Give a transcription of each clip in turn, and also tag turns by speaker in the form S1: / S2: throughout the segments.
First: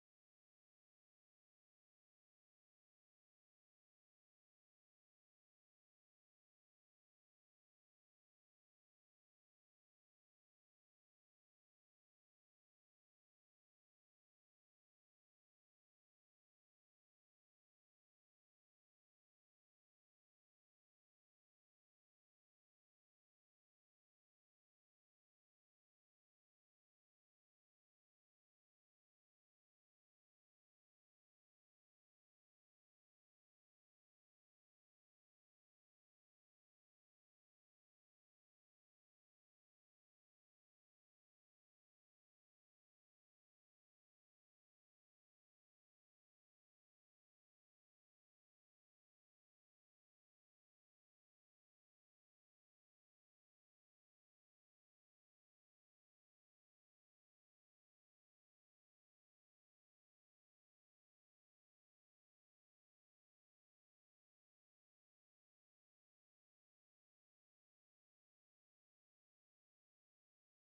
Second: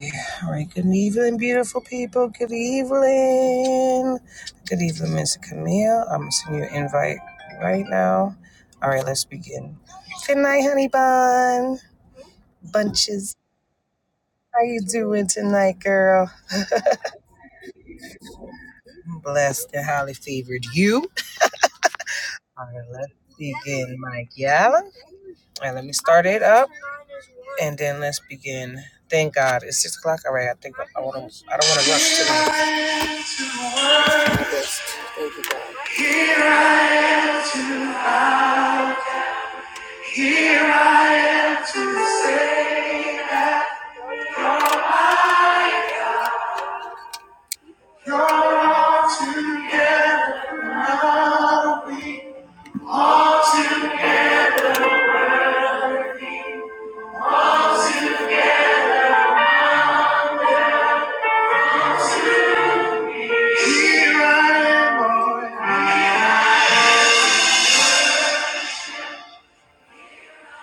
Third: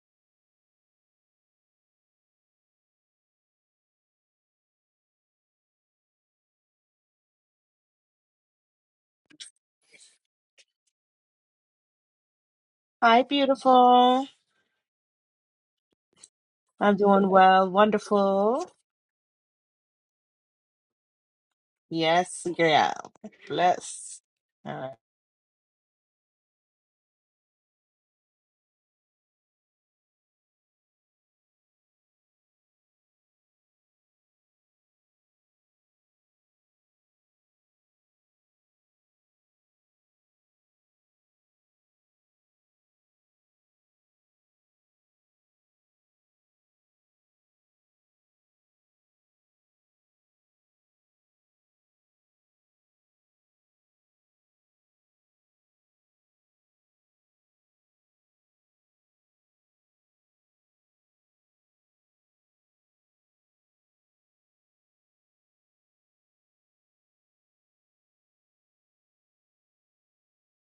S1: Yeah, All right, good evening, beautiful people. Good evening. Good evening, Miss Camille. I'm sending you an invite right now. All right, let's begin. Good night, honey bun.
S2: Hi,
S1: Bunches.
S2: beautiful.
S1: How you doing tonight, girl?
S2: I'm doing well. Wonderful.
S1: I'm blessed and highly favored. You?
S2: Yes,
S1: All right,
S2: girl.
S1: let's begin,
S2: Bless.
S1: Mike. Yeah?
S2: All
S1: All right, let me start it up and then let's begin. Thank God. It's six o'clock. All right, I think I, wanna, I don't want to rush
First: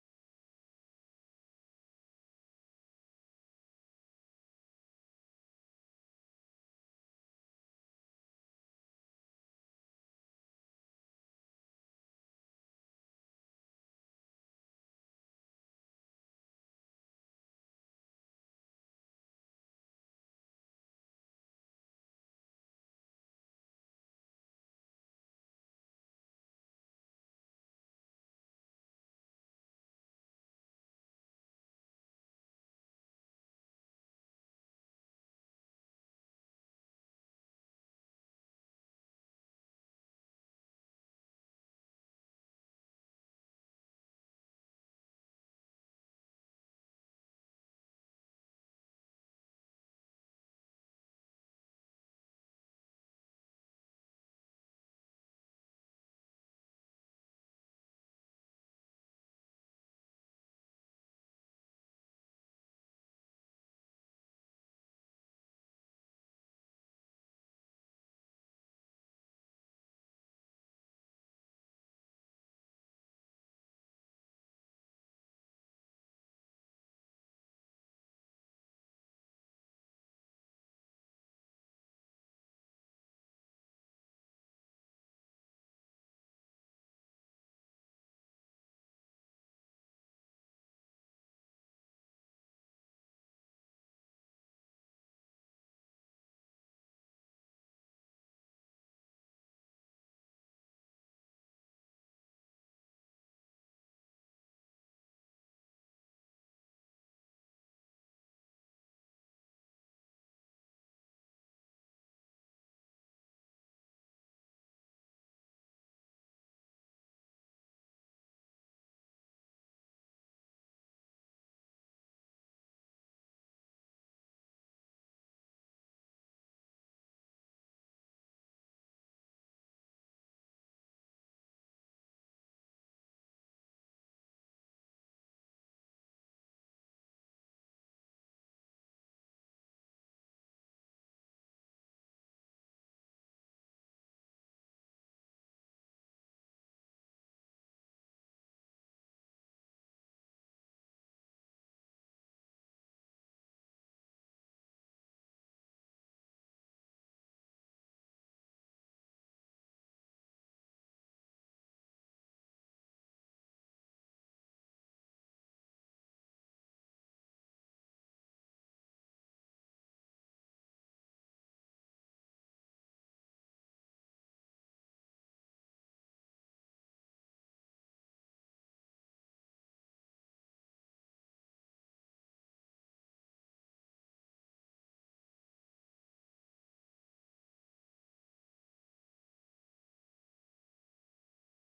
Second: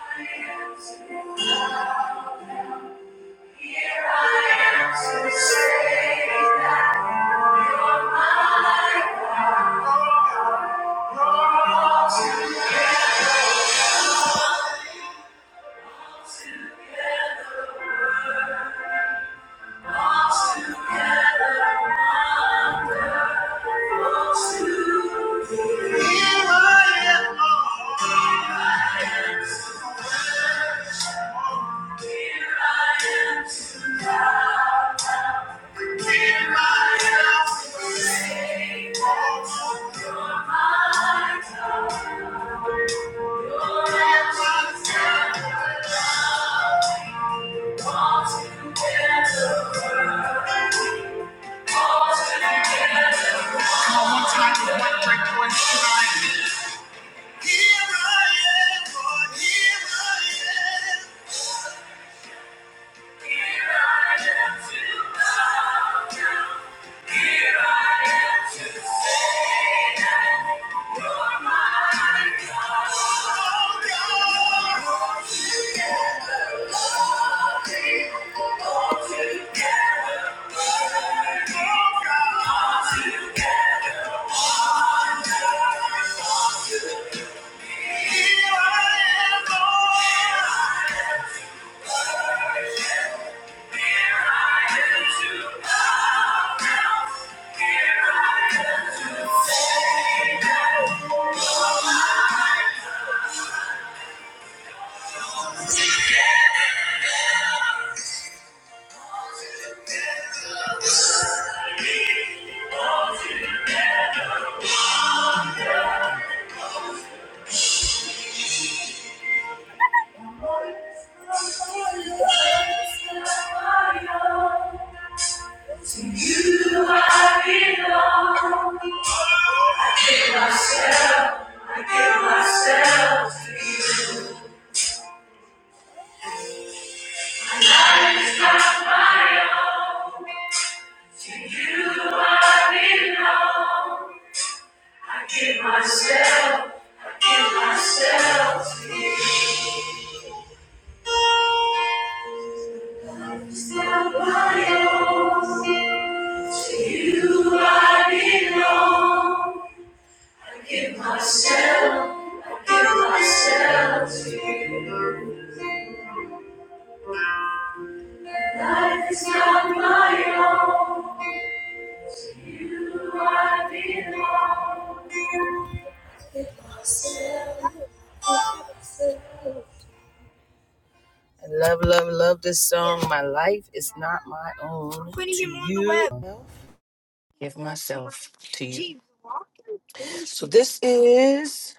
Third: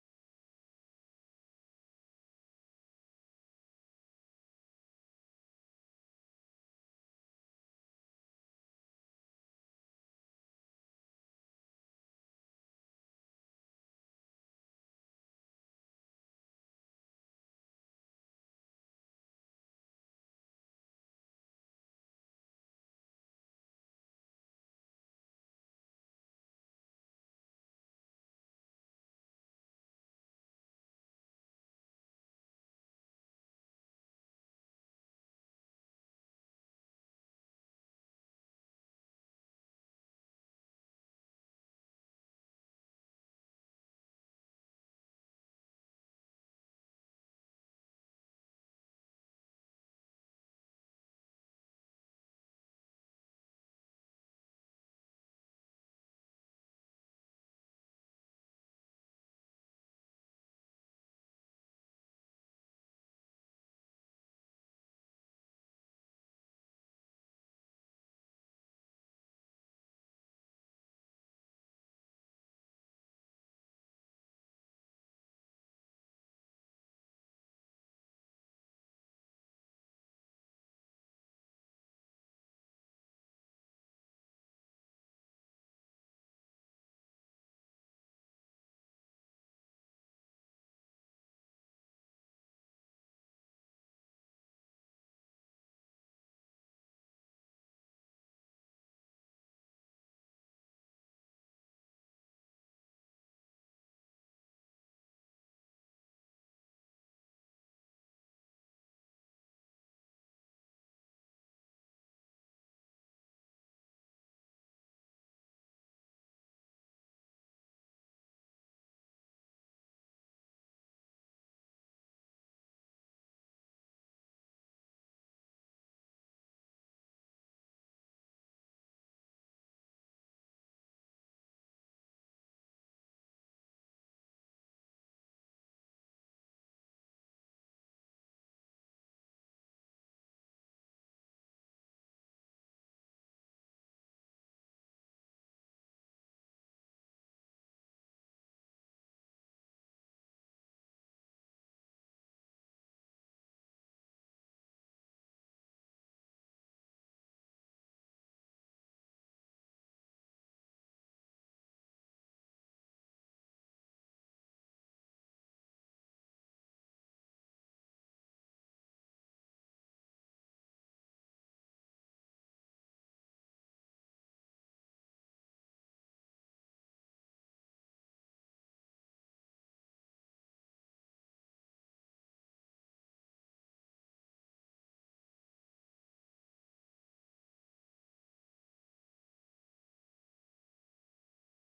S1: tonight. Thank you. Here I am, Lord, here I am. Here I am, Lord. Thank you. To you I belong. I give myself, I give myself to you. Nobody else. To you I belong. Life is not my own. To you I belong. I give myself, I give myself. I love, love, love this song. My life is not my own. To you. give myself to you. So this is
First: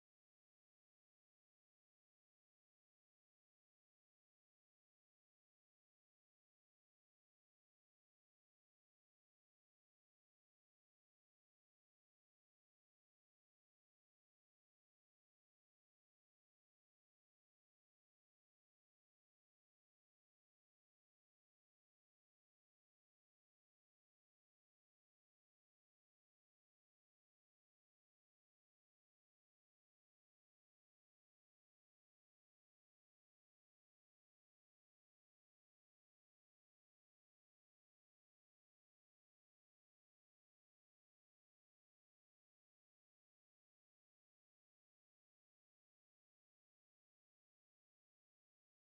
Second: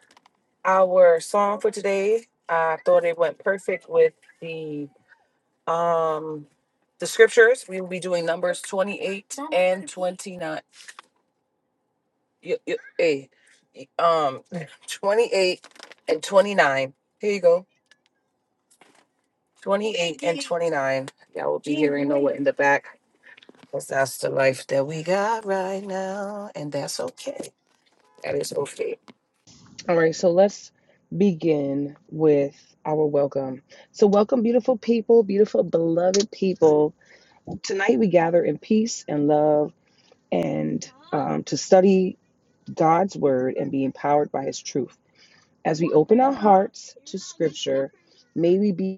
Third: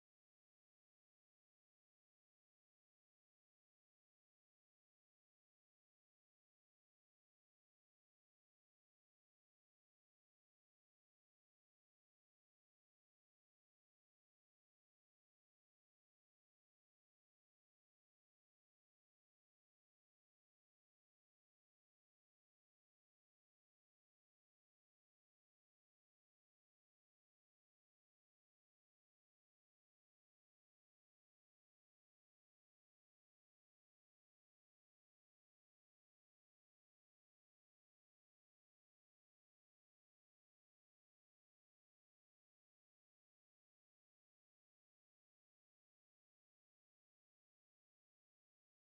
S1: our song for today. I thought it went perfect with the um the scriptures. We will be doing numbers 28 and 29. You, you, hey, um 28 and 29. Here you go. 28 and 29. Y'all will be hearing Noah in the back because that's the life that we got right now. And that's okay. That is okay. All right, so let's begin with our welcome. So, welcome, beautiful people, beautiful, beloved people. Tonight we gather in peace and love and um, to study God's word and be empowered by his truth. As we open our hearts to scripture, may we be.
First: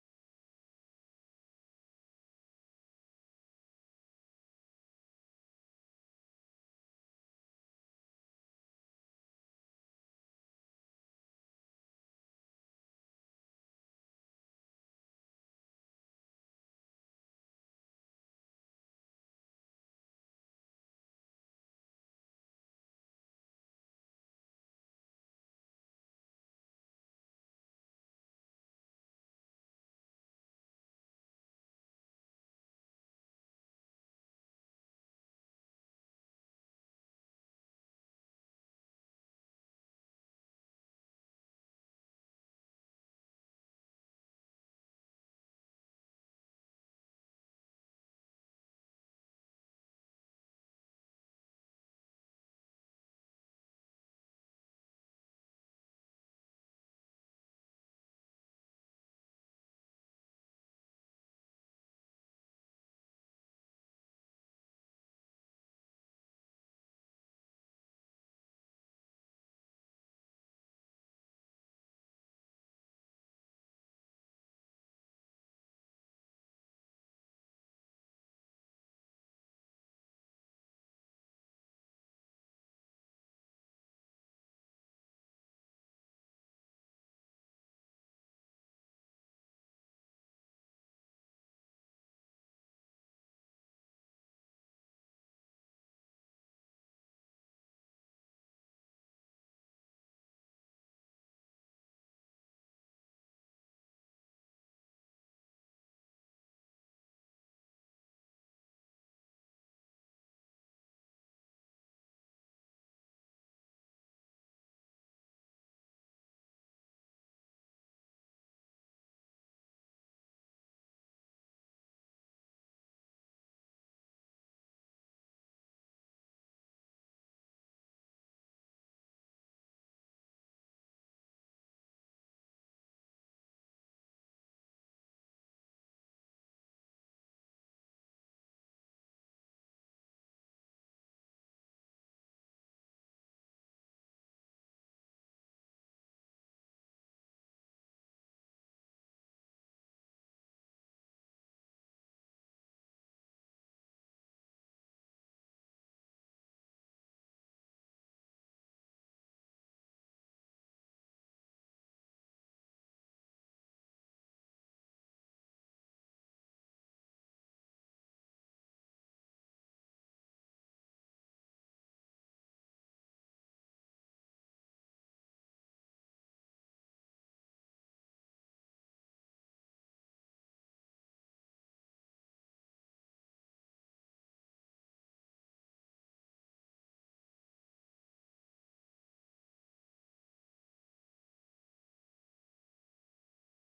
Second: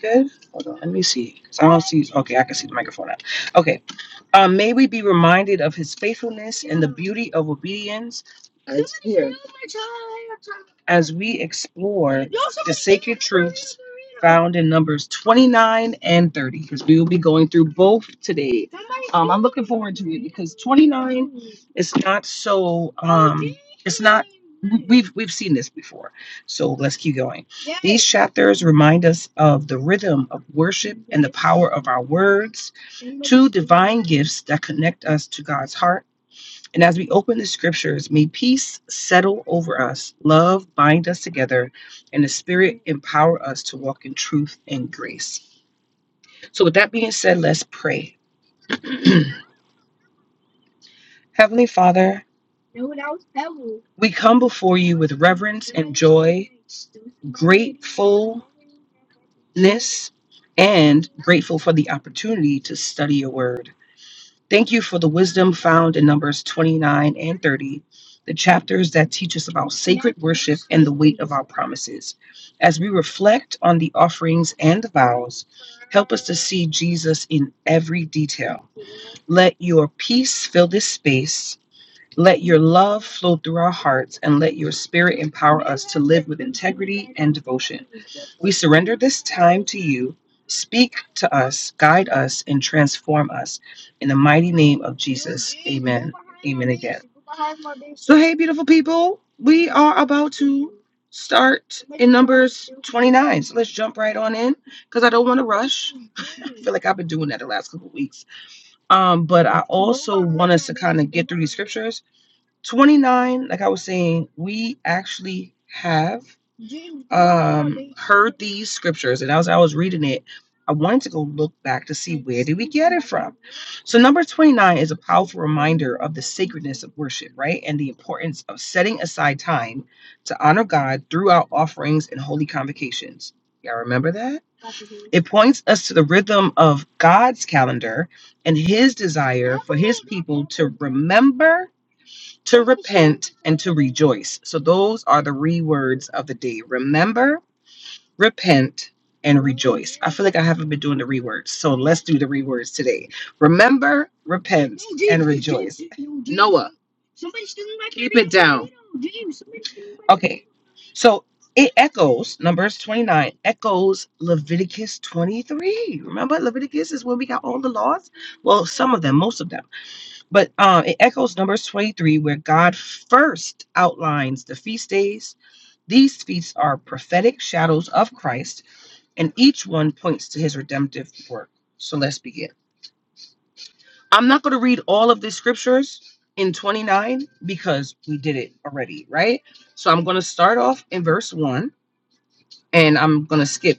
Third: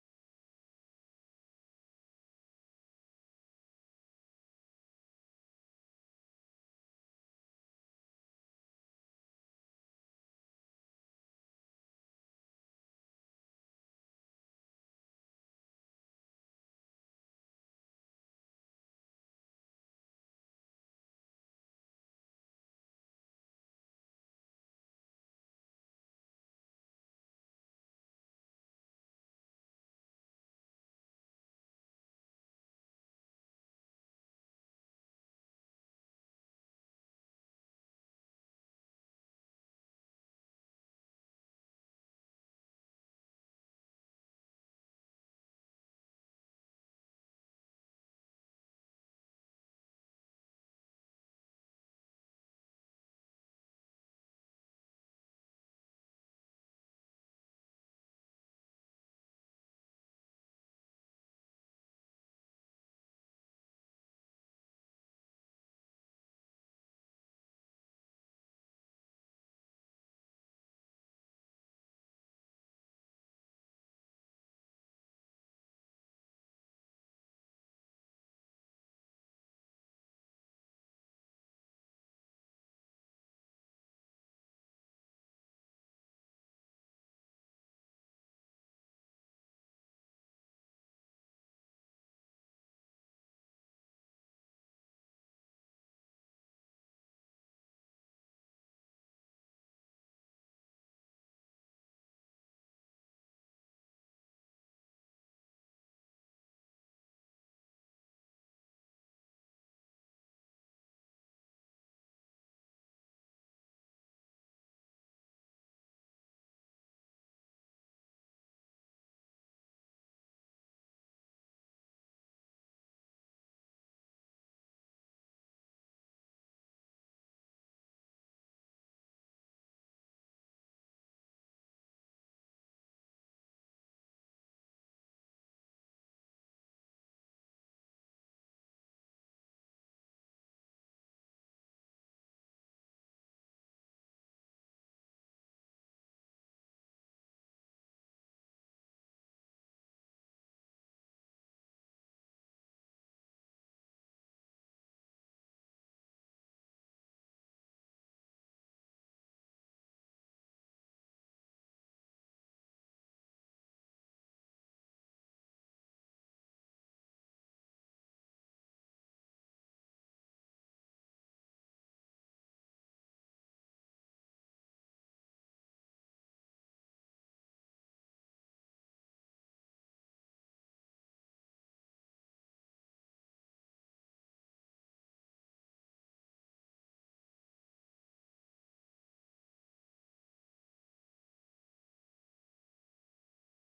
S1: be Good. Hold on. Let me see. 'Cause I don't see. Okay, I can see the microphone now. Okay. Um, may we be reminded of his faithfulness and the beauty of obedience as here, as we explore the sacred truths found in Numbers 29 and 30, because we will be going through both today. Um, I'm looking forward to it because 29 is not so. Um, it's not. we- We've we've seen this before, so let's keep going. These chapters remind us of the rhythm of worship and the power of our words, two divine gifts that connect us to God's heart. And as we open the scriptures, may peace settle over us, love bind us together, and the Spirit empower us to walk in truth and grace. So, with that being said, let's pray. Heavenly Father, we come before you with reverence and grateful for the opportunity to study your word. Thank you for the wisdom found in Numbers 29 and 30, the chapters that teach us about our promises. As we reflect on the offerings and the vows, help us to see Jesus in every detail. Let your peace fill this space. Let your love flow through our hearts and let your spirit empower and devotion. We surrender this time to you. Speak to us, guide us, and transform us in the mighty name of Jesus. So, hey, beautiful people, we are about to start nine. So let's jump right on in because I don't want to rush. I feel like I've been doing that the last couple of weeks. Um, but our scriptures 29, like I was saying, we actually have these scriptures. And as I was reading it, I wanted to go look back to see. So, number 29 is a powerful reminder of the sacredness of worship, right? And the importance of setting aside time to honor God through our offerings and holy convocations. Y'all remember that? It points us to the rhythm of God's calendar and his desire to remember, to repent, and to rejoice. So those are the re words of the day. Remember, repent, and I feel like I haven't been doing the re words. So let's do the re words today. Remember, repent. Okay. So it echoes, Numbers 29, echoes Leviticus 23. Remember, Leviticus is where we got all the laws? Well, some of them, most of them. But um, it echoes Numbers 23, where God first outlines the feast days. These feasts are prophetic shadows of Christ, and each one points to his redemptive work. So let's begin. I'm not going to read all of the scriptures in 29 because we did it already, right? So I'm going to start off in verse 1 and I'm going to skip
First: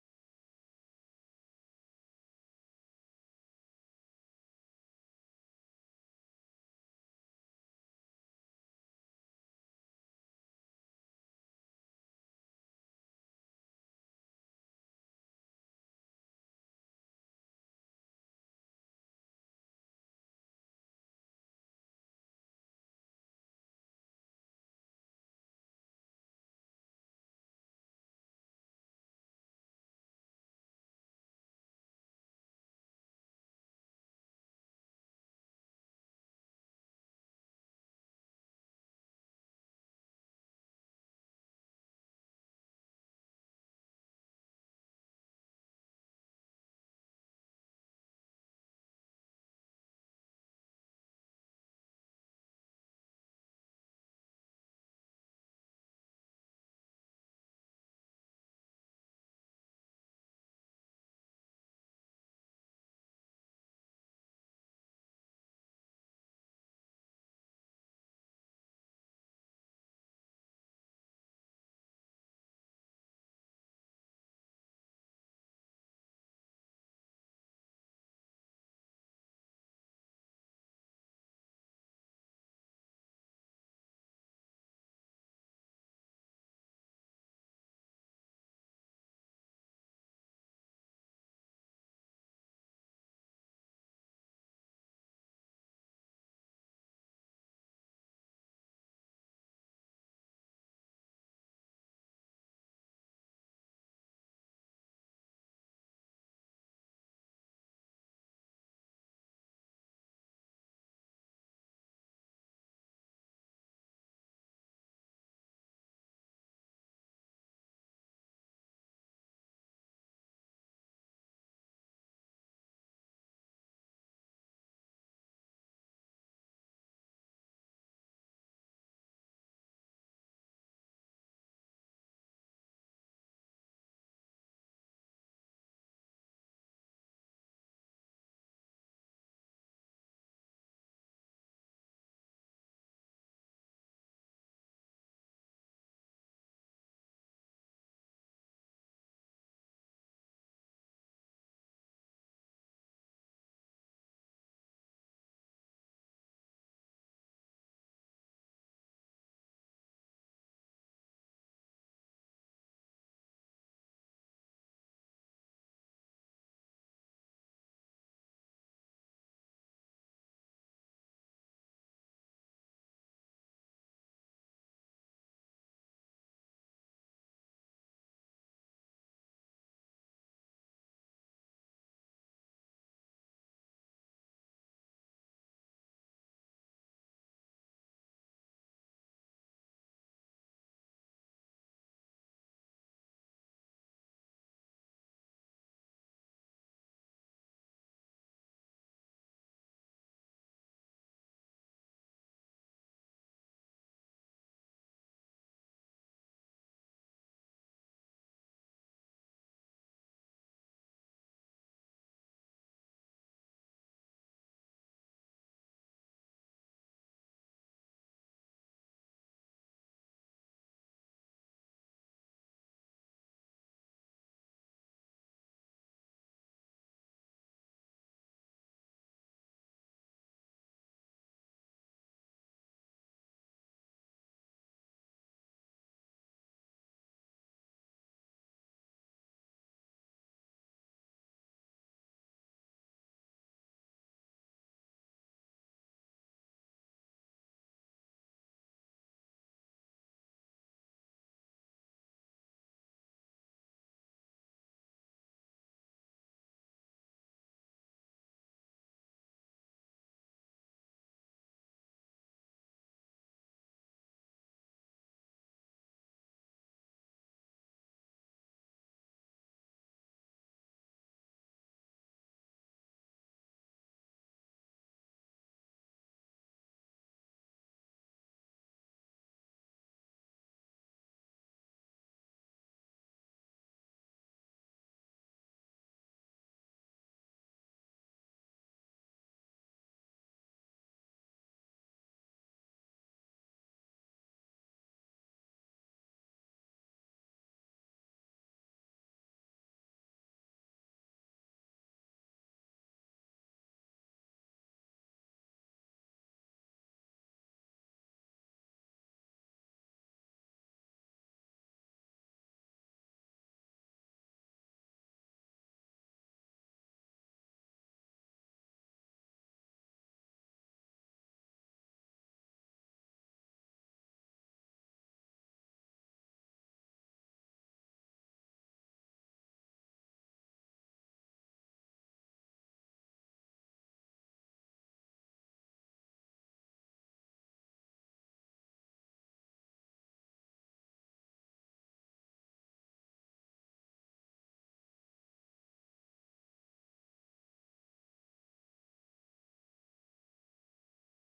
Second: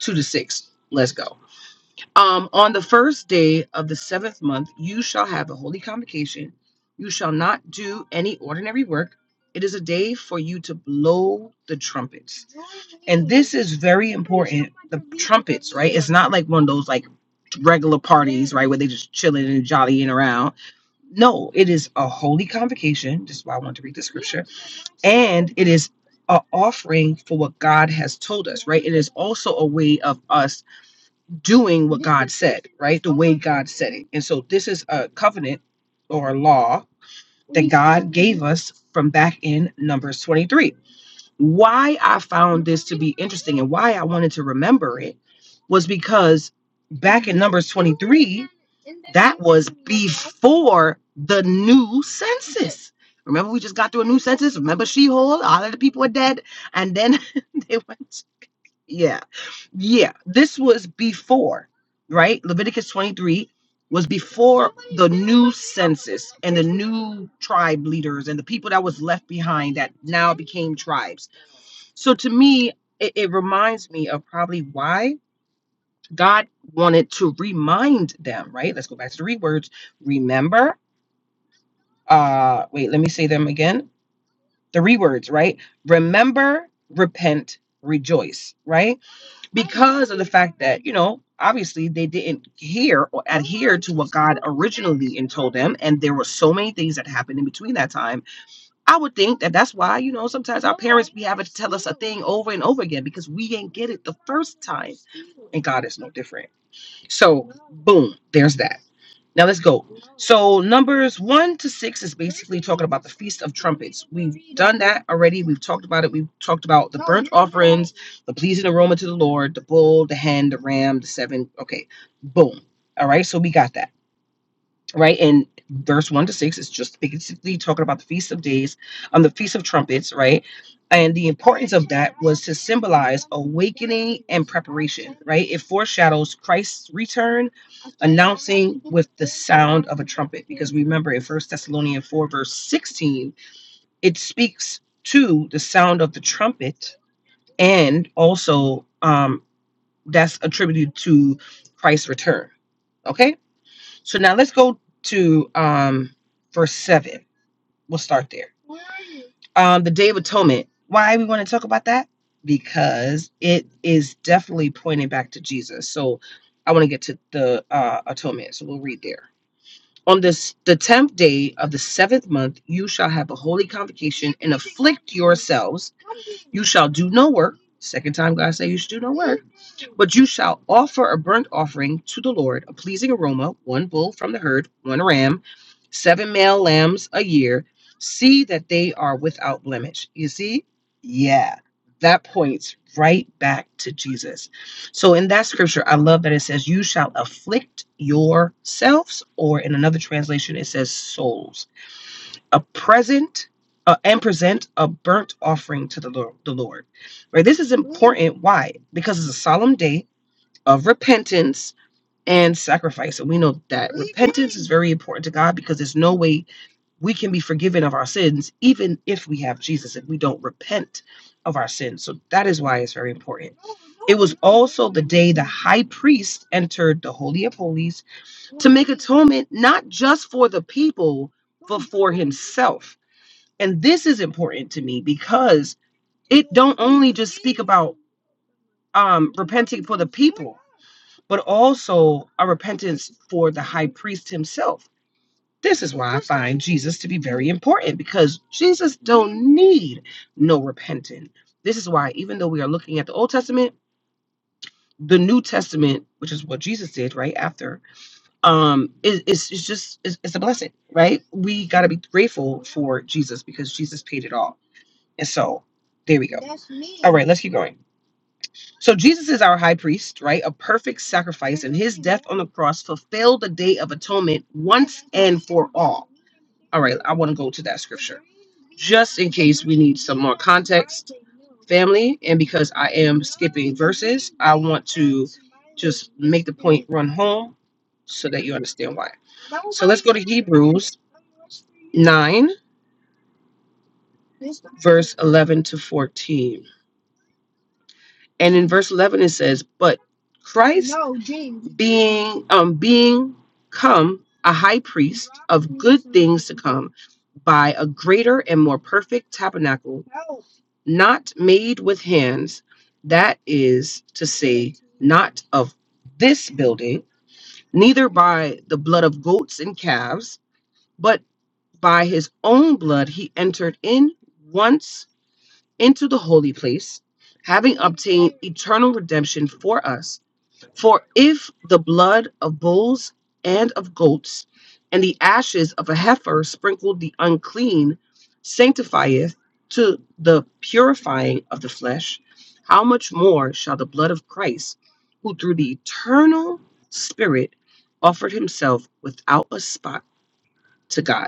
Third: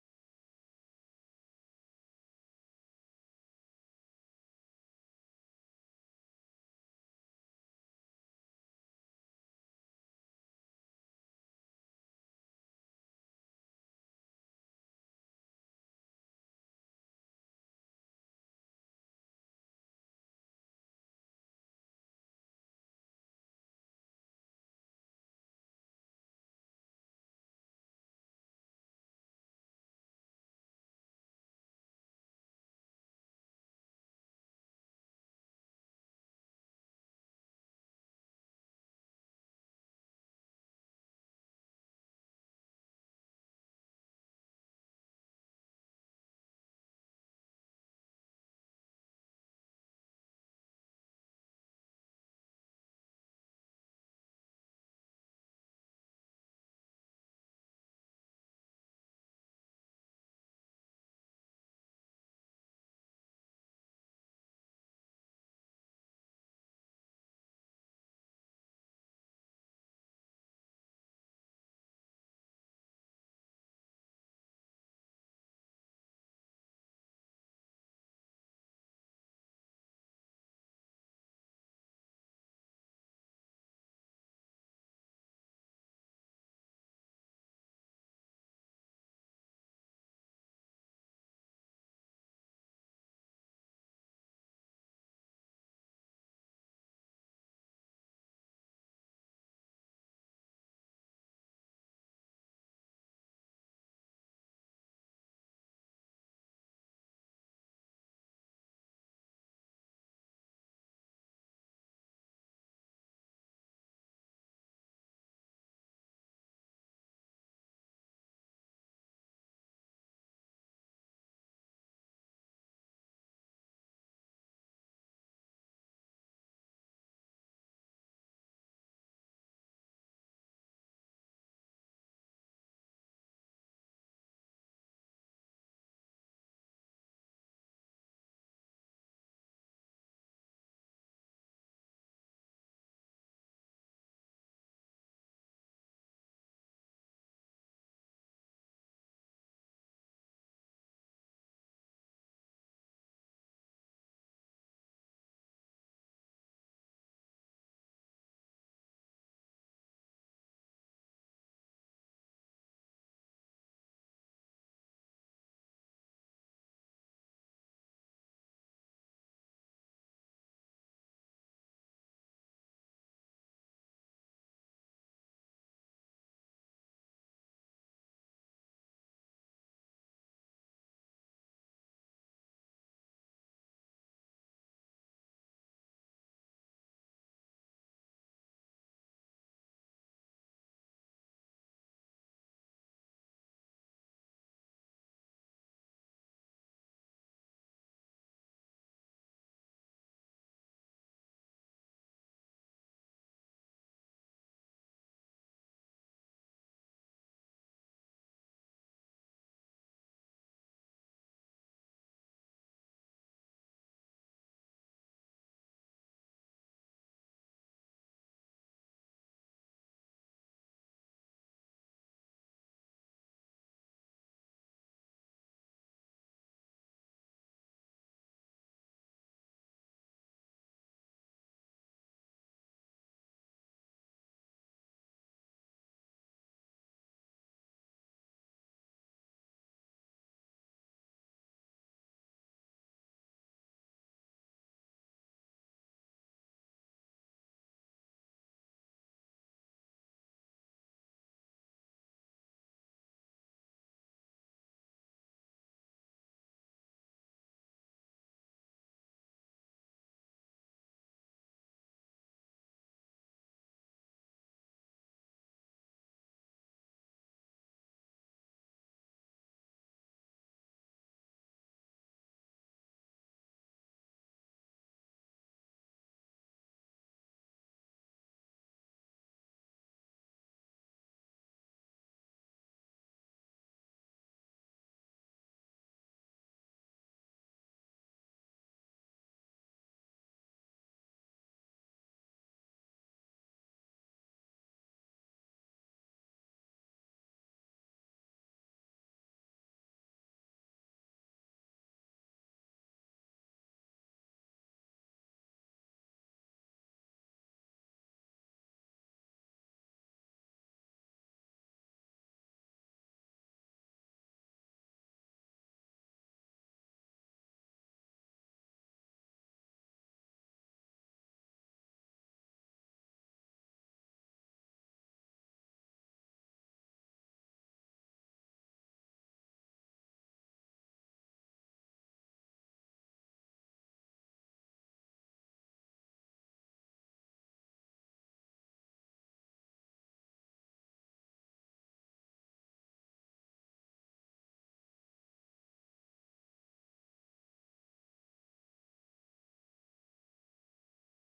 S1: 2 to 6. Let's go. Um, on the first day of the seventh month, you shall have a holy convocation. You shall not do any ordinary work. It is a day for you to blow the trumpets. It is very important, not like one of those like regular parties, right, where they just chilling and jollying around. No, it is a holy convocation. This is why I want to read this. And it is an offering for what God has told right? It is also a way of us doing, right? And so this is a covenant or a law from back in Numbers 23. Why I found and why I wanted to remember it was because back in Numbers 23 for the new census. Remember, we just got through a new census. Remember, Sheol, all of the people are dead, and then they went. Yeah, yeah. This was before, right? Leviticus 23 was before tribe leaders and the people that was left behind that now became tribes. So to me, it, it reminds me of probably why God wanted to remind them, right? Let's go back to the rewords. Remember, uh, wait, let me say them again. The rewords, right? Remember, repent, rejoice, right? But, You know, obviously they didn't hear or actually and told them, and there were so many things that happened in between that time. I would think that that's why, you know, sometimes I'm over again because we ain't get it. The God is no different. So, boom, there's that. Now let's go. So, Numbers 1 to 6 is basically Feast that already. We've talked about it. We've talked about the pleasing aroma to the Lord, the bull, the hen, the ram, the seven. Okay, boom. All right, so we got that. Right, and verse one to six is just basically talking about the feast of days, on um, the feast of trumpets, right, and the importance of awake. Right, it foreshadows Christ's return. Remember, in First Thessalonians four verse sixteen, it speaks to the sound of the trumpet, and also um, that's attributed to Christ's return. Okay, So now let's go to um, verse 7. We'll start there. Um, the Day of Atonement. Why we want to talk about that? Because it is definitely pointing back to Jesus. So I want to get to the uh, atonement. So we'll read there. On this the tenth day of the seventh month, you shall have a holy convocation and afflict yourselves. You shall do no work. Second time God said you should do no but you shall offer a burnt offering to the Lord, a pleasing aroma, one bull from the herd, one ram, seven male lambs a year. See that they are without blemish. You see? Yeah, that points right back to Jesus. So in that scripture, I love that it says, You shall afflict yourselves, or in another translation, it says souls. A present uh, and present a burnt offering to the Lord, the Lord. Right? This is important. Why? Because it's a solemn day of repentance and sacrifice. And we know that very important to God because there's no way we can be forgiven of our sins, even if we have Jesus, if we don't repent of our sins. So that is why it's very important. So the day the high priest entered the Holy of Holies, atonement not just for the people, but for himself. And this is important to me because it don't only just speak about um repent, but also a repentance for the high priest himself This is why I find Jesus to be very important because Jesus don't need no repentant. This is why, even though we are looking at the Old Testament, the New Testament, which is what Jesus did right after, um, is is it's just it's, it's a blessing, right? We got to be grateful for Jesus because Jesus paid it all, and so there we go. right, let's keep going. So Jesus is our high priest, right? A perfect sacrifice on the cross, fulfilled the day of atonement. One, I want to go to that scripture, family, and because I am make run home so that you understand why. 9, verse 11 to 14. And in verse 11 it says, But Christ being um being come a high priest come by a greater and more perfect tabernacle not made with hands that is to say of this building neither by the blood of goats and calves but by his own blood he entered in once into the holy place eternal redemption for us. For if the blood of bulls and of goats and the ashes of a heifer sprinkled the unclean sanctifieth to the purifying of the flesh, how much more shall the blood of Christ, who through the eternal Spirit offered himself without a spot to God,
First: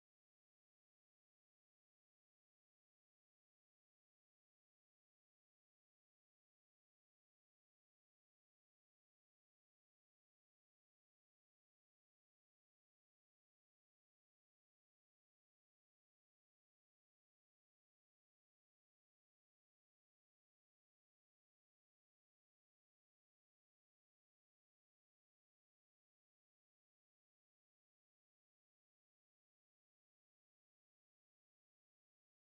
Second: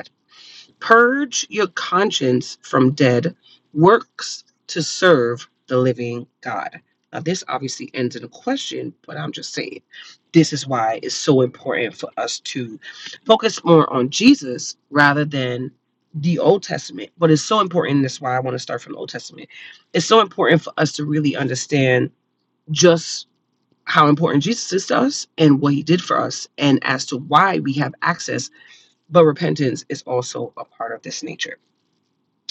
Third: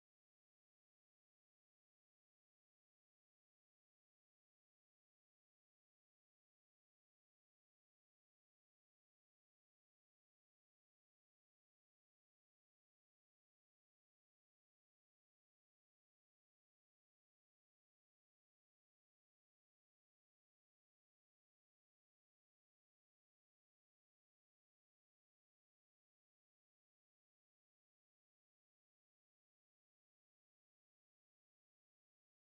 S1: Purge your conscience from dead works to serve the living God. Now, this obviously ends in a question, but I'm just saying this is why it's so important for us to focus more on Jesus rather than the Old Testament. But it's so important. That's why I want to start from the Old Testament. It's so important for us to really understand just how important Jesus is to us and what he did for us, and as to why we have access. But repentance is also a part of this nature.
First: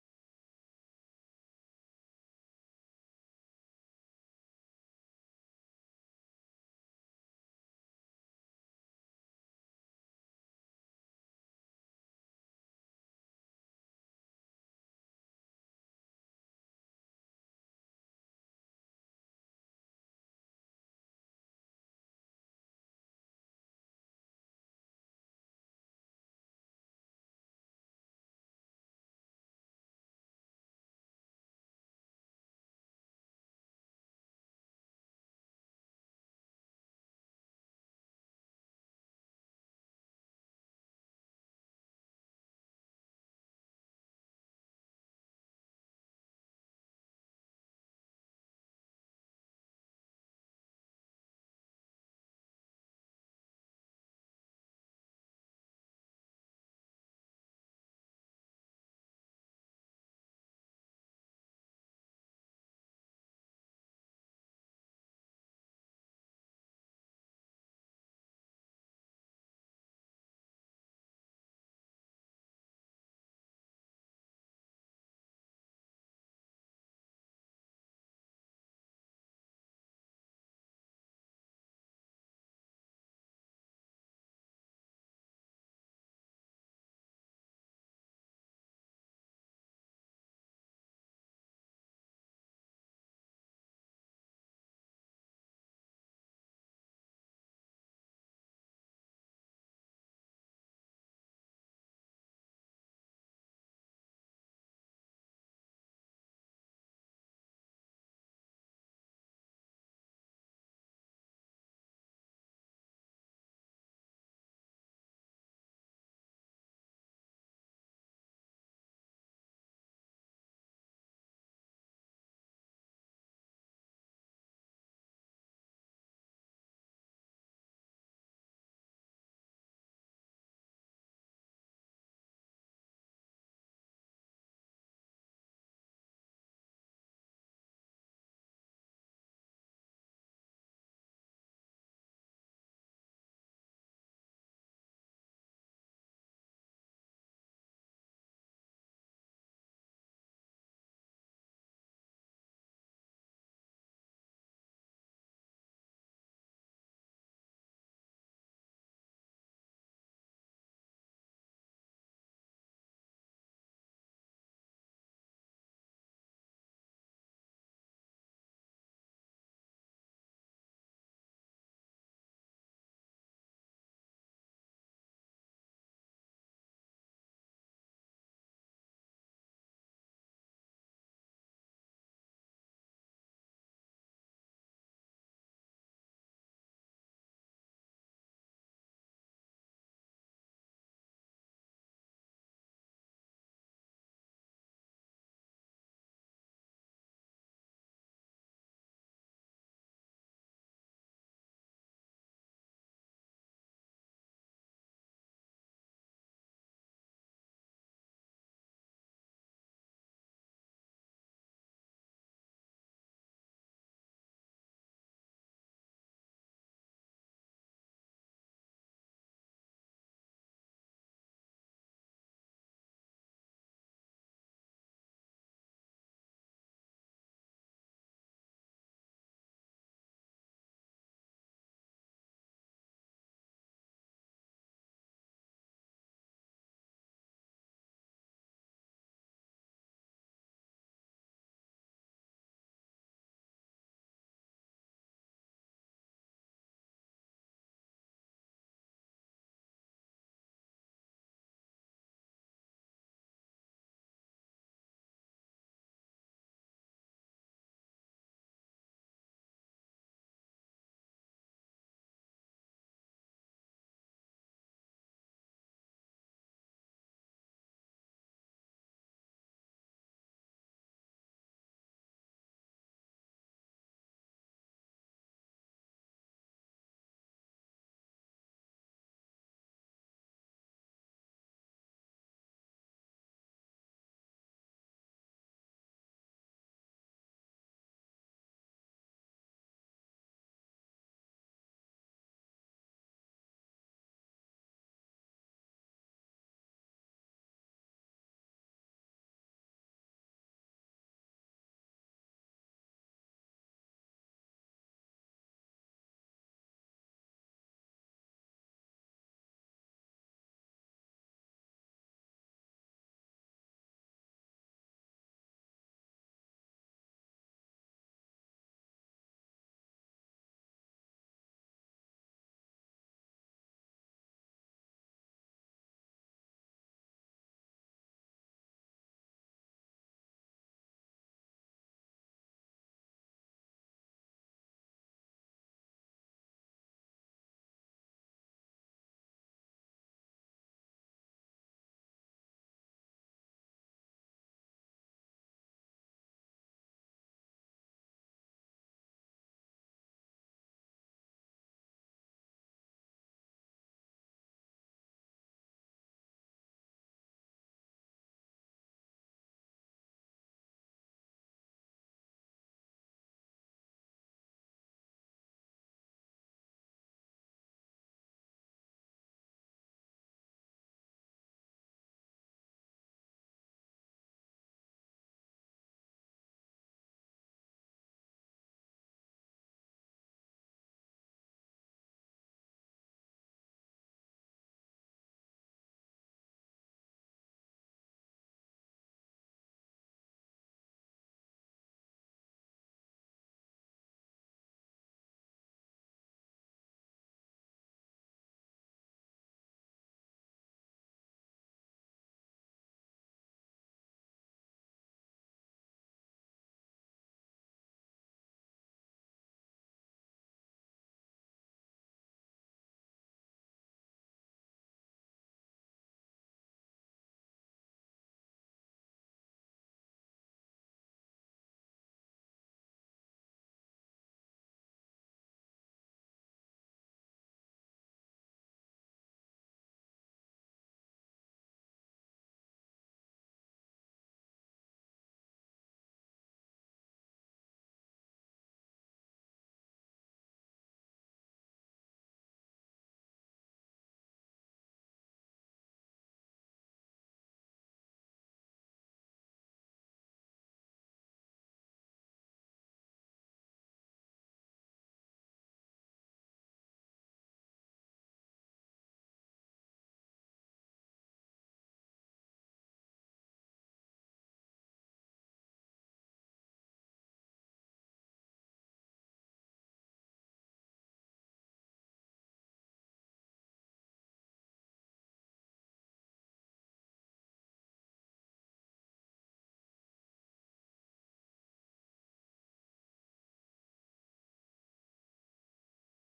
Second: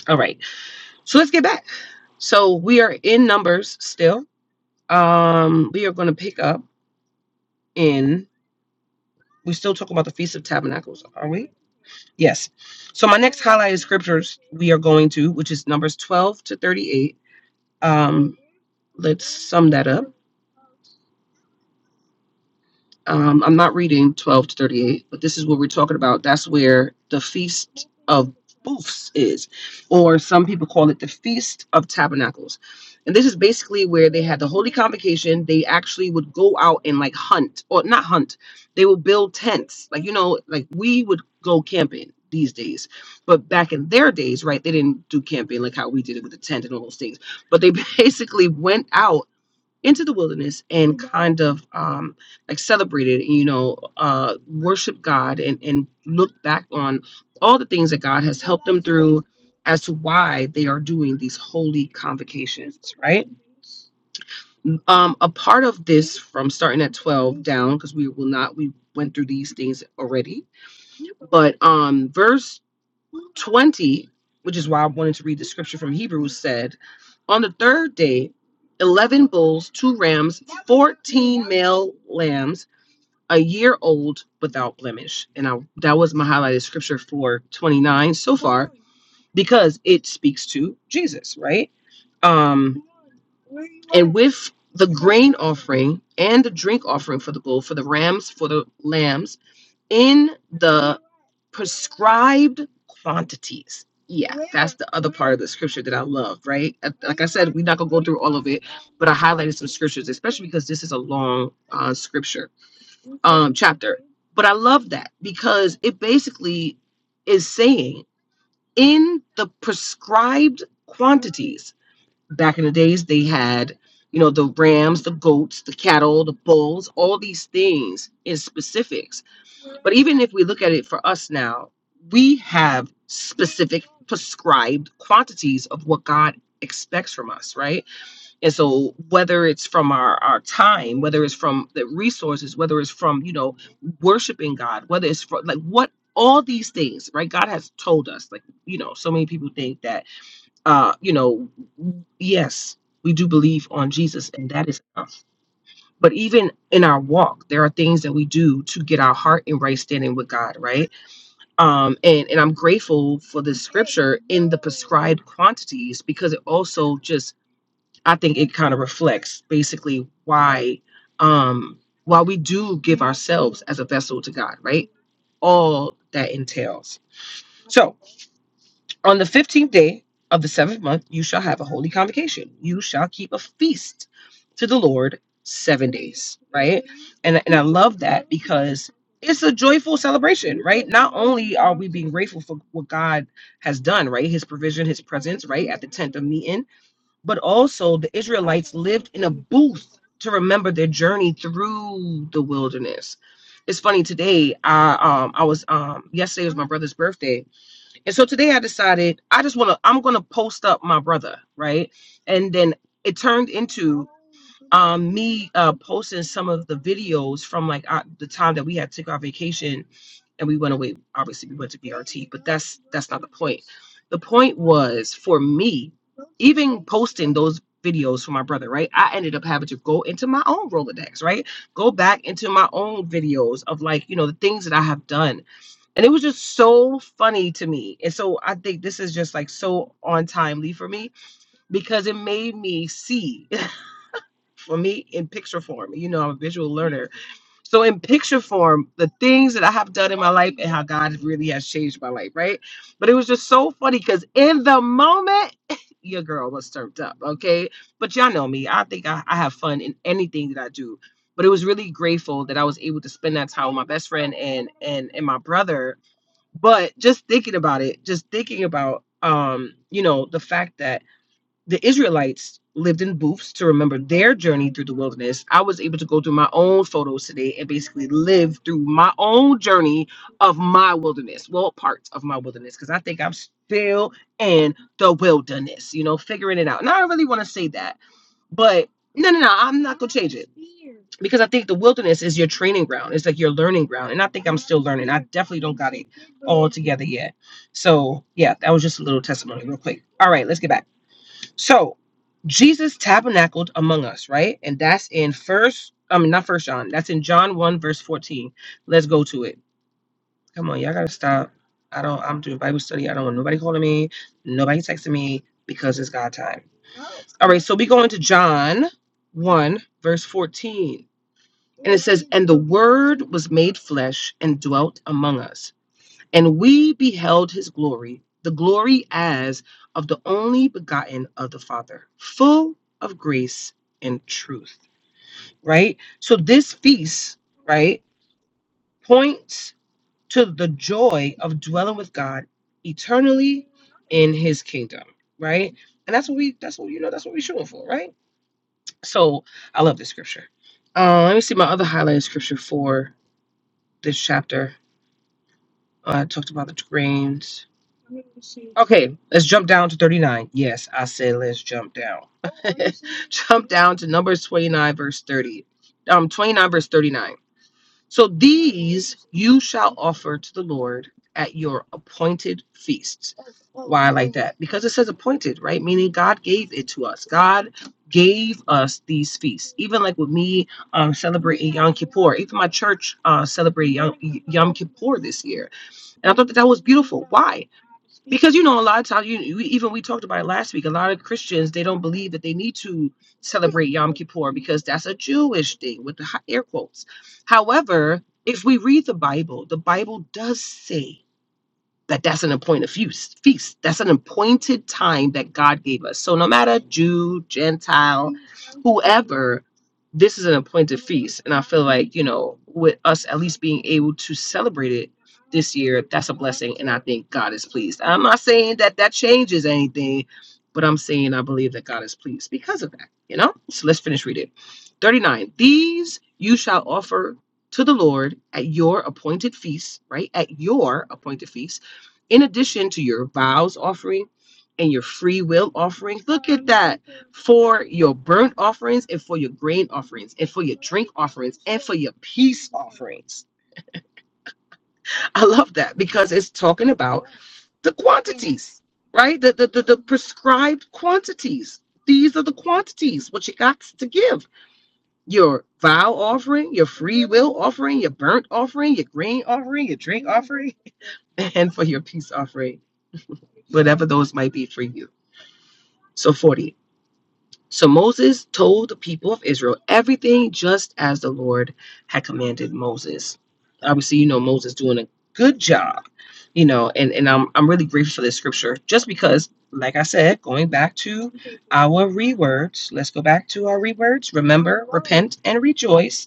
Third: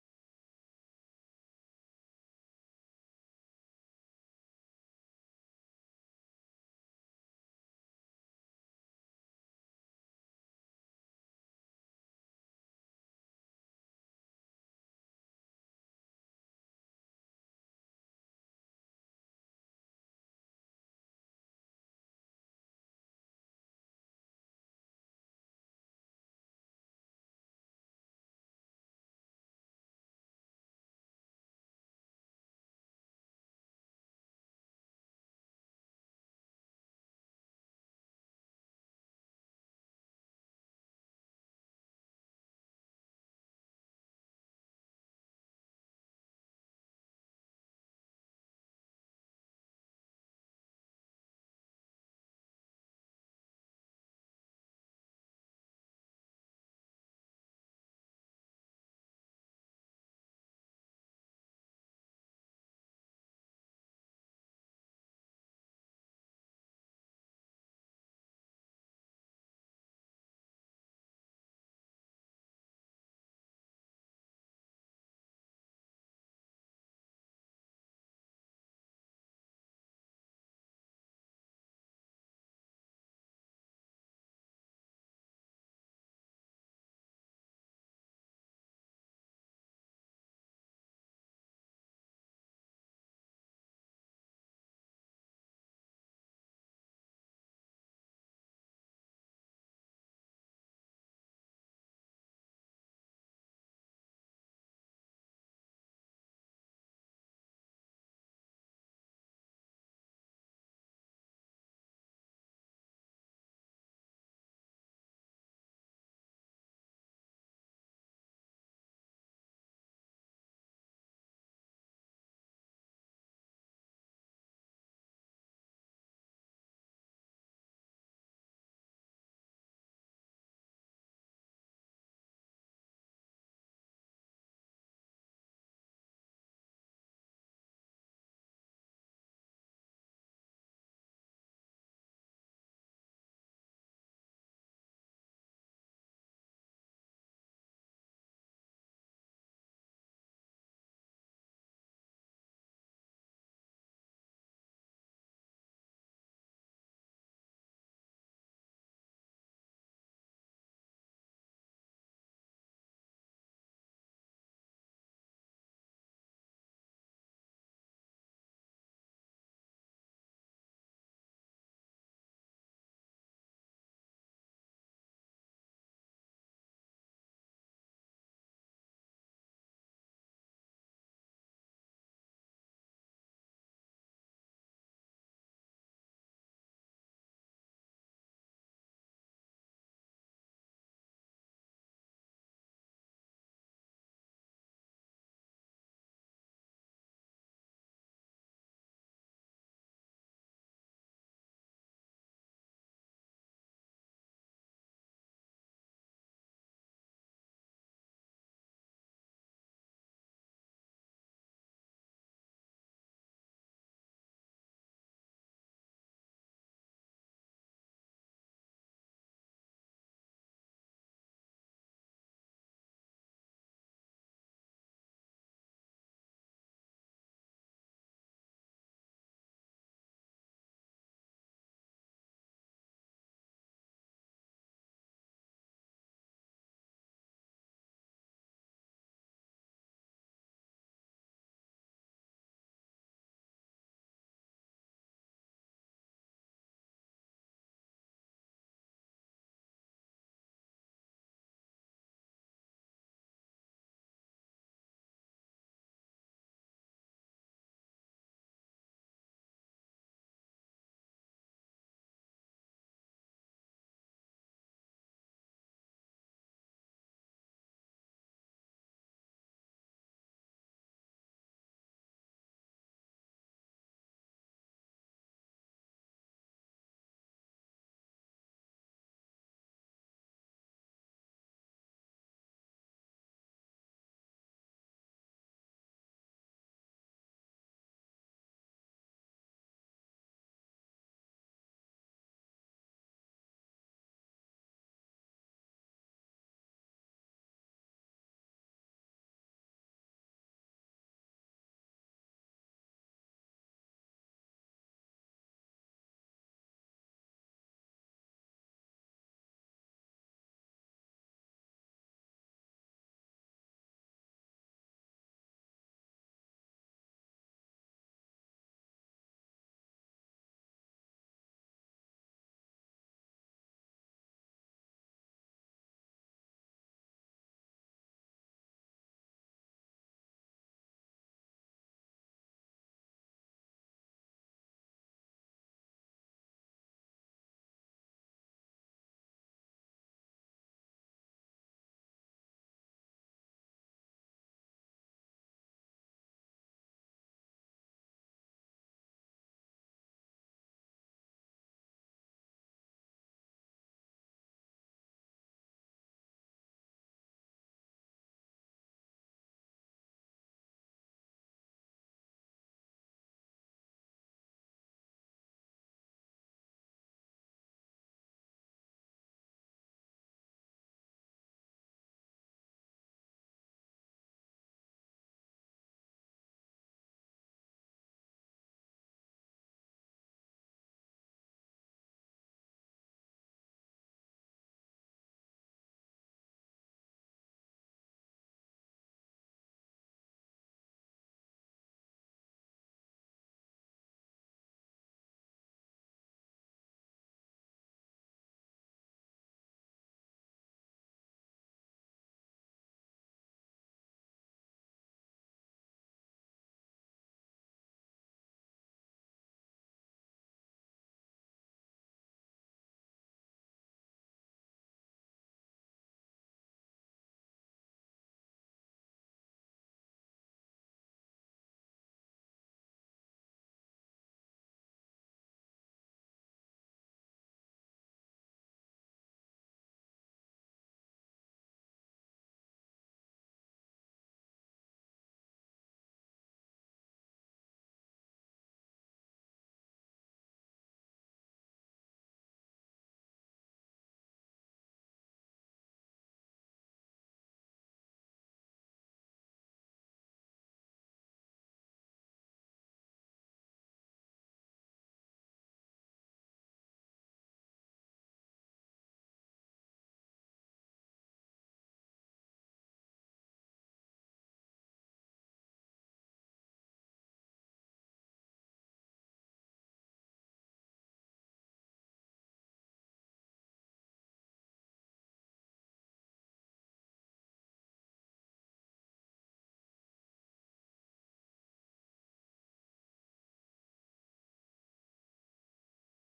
S1: All right. So let's get back. So we are in numbers still. Um, we are going to pick up in. We're still talking about the Feast of Tabernacles, are we? Yes. So my next highlighted scriptures we are going to, which is Numbers 12 to 38. Um, let's sum that up. um, I'm not reading 12 to 38, but this is what we're talking about. That's where the Feast of Booths is, or some people call it the Feast of Tabernacles. And this is basically where they had the Holy Convocation. They actually would go out and like hunt, or not hunt, they would build tents. Like, you know, like we would go camping these days. But back in their days, right, they didn't do camping like how we did it with the tent and all those things. But they basically went out into the wilderness kind of um, like celebrated, you know, uh, worship God and, and look back on all the things that God has as to why they are doing these holy convocations. Um, a part of from starting at 12 down, because we will not, we went through these things already, but um, verse 20, which is why I wanted to read the scripture from Hebrews, said, On the third day, 11 bulls, two rams, male lambs, a year old without blemish. And I, that was my highlighted scripture for 29. So because it speaks to Jesus, right? Um, with the offering and the drink offering for the bull, for the rams, for the lambs, in the prescribed quantities. Yeah. that's The other part of the scripture that I love, right? Uh, Like I said, we're not gonna go through all of it, but I highlighted some scriptures, especially because this is a long uh, scripture um, chapter. But I love that because it basically is saying in the prescribed quantities, back in the days, they had, you know, the rams, the goats, the cattle, the bulls, all these things in specifics. But even if we look at it for us now, we have specific prescribed quantities of what God expects from us, right? And so whether it's from our, our time, whether it's from the resources, whether it's from, you know, worshiping God, whether it's from like what all these things, right? God has told us, like, you know, so many people think that uh, you know, yes, we do believe on Jesus and that is enough. But even in our walk, there are things that we do to get our heart in right standing with God, right? Um, and and I'm grateful for this fried quantities because it also just I think it kind of reflects basically why um while we do give ourselves as a vessel to God, right? All that entails. So on the 15th day of the seventh month, you shall have a holy convocation. You shall keep a feast to the Lord seven days, right? And, and I love that because it's a joyful celebration, right? Not only are we being grateful for what God has done, right? His provision, his presence, right? At the tent of meeting, but also the Israelites lived in a booth to remember their journey through the wilderness. It's funny today. I um I was um yesterday was my brother's birthday, and so today I decided I just wanna I'm gonna post up my brother right, and then it turned into um uh posting some of the videos from like our, the time that we had took our vacation and we went away. Obviously, we went to. The point was for me posting those videos for my brother, right? I ended up having to go into my own Rolodex, right? Go back into my own videos of like, you know, the things that I have done. And it was just so funny to me. And so I think this is just like so on timely for me because it made me see for me in picture form. You know, I'm a visual learner so in picture form, the things that I have done in my life and how God really has changed my life, right? But it was just so funny because in the moment, your girl was turned up, okay? But y'all know me. I think I, I have fun in anything that I do. But it was really grateful that I was able to spend that time with my best friend and and and my brother. But just thinking about it, just thinking about um, you know, the fact that the Israelites lived in booths to remember their journey through the wilderness. I was able to go through my own photos today and basically live through my own journey of my wilderness. Well, parts of my wilderness, because I think I'm still in the wilderness, you know, figuring it out. And I don't really want to say that, but no, no, no, I'm not, because I think the wilderness is your training ground. It's like your learning ground. And I think definitely don't yet. So, yeah, that was just a little testimony, real quick. All right, let's get back. So Jesus tabernacled among us, right? And that's in first, I mean not first John. That's in John 1, verse 14. Let's go to it. Come on, y'all gotta stop. I don't I'm doing Bible study. I don't want nobody calling me, nobody texting me because it's God time. So we go into John 1, verse 14. And the word was made flesh and dwelt among us. And we beheld his glory, the glory as of the only begotten of the Father, full of grace and truth. Right? So this feast, right, points to the joy of dwelling with God eternally in his kingdom, right? And that's what we that's what you know, that's what we're shooting for, right? So I love this scripture. Uh, let me see my other highlighted scripture for this chapter. Uh, I talked about the grains. Okay, let's jump down to 39. Yes, I said let's jump down. Jump down to Numbers 29, verse 30. Um, 29, verse 39. So these you shall offer to the Lord at your appointed feasts. Because it says appointed, right? Meaning God gave it to us. God gave us these feasts. Even like with me um celebrating, or even my church uh celebrating Young Lord this year. I thought that that was beautiful. Because you know, a lot of times, you we, even we talked about it last week. A lot of Christians they don't believe that they need to celebrate Yom Kippur because that's a Jewish thing with the hi- air quotes. However, if we read the Bible, the Bible does say that that's an appointed feast. Feast. That's an appointed time that God gave us. So no matter Jew, Gentile, or this is an appointed like you know with us at least being able to celebrate it this year. That's and I think God is pleased. I'm not saying that that changes anything, but I'm saying I believe that God is pleased because of that, you know? So let's finish reading. 39. These you shall offer to the Lord at your appointed feast, right? At your appointed feast, in addition to your vows offering and your free will offerings, for your burnt offerings and for your grain offerings and for your peace. offerings. I love that because it's talking about the quantities, right? The the the prescribed quantities. These are the quantities what you got to give. Your vow offering, your free will offering, your burnt offering, your grain offering, your drink offering, and for your peace offering, whatever those might be for you. So 40. So Moses told the people of Israel everything just as the Lord had commanded Moses. Obviously, you know Moses doing a good job, you know, and, and I'm I'm really grateful for this scripture just because, like I said, going back to Our rewords, let's go back to our rewords, remember and, and rejoice.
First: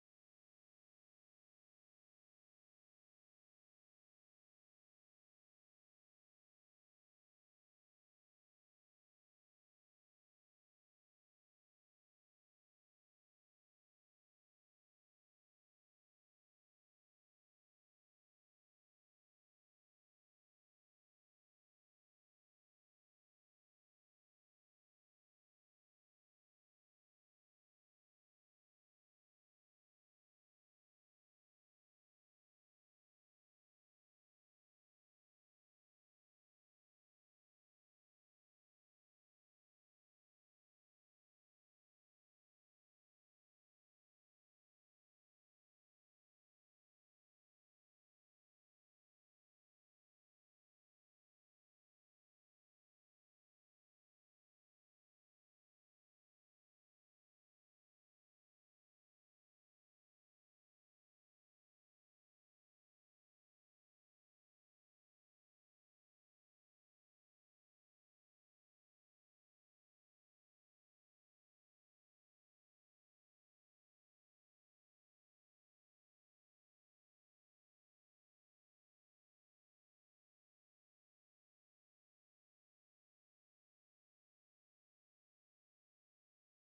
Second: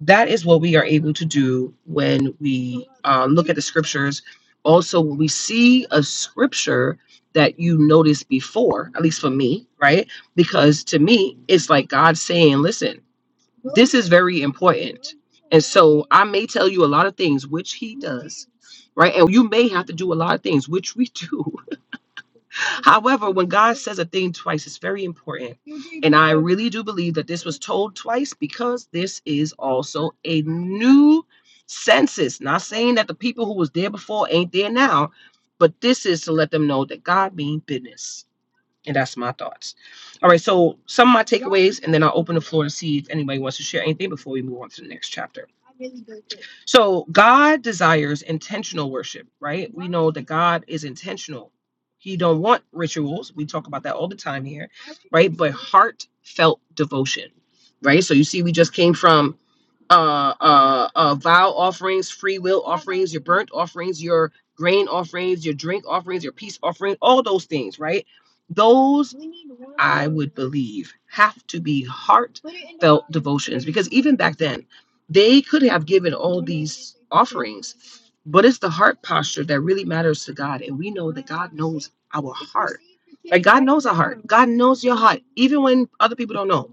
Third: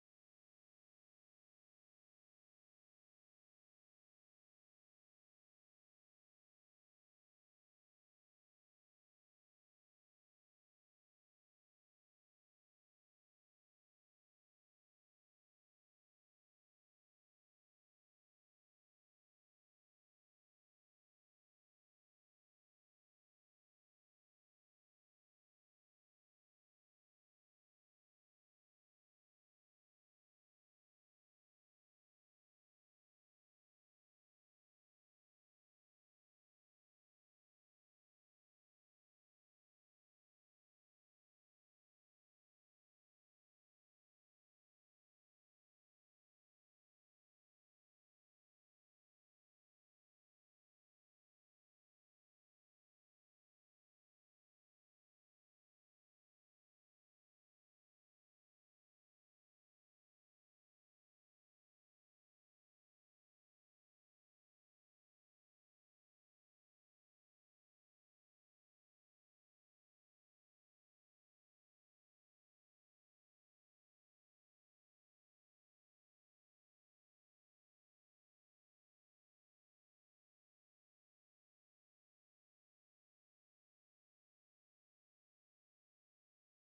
S1: That is what we are able to do when we uh, look at the scriptures. Also, when we see a scripture that you noticed before, at least for me, right? Because to me, it's like God saying, listen, very important. I may tell you a lot of things, which he, right? And you may have to do a lot of things, which we do says a thing twice. It's very important. Really do believe that this. told twice because this is also a new census. Not saying that the people who was there before ain't there now, but this is to let them know that God means business. And that's my thoughts. All right, so some of my takes, and then I'll open the floor to see if anybody wants to share anything before we move on to the next chapter. So God desires intentional worship, right? That God is intentional. He don't want rituals. We talk about that all the time here. Heartfelt devotion, right? So you see, we just came from uh, uh, uh, vow offerings, free will burnt offerings, your grain offerings, your drink offerings, your peace offering, all those things, right? Those have to be heart. Even back then, they could have given, but it's the heart posture that really matters to God, and we know our heart, even when other people don't know.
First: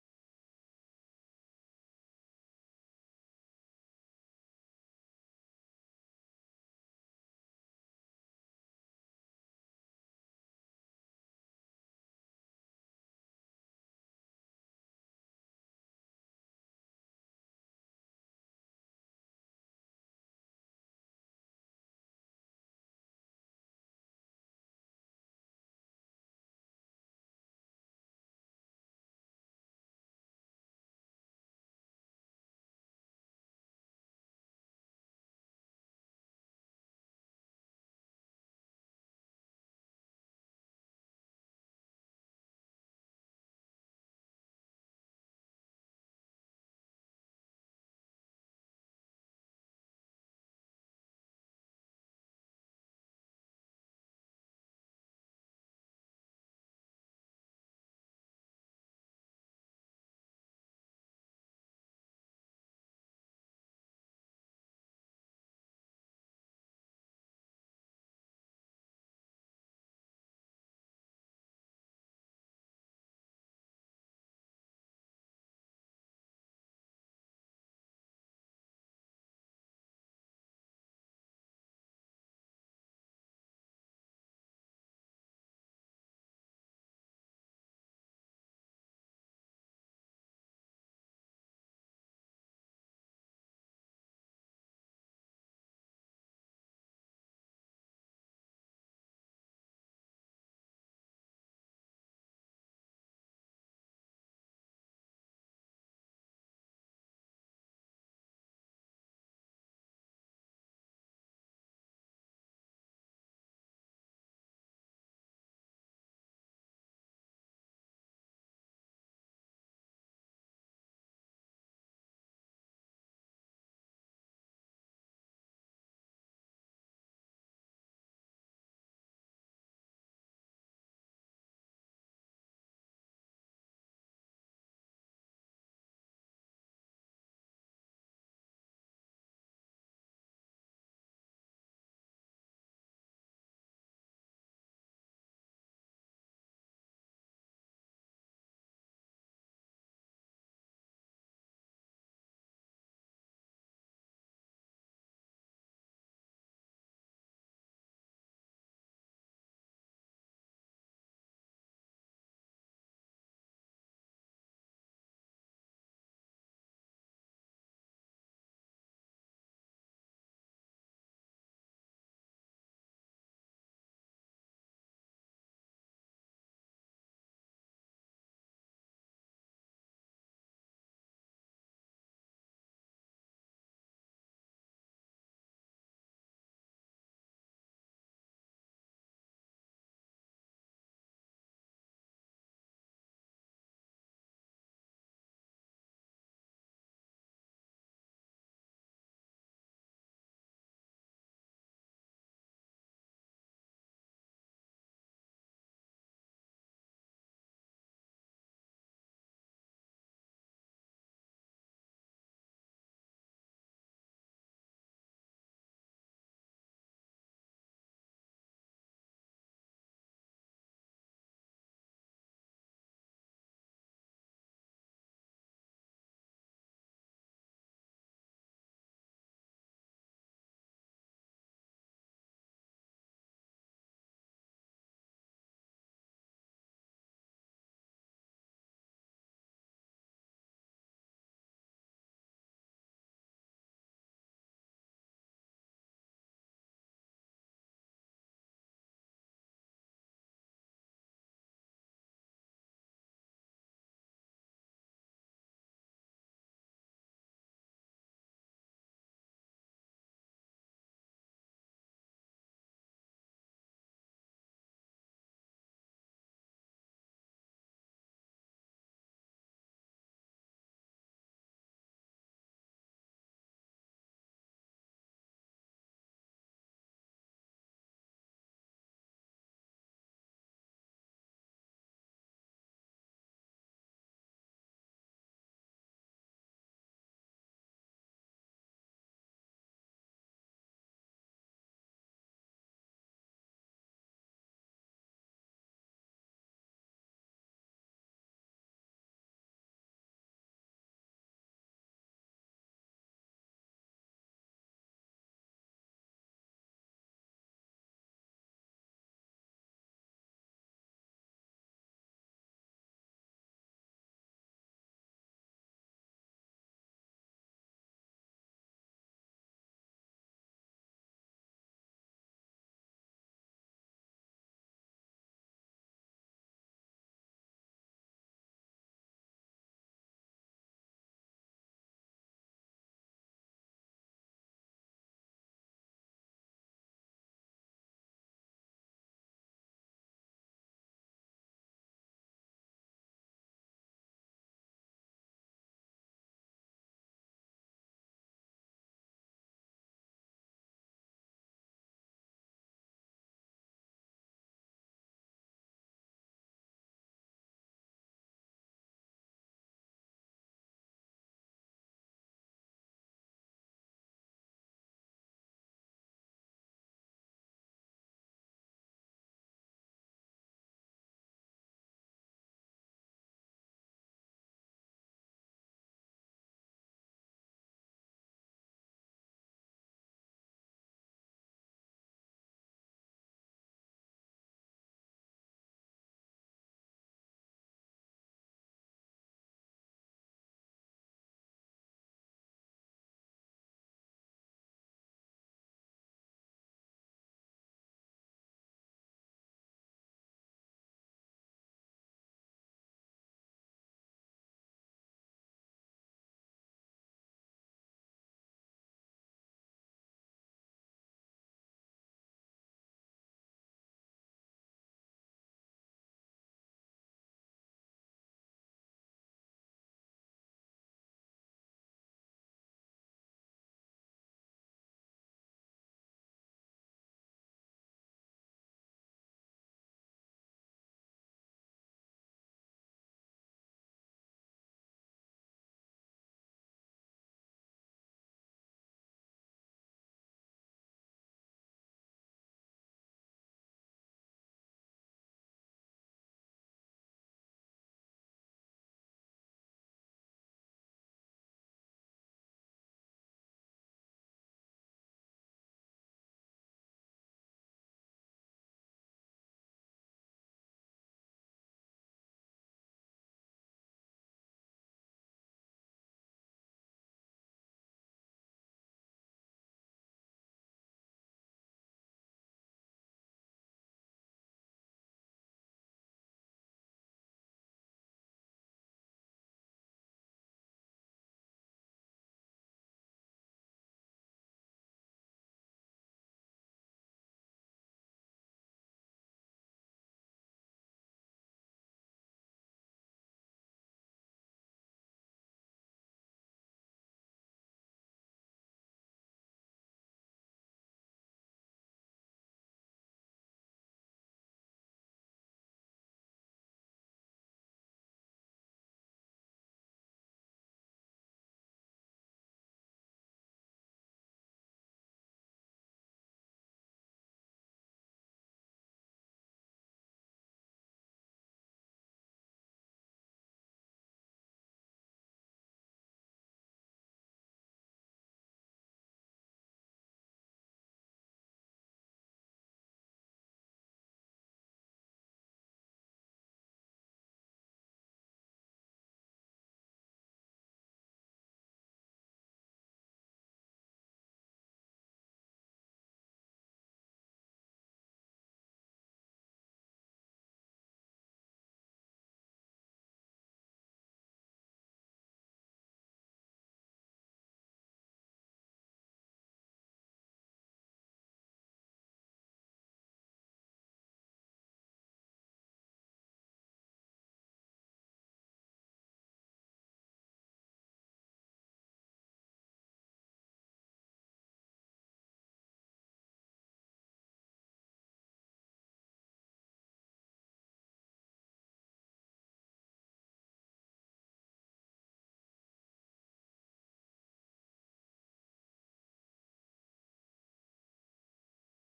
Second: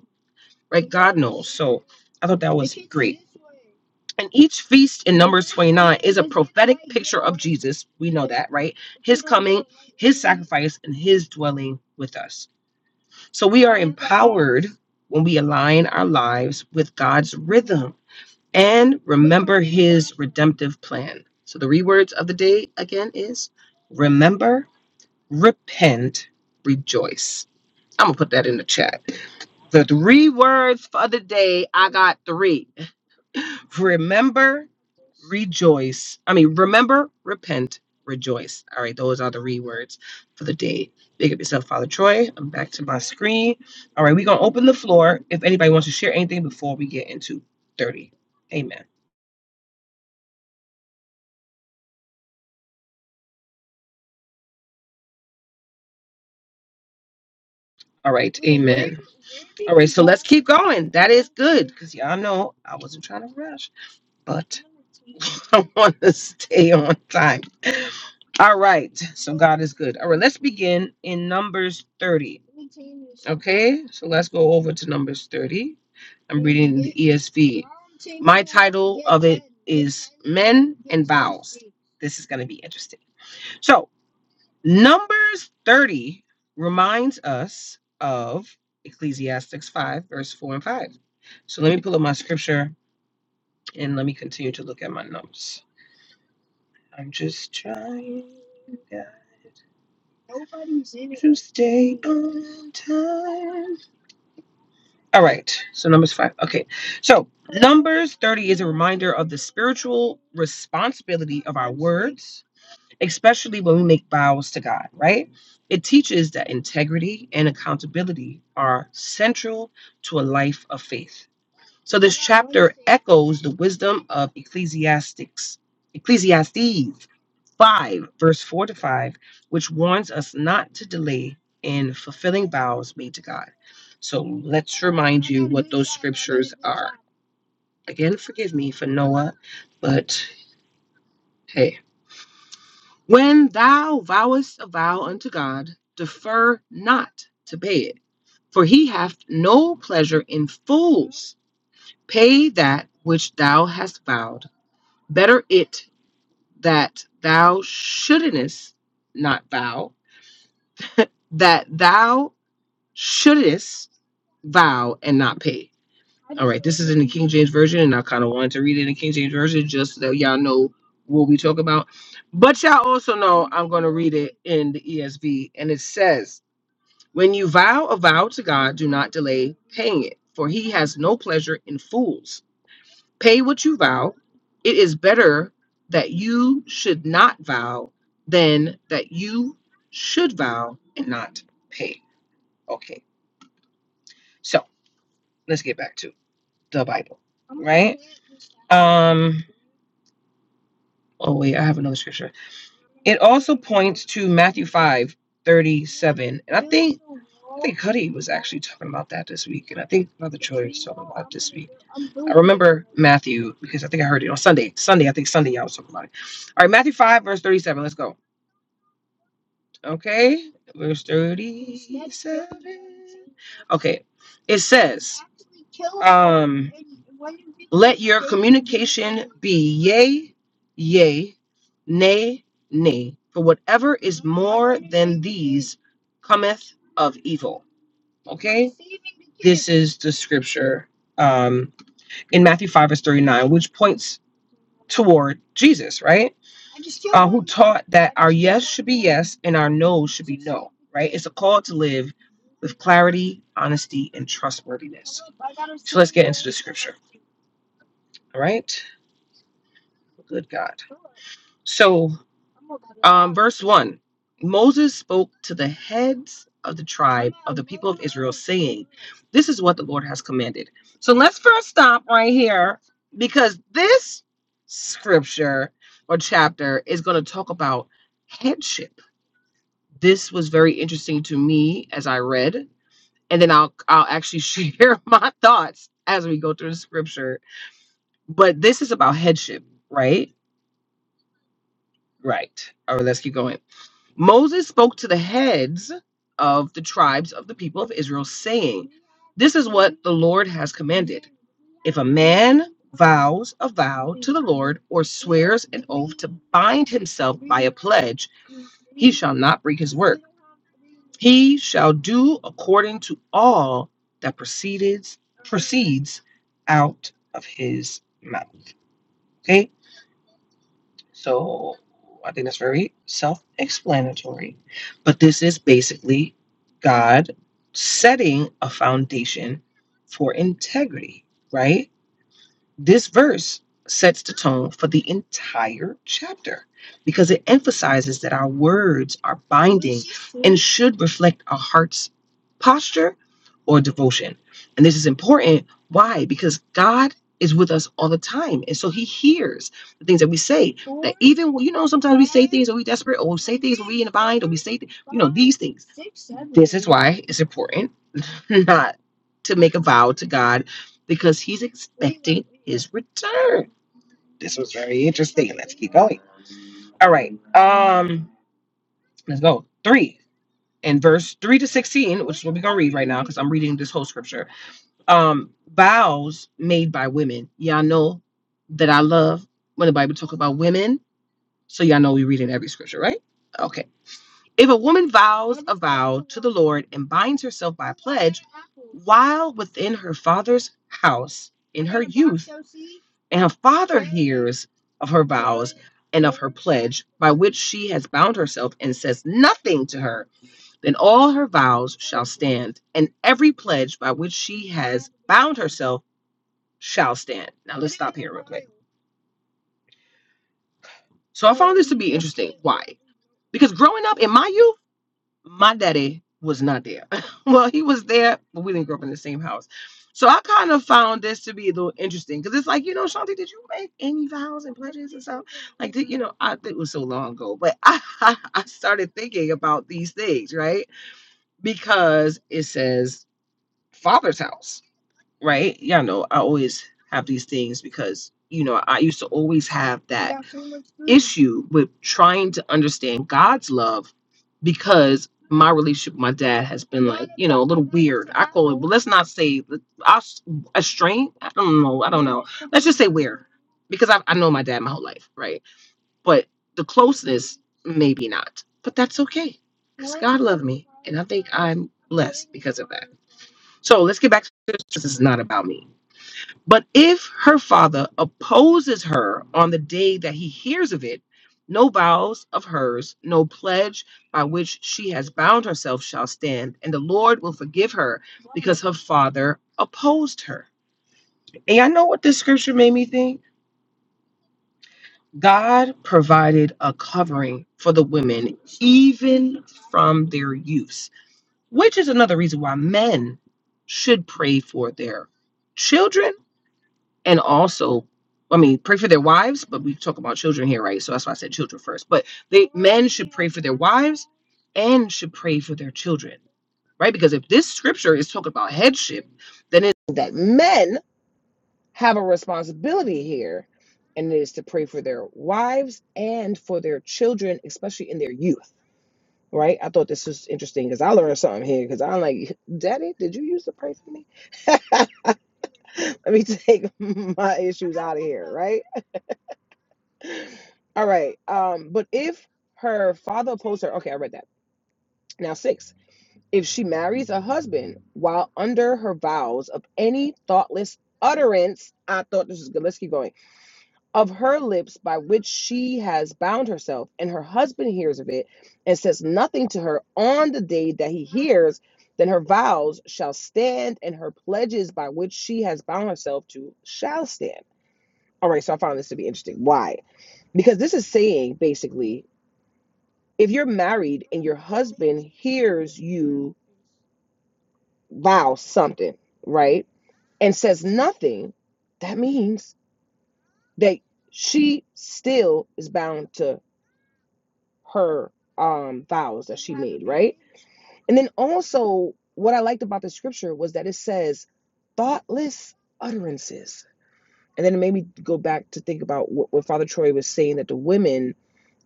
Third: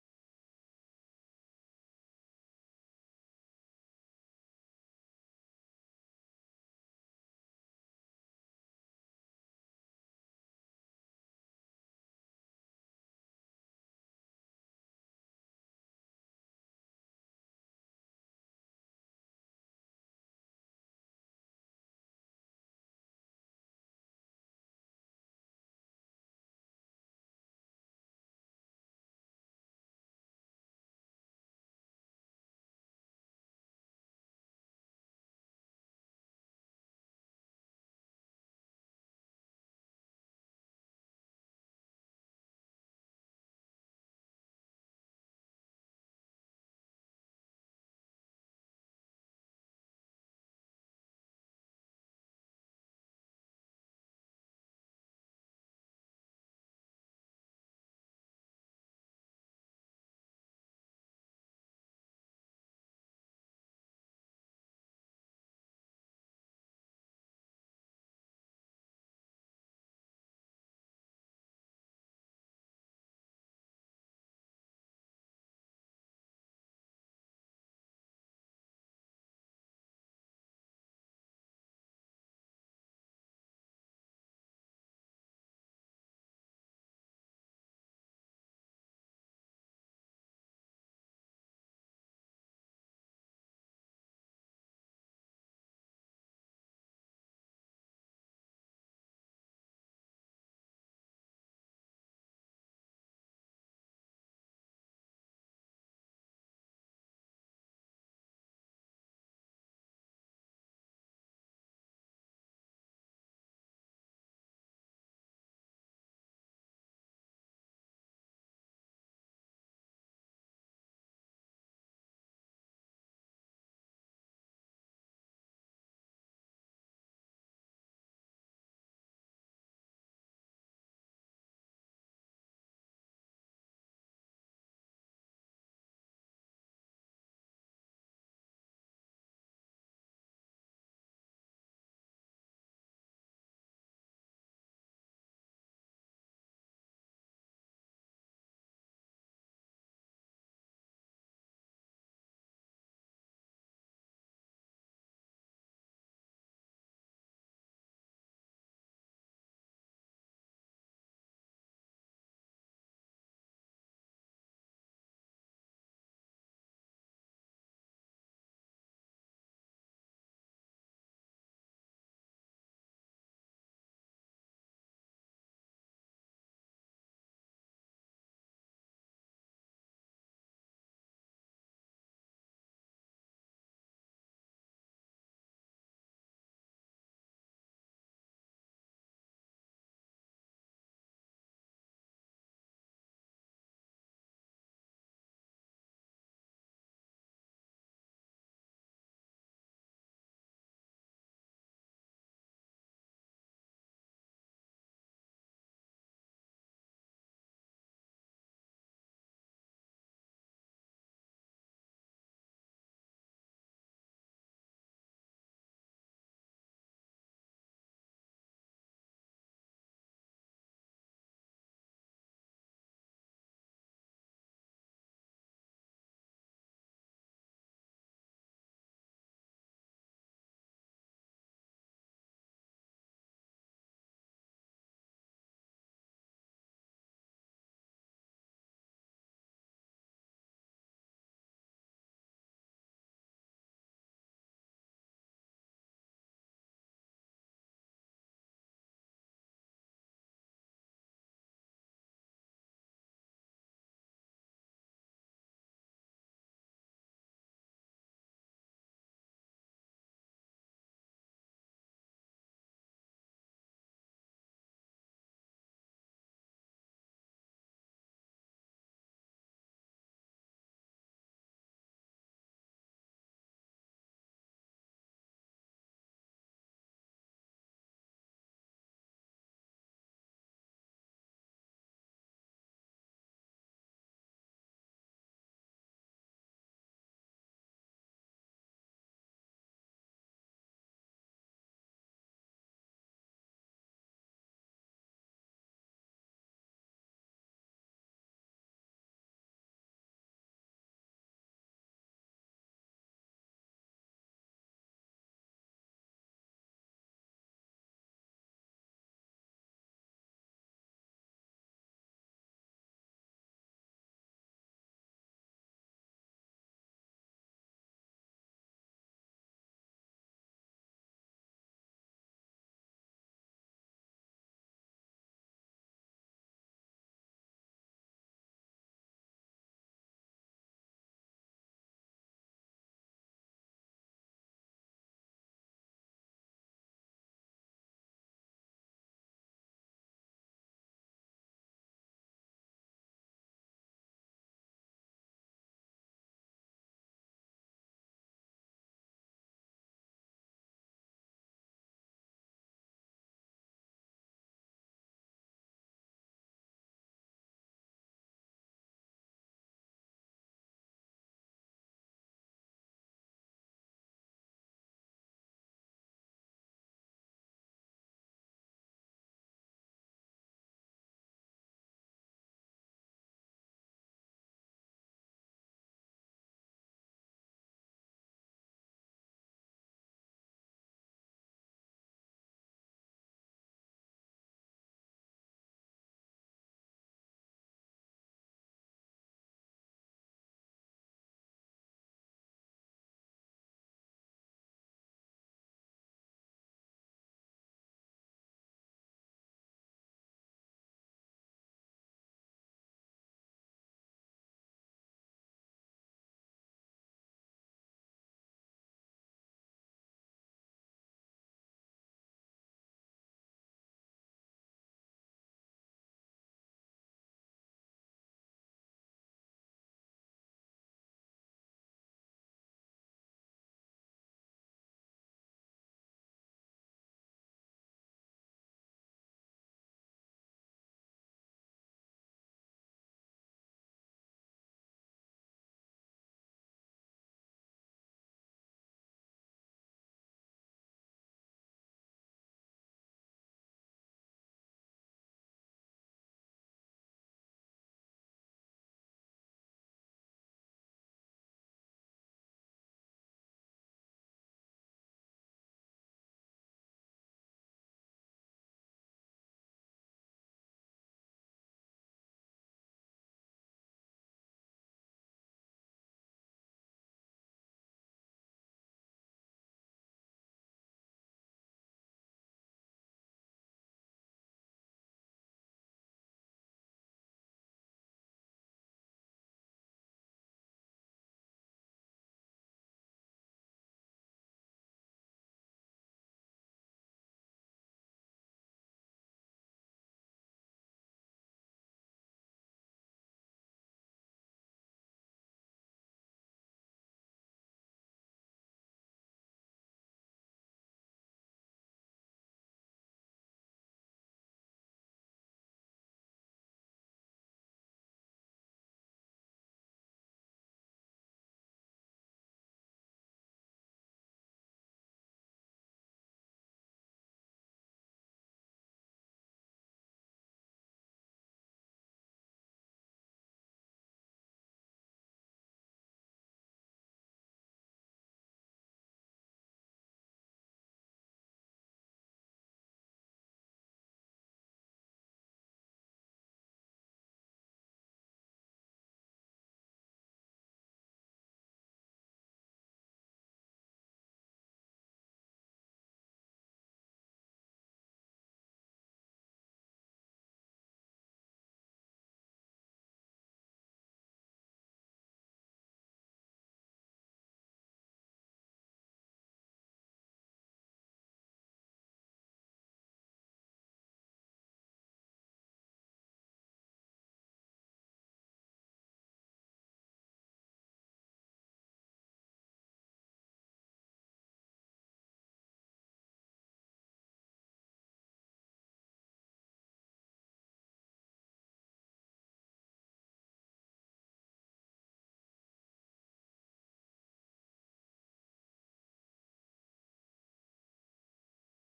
S1: I thought that was and each feast in ninety nine. This we know that, right? Christ and His dwelling with us. So we are heard when we align our lives with God's rhythm and remember his redemptive plan. So the rewords of the day again is remember, repent, rejoice. I'm gonna put that in the chat. The three words for the day, I got three. Remember, rejoice. I mean, remember, repent, rejoice. All right, those are the rewords for the day. Big up yourself, Father Troy. I'm back to my screen. All right, we're gonna open the floor if anybody wants to share anything before we get into 30. Amen. All right. Going. good because y'all know I wasn't trying to rush, but I want to stay on time. All right, so God is good. All right, let's begin in Numbers 30. Okay, so let's go over to Numbers 30. I'm ESV. This is going to be interesting. So, Numbers 30 reminds us of Ecclesiastes 5, verse 4 and 5. So, let me pull up my scripture and let me continue to look at my notes. I'm just trying. guys. Stay on time. All right. So numbers five. Okay. So numbers 30 is a reminder of the spiritual responsibilities, especially when we make vows to God, right? It teaches that integrity and accountability are central to a life of faith. So goes the wisdom of Ecclesiastics, Ecclesiastes 5, verse 4 to 5, which warns us not to delay in fulfilling vows made to God. So let's remind again, forgive me for Noah, but hey. When thou vowest a vow unto God, defer not to pay it, for he hath no pleasure in fools. Pay that which thou hast vowed. Better it that thou shouldest not vow, that thou shouldest vow and not pay. This is in the King James Version, and I kind of wanted to read it in the King James Version just so that y'all know what we talk about. But y'all also know I'm going to read it in the ESV, and it says, When you vow a vow to God, do not delay paying it, for he has no pleasure in fools. Pay what you vow. It is better that you should not vow than that you should vow and not pay. Okay, so let's get back to the Bible. Um, Oh wait, I have another scripture. It also points to Matthew five thirty seven, and think Cuddy was actually talking about that this week, and I think another Matthew because I think I heard it on Sunday. Sunday, I think Sunday I was talking about it. All right, Matthew five verse thirty seven. Let's go. Okay, verse thirty. Okay, it says, um, "Be yea, yea, nay, nay, for whatever is cometh of evil." Okay, this is the scripture. Um, in Matthew 5, verse 39, which points toward Jesus, right? That's in our nose. It's a call to live clarity, honesty, and trustworthiness. All right. Good God. So, verse one Moses spoke to the heads of the tribe. This is what the Lord has commanded. So, let's first stop right here because this scripture or chapter is going to talk about headship. This was very interesting to me as I read and then I'll I'll actually share my thoughts as we go through the scripture But this is about headship, right? Right. All right, let's keep going. Moses spoke to the heads of the tribes of the people of Israel, saying, This is what the Lord has commanded. If a man vows a vow to the Lord or swears an oath to bind himself a pledge, shall not break his word. He shall do according to all that proceeds proceeds out of his mouth. Okay? So I think that's very self explanatory. But this is basically God setting a foundation for integrity, right? This verse sets the tone for the entire chapter because it emphasizes that our words are binding, should reflect our heart's posture or devotion. And this is important. Why? Because God is with us all the time. And so he hears the things that we say even when- you know sometimes are we desperate? Oh, say these things. Why it's important not to make a vow to God because He's ex- his This was very annoying. All right, um, let's go three in verse three to sixteen. We're gonna read right now because I'm reading this whole scripture. Um, vows made by women. Y'all know that I love when the Bible talk about women, so y'all know we read in every scripture, right? Okay. If a woman vows to the Lord and binds herself by while within her father's house and her father's of her vow and pledge by which she has bound herself and says nothing to her, then all her vows shall stand, and every pledge by which she has bound herself shall stand. Now, so because growing up in my youth, my daddy was not there. well, he was there, but we didn't grow up in the same house. So I kind of found this to be a little interesting because it's like, you know, Shanti, did you make any vows and pledges and stuff? you know, I think it was so long ago, but I, I started thinking about these things, right? Because it says father's house, right? Y'all know I always have these things because, you know, I used to always have that issue with trying to understand God's love because my relationship with my dad has been, you know, a little, let's not say I a strain. I don't know. I don't know. Let's just say where, because I, I know my dad my whole life, right? But the closeness, maybe not, but that's okay I'm left because of that. So let's get back to this. This is not about me. But if her father opposes her on the day that he hears of it, no vows of hers, no pledge by which she has bound herself shall stand, and the Lord will forgive her because her father opposed her. And I know what this scripture made me think. God provided a covering for the women even from their use. which is another reason why men should pray for their children and also I mean pray for their wives, but we talk about children here, right? So that's why I said children first. But they men should pray for their wives and should pray for their children, right? Because if this scripture is talking about headship, then it that men have a responsibility here and it is to pray for their wives and for their children, especially in their youth right? I thought this was interesting because I learned something here because I'm like, Daddy, did you use the price for me? Let me take my issue, right? All right. Um, but if her father opposed her, okay, I read that. Now, six, if she marries a husband while under her vows of any thoughtless utterance, I thought this was good. Let's keep going of her lips by which she has bound herself, and her husband hears of it and says nothing to her on the day that he hears, then her vows shall stand and her pledges by which she has bound herself to shall stand. All right, so I found this to be interesting. Why? Because this is saying basically if you're married and your husband vows something, right, and says nothing, that means that she still is bound to her um vows that And then also, what I liked about the scripture was that it says thoughtless utterances. And then it made me go back to think about what, what Father Troy was saying that the women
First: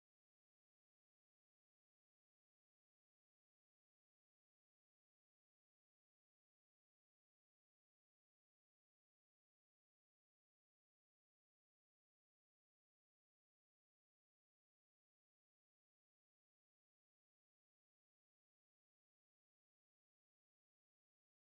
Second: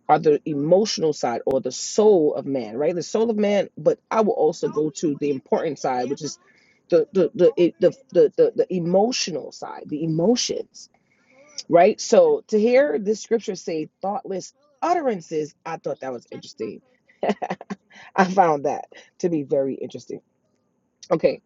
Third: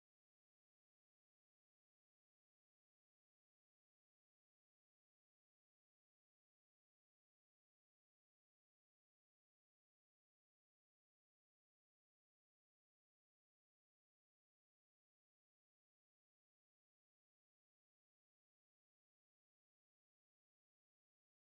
S1: are the emotional side or the soul of man, right? The soul of man, but I will also importance the, the the emotional side, the emotions, right? So to hear this scripture say thoughtless utterances, I thought that was I found that to be very interesting. Okay.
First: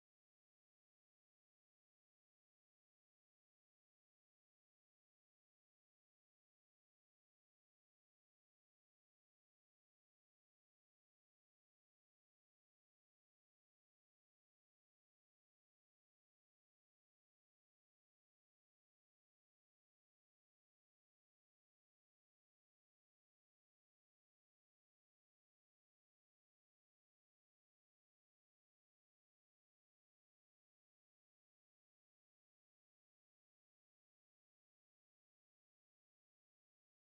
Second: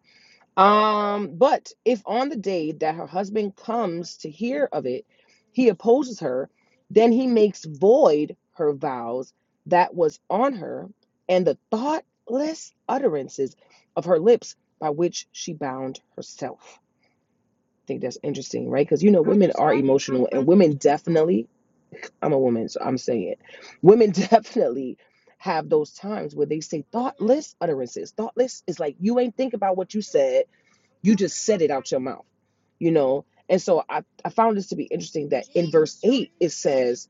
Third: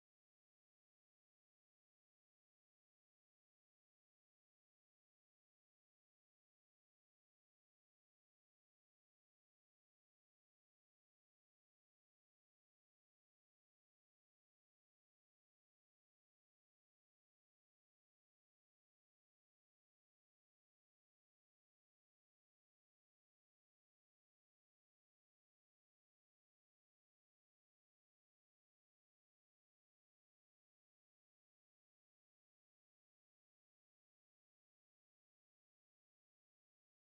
S1: Um, but if on the day that her husband comes to hear of it, he opposes her, then he makes void her vows that was on her and the thoughtless utterances of her lips by which she bound herself. I think that's interesting, right? Because you know, definitely, I'm a woman, so I'm saying it. Women definitely have those times where they say thoughtless utterances. Thoughtless is like you ain't think about what you said you just said it out your mouth, you know? And so I, I found this to be interesting that in verse 8, it says,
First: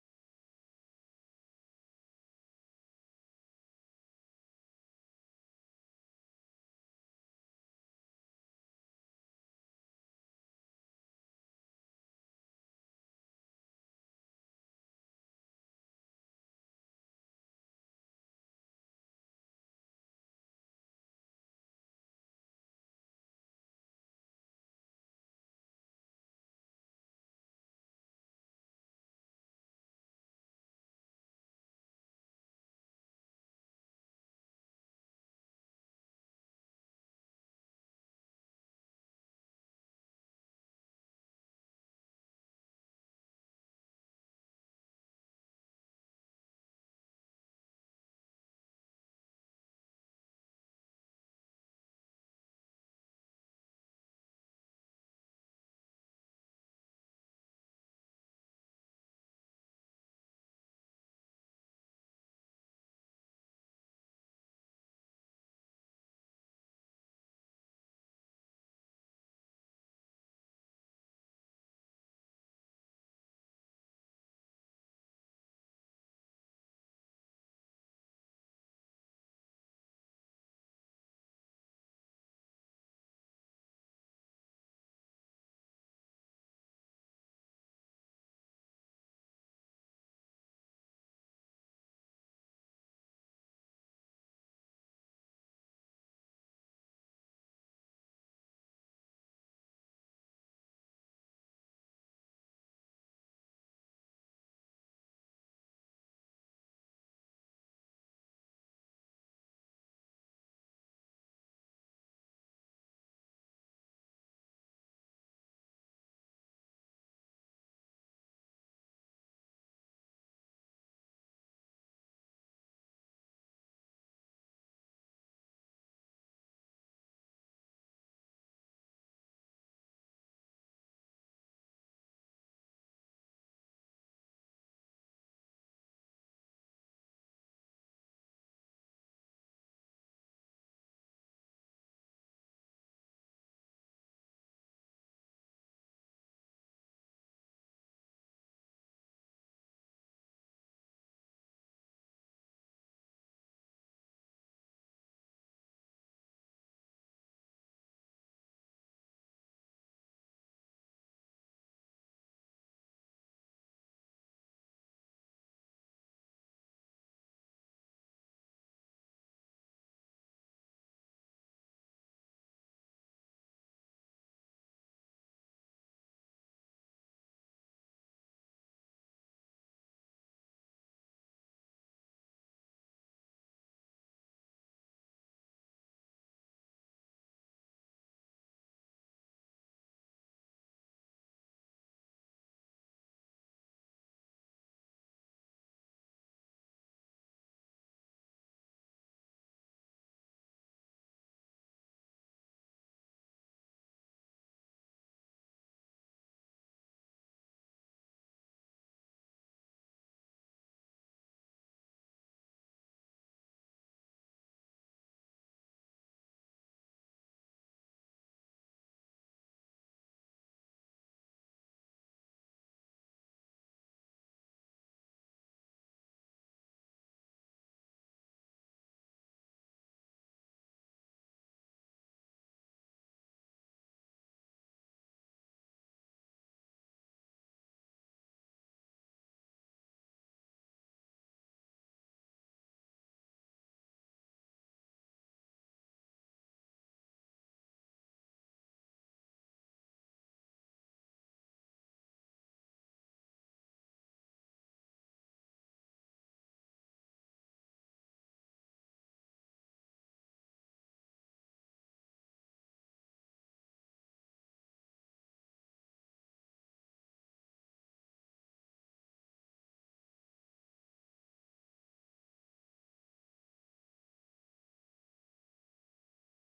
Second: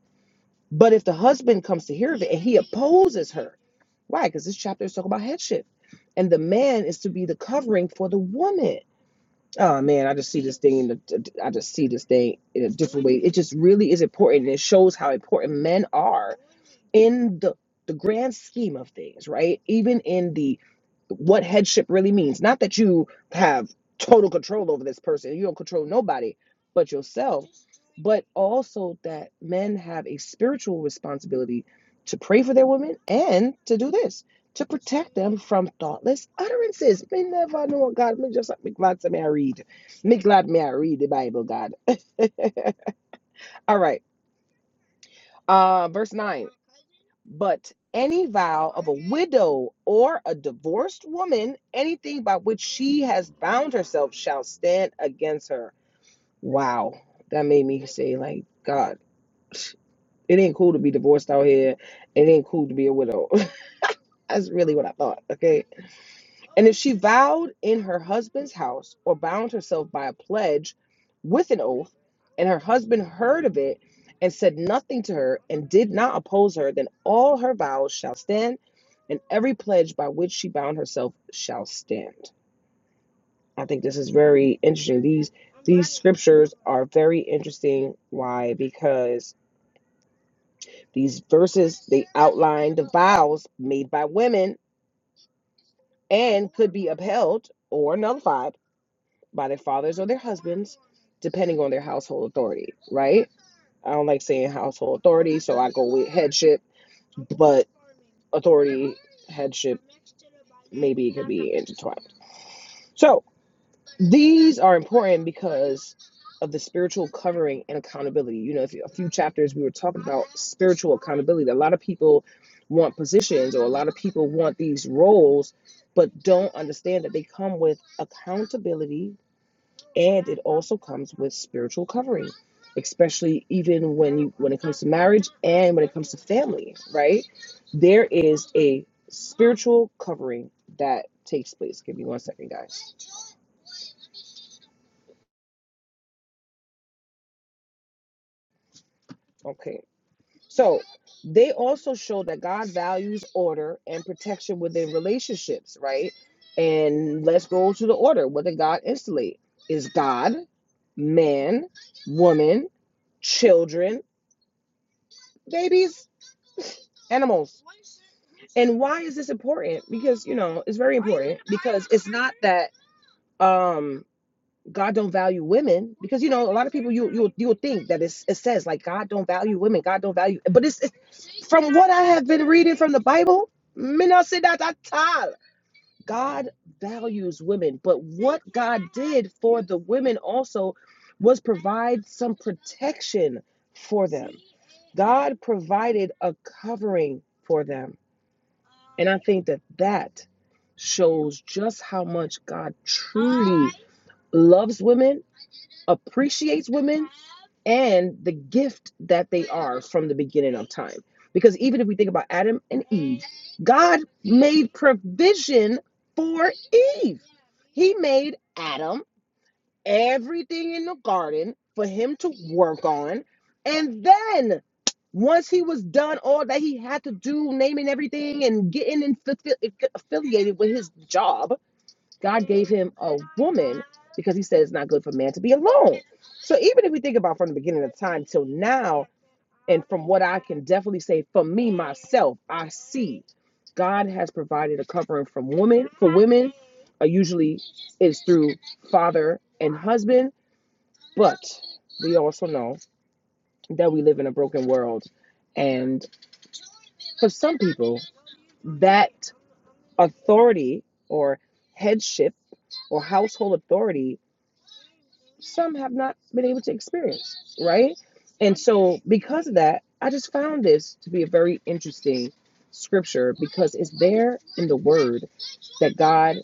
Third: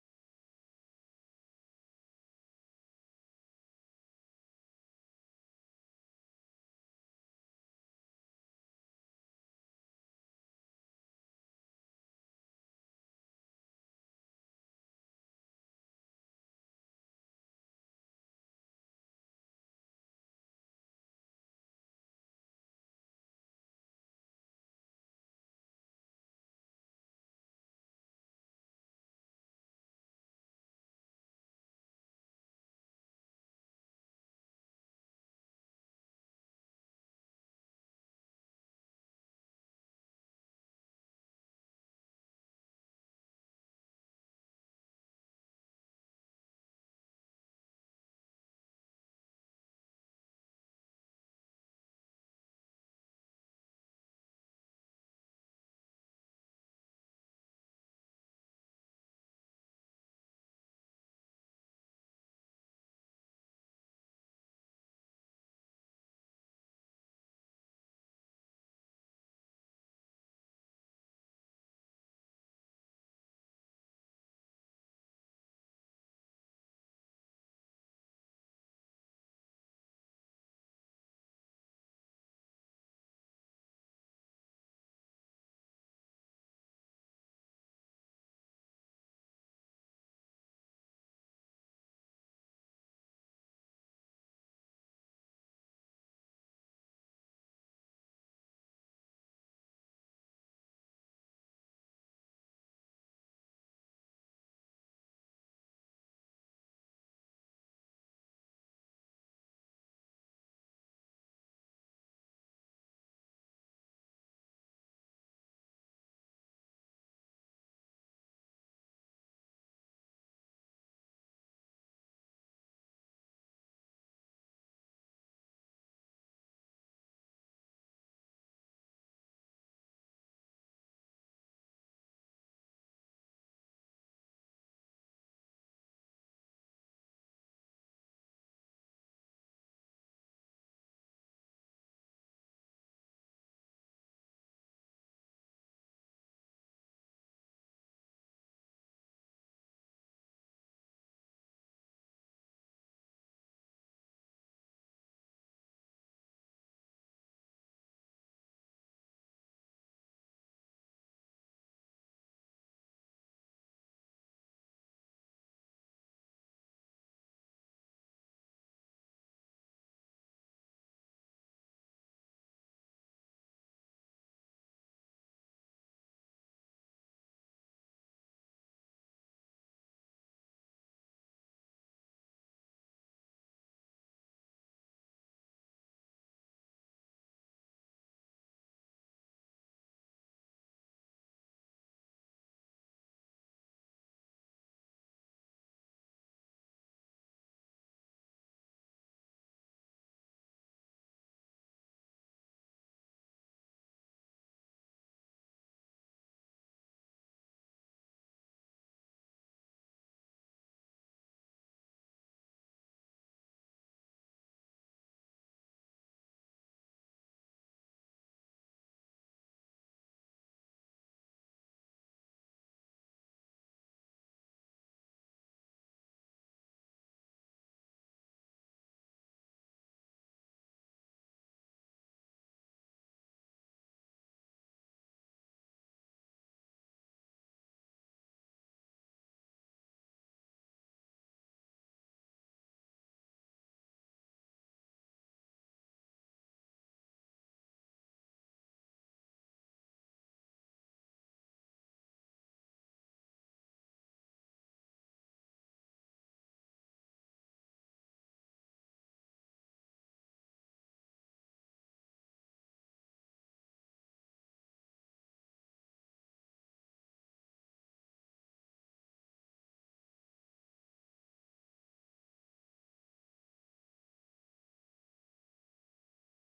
S1: But if the husband comes to hear of it and he opposes her, why? Because this chapter is talking about headship. And the man is to be the covering for the woman. Oh man, I just see this thing. In the, I just see this thing in a different way. It just really is important. and It shows how important men are in the the grand scheme of things, right? Even in the what headship really means. Not that you have total control over this person, you don't control nobody but yourself, but also that men have a spiritual responsibility to pray for their women and to do this to protect them from thoughtless utterances. Me never know God. Me just me glad to me I read. Me glad me I read the Bible, God. All right. Uh verse 9. But any vow a widow or a divorced woman, anything by which she has bound herself shall stand against her. Wow. That made me say, like, God, it ain't cool to be divorced out here. It ain't cool to be a widow. That's really what I thought. Okay. And if she vowed in her husband's house or bound herself by a pledge with an oath, and her husband heard of it and said nothing to her and did not oppose her, then all her vows shall stand, and every pledge by which she bound herself shall stand. I think this is very interesting. These these scriptures are very interesting. Why? Because these verses they outline the vows made by women and could be upheld or nullified by their fathers or their husbands, depending on their household authority, right? I don't like saying household authority, so I go with headship, authority, headship. So these are important because of the spiritual covering and accountability. You know, if you- a few chapters we were talking about spiritual accountability. A lot of people want positions or a lot of people want these roles, but don't understand that they come with accountability and it also comes with spiritual covering especially even when you when it comes to marriage and when it comes to family right there is a spiritual covering that takes place give me one second guys okay so they also show that god values order and protection within relationships right and let's go to the order what did god installate is god man woman children babies animals And why is this important? Because you know it's very important. Because it's not that um God don't value women. Because you know a lot of people you you you'll think that it's, it says like God don't value women. God don't value. But it's, it's from what I have been reading from the Bible. me not say that at all. God values women, but what God did for the women also was provide some protection for them. God provided a covering for them. And I think that that shows just how much God truly loves women, appreciates women, and the gift that they are from the beginning of time. Because even if we think about Adam and Eve, God made provision for Eve. He made Adam everything in the garden for him to work on. And then once he was done all that he had to do, naming everything and getting in, affi- affiliated with his job, God gave him a woman because he said it's not good for man to be alone. So even if we think about from the beginning of time till now, and from what I can definitely say for me myself, I see God has provided a covering from women for women. Uh, usually is through father and husband but we also know that we live in a broken world. And for some people, that authority or headship or household authority, some have not been able to experience, right? And so, because of that, I just found this to be a very interesting scripture because it's there in the word that God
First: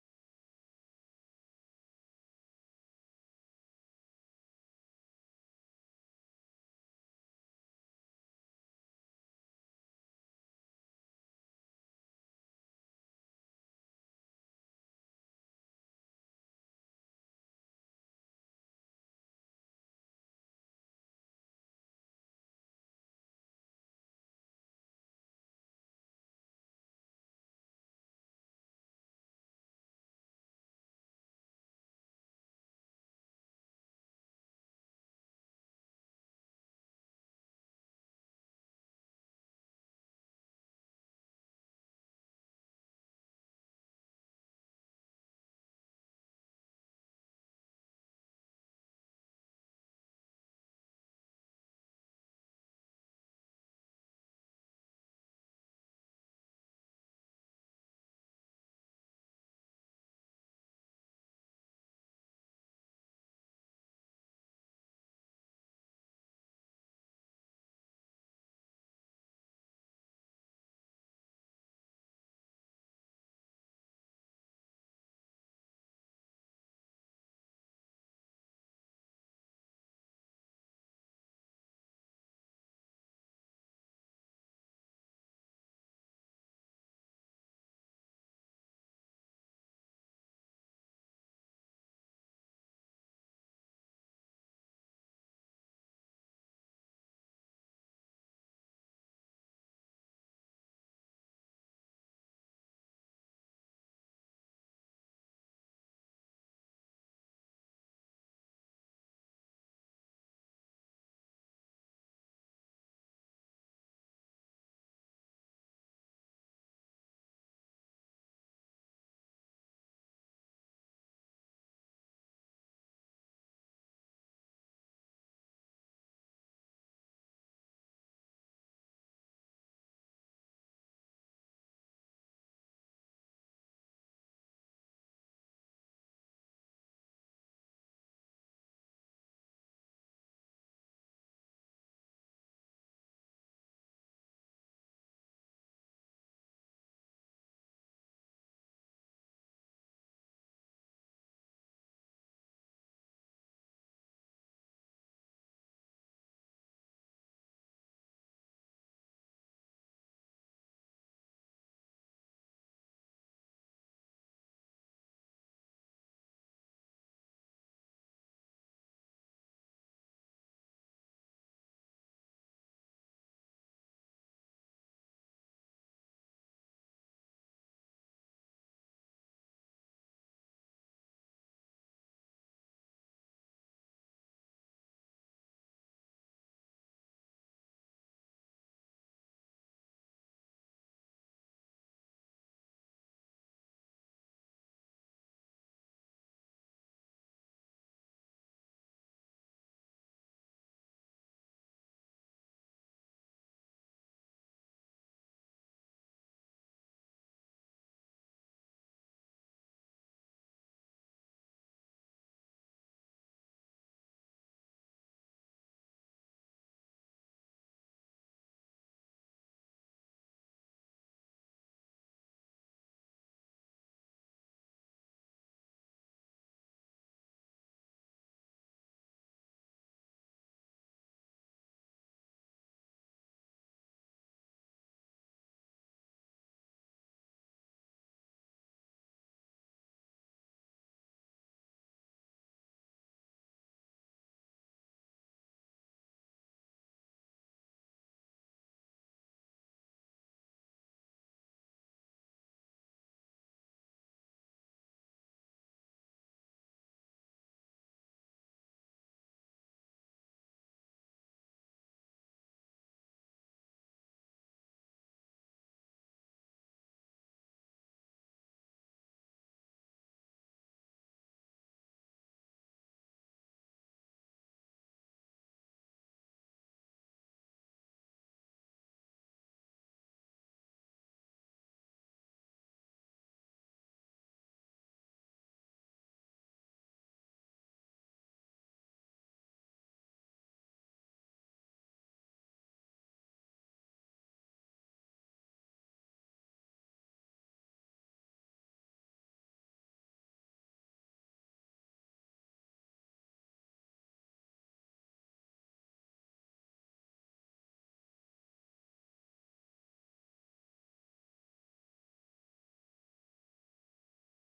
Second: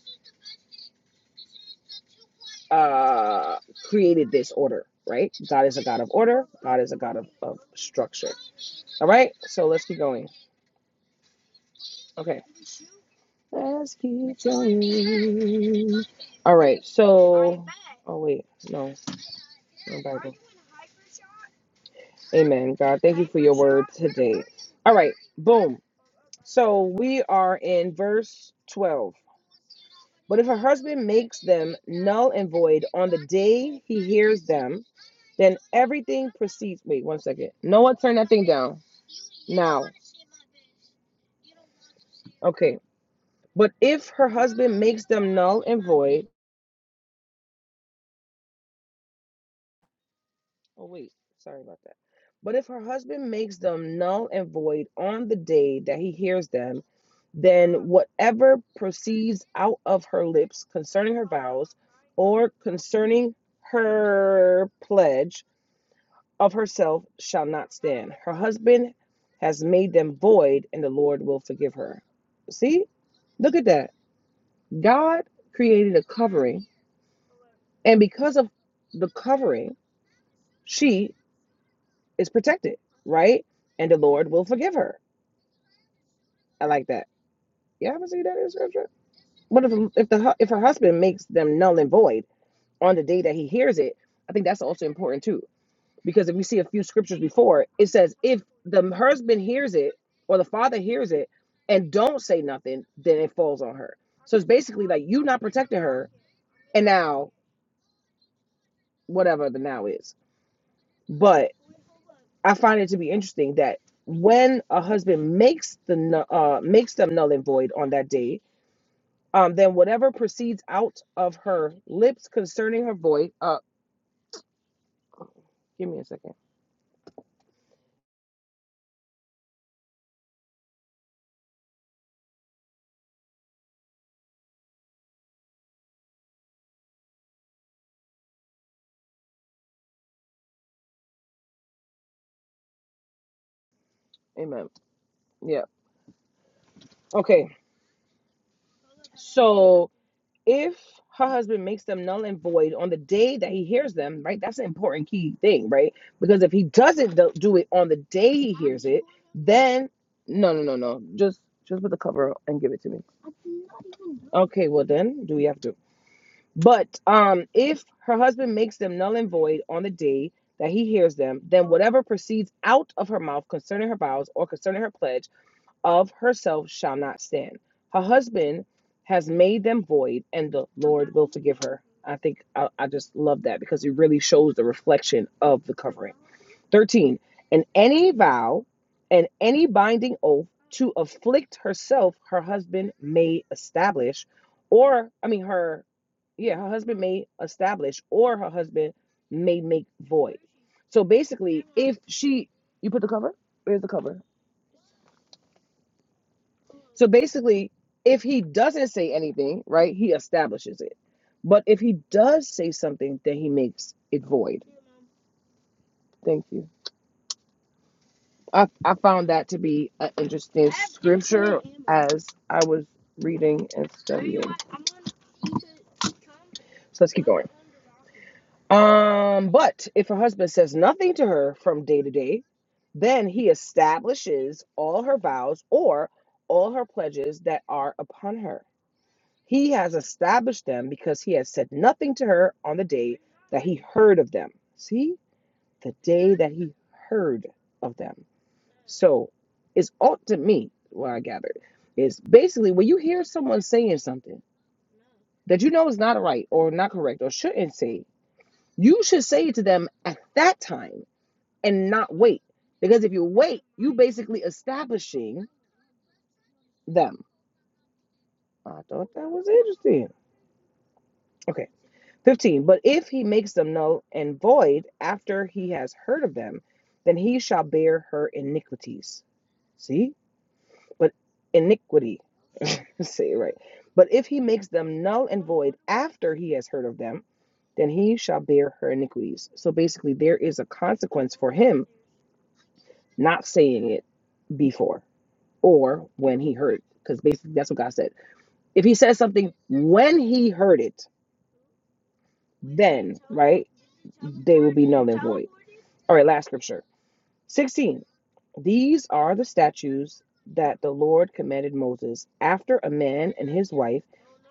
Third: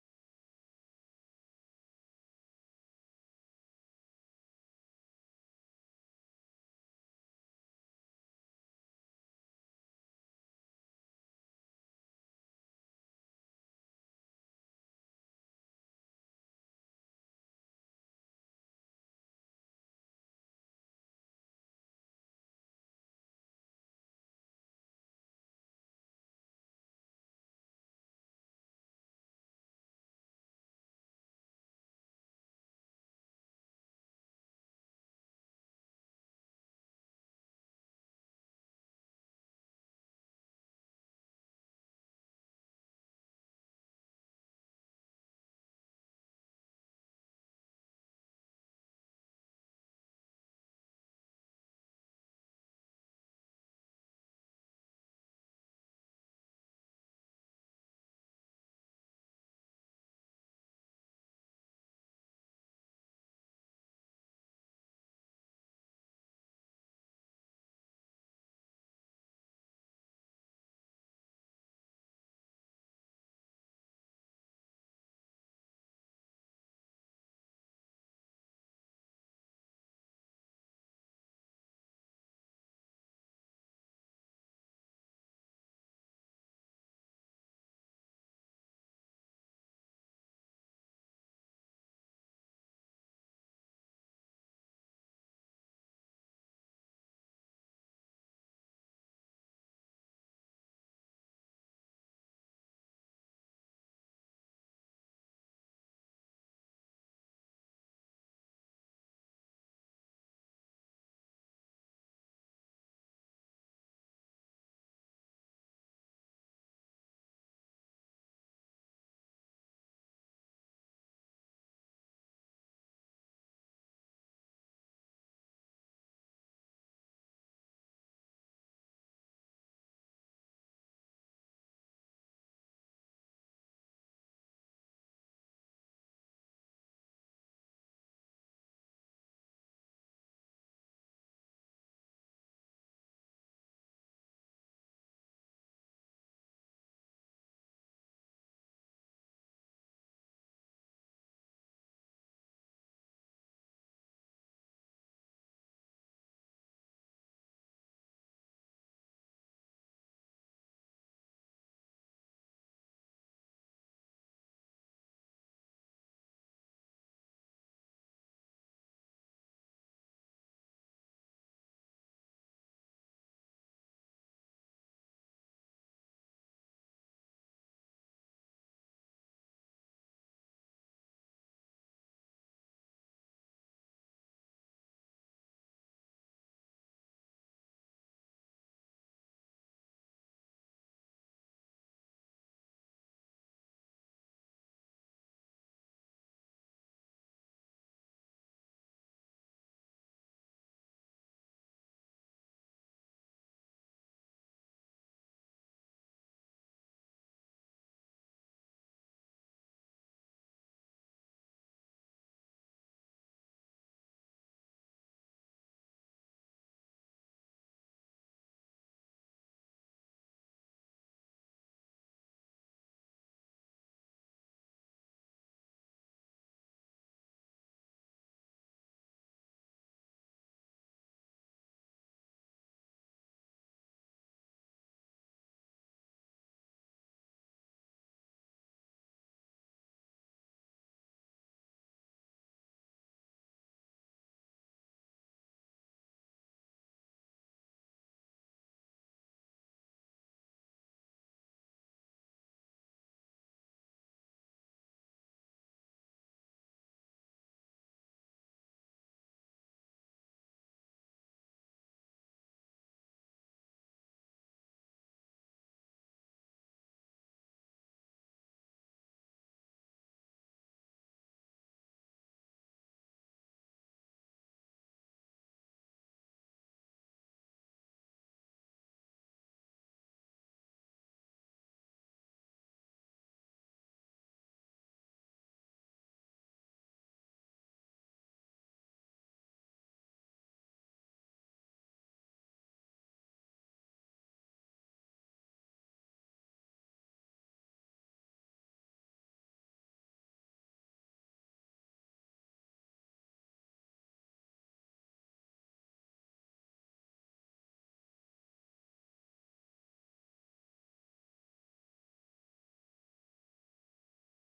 S1: uh, created this order, right? God is a God of order, God is a God of, of structure. All right, so let's keep going. Okay. Let's keep going. All right. So, oh wait, no, no Bible. Amen. God, thank you for your word today. All right. Boom. So we are in verse twelve. But if a husband makes them null and void on the day he hears them, then everything proceeds. Wait, one second. Noah, turn that thing down now. Okay. But if her husband makes them null and void Oh, wait, sorry about that. But if her husband makes them null and void on the day that he hears them, then whatever proceeds out of her lips concerning her vows or concerning her pledge of herself shall not stand. Her husband has made them void, and the Lord will forgive her. See, look at that. God created a covering, and because of the covering, she is protected, right? And the Lord will forgive her. I like that. You haven't seen that in scripture. But if if the hu- if her husband makes them null and void on the day that he hears it, I think that's also important too. Because if you see a few scriptures before, it says if the husband hears it or the father hears it and don't say nothing, then it falls on her. So it's basically like you not protecting her, and now whatever the now is. but. I find it to be interesting that when a husband makes the nu- uh, makes them null and void on that day, um, then whatever proceeds out of her lips concerning her void. Uh, give me a second. Amen. Yeah. Okay. So if her husband makes them null and void on the day that he hears them, right? That's an important key thing, right? Because if he doesn't do do it on the day, then no, no, no, no. Just just put the cover up and give it to me. Okay. Well, then do we have to? But um, if her husband makes them null and void on the day that he hears them, then whatever proceeds out of her mouth concerning her vows or concerning her pledge of herself shall not stand. Her husband has made them void, and the Lord will forgive her. I think I, I just love that because it really shows the reflection of the covering. 13. And any vow and any binding oath to afflict herself, her husband may establish, or, I mean, her, yeah, her husband may establish, or her husband may make void. So basically, if she, you put the cover? Where's the cover? So basically, if he doesn't say anything, right, he establishes it. But if he does say something, then he makes it void. Thank you. I, I found that to be an interesting as I was reading and stuff. So let's keep Um, but if her husband says nothing to her from day to day, then he establishes all her vows or all her pledges that are upon her. He has established them because he has said nothing to her on the day that he heard of them. See, the day that he heard of them. So it's all to me, what I gathered, is basically when you hear someone saying something. that you know is not right or not correct or shouldn't say, you should say it to them at that time and not wait. Because if you wait, you basically establishing them. I thought that was interesting. Okay. 15. But if he makes them null and void after he has heard of them, then he shall bear her iniquities. See? but iniquity. Say it right. But if he makes them null and void after he has heard of them, then he shall bear her iniquities. So basically, there is a consequence for him not saying it before or when he heard it. Because basically, that's what God said. If he says something when he heard it, then, right, they will be null and void. All right, last scripture 16. These are the statutes that the Lord commanded Moses after a man and his wife,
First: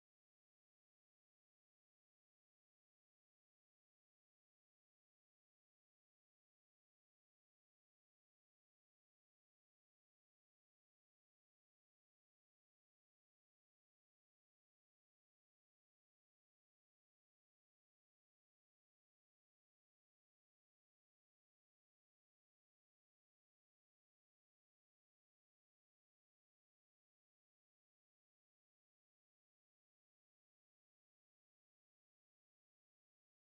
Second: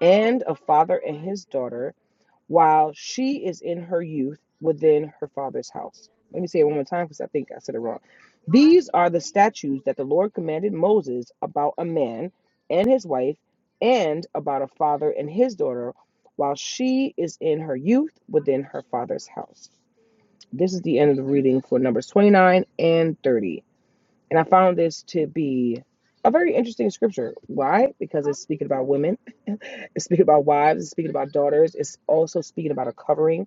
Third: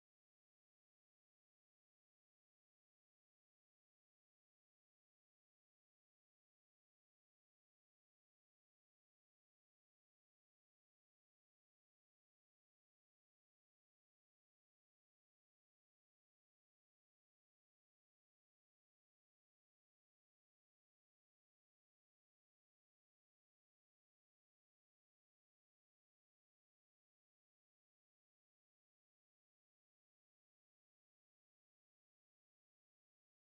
S1: and a father and his daughter, while she is in her youth within her father's house. Let me say it one more time because I think I said it wrong. These are the statutes that the Lord commanded Moses about a man and his wife, and about a father and his daughter, while she is in her youth within her father's house. This is the end of the reading for Numbers 29 and 30. And I found this to be a very interesting scripture. Why? Because it's speaking about women, it's speaking about wives, it's speaking about daughters, it's also speaking about a covering.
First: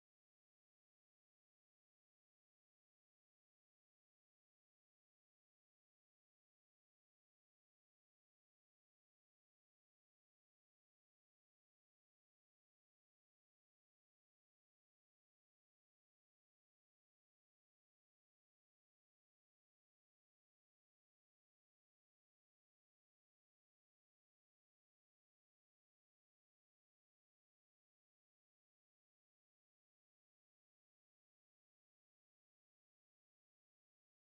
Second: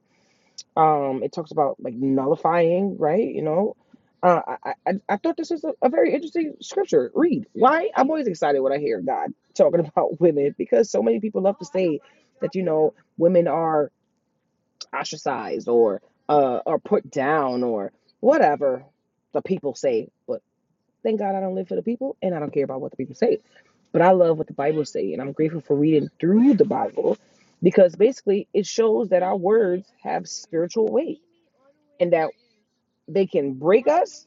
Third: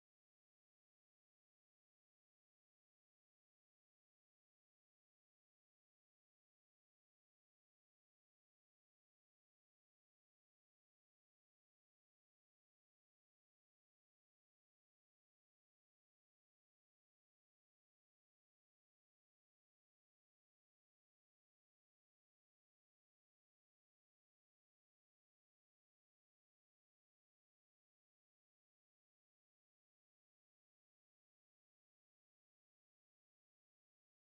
S1: Um, it talks about like nullifying, right? You know, uh, I, I I thought this was a, a very interesting scripture. Read. Why? I'm always excited when I hear God talking about women because so many people love to say that you know women are ostracized or uh, are put down or whatever the people say, but Thank God I don't live for the people and I don't care about what the people say. But I love what the Bible says, and I'm grateful for reading through the Bible because basically it shows that our words have spiritual weight and that they can break us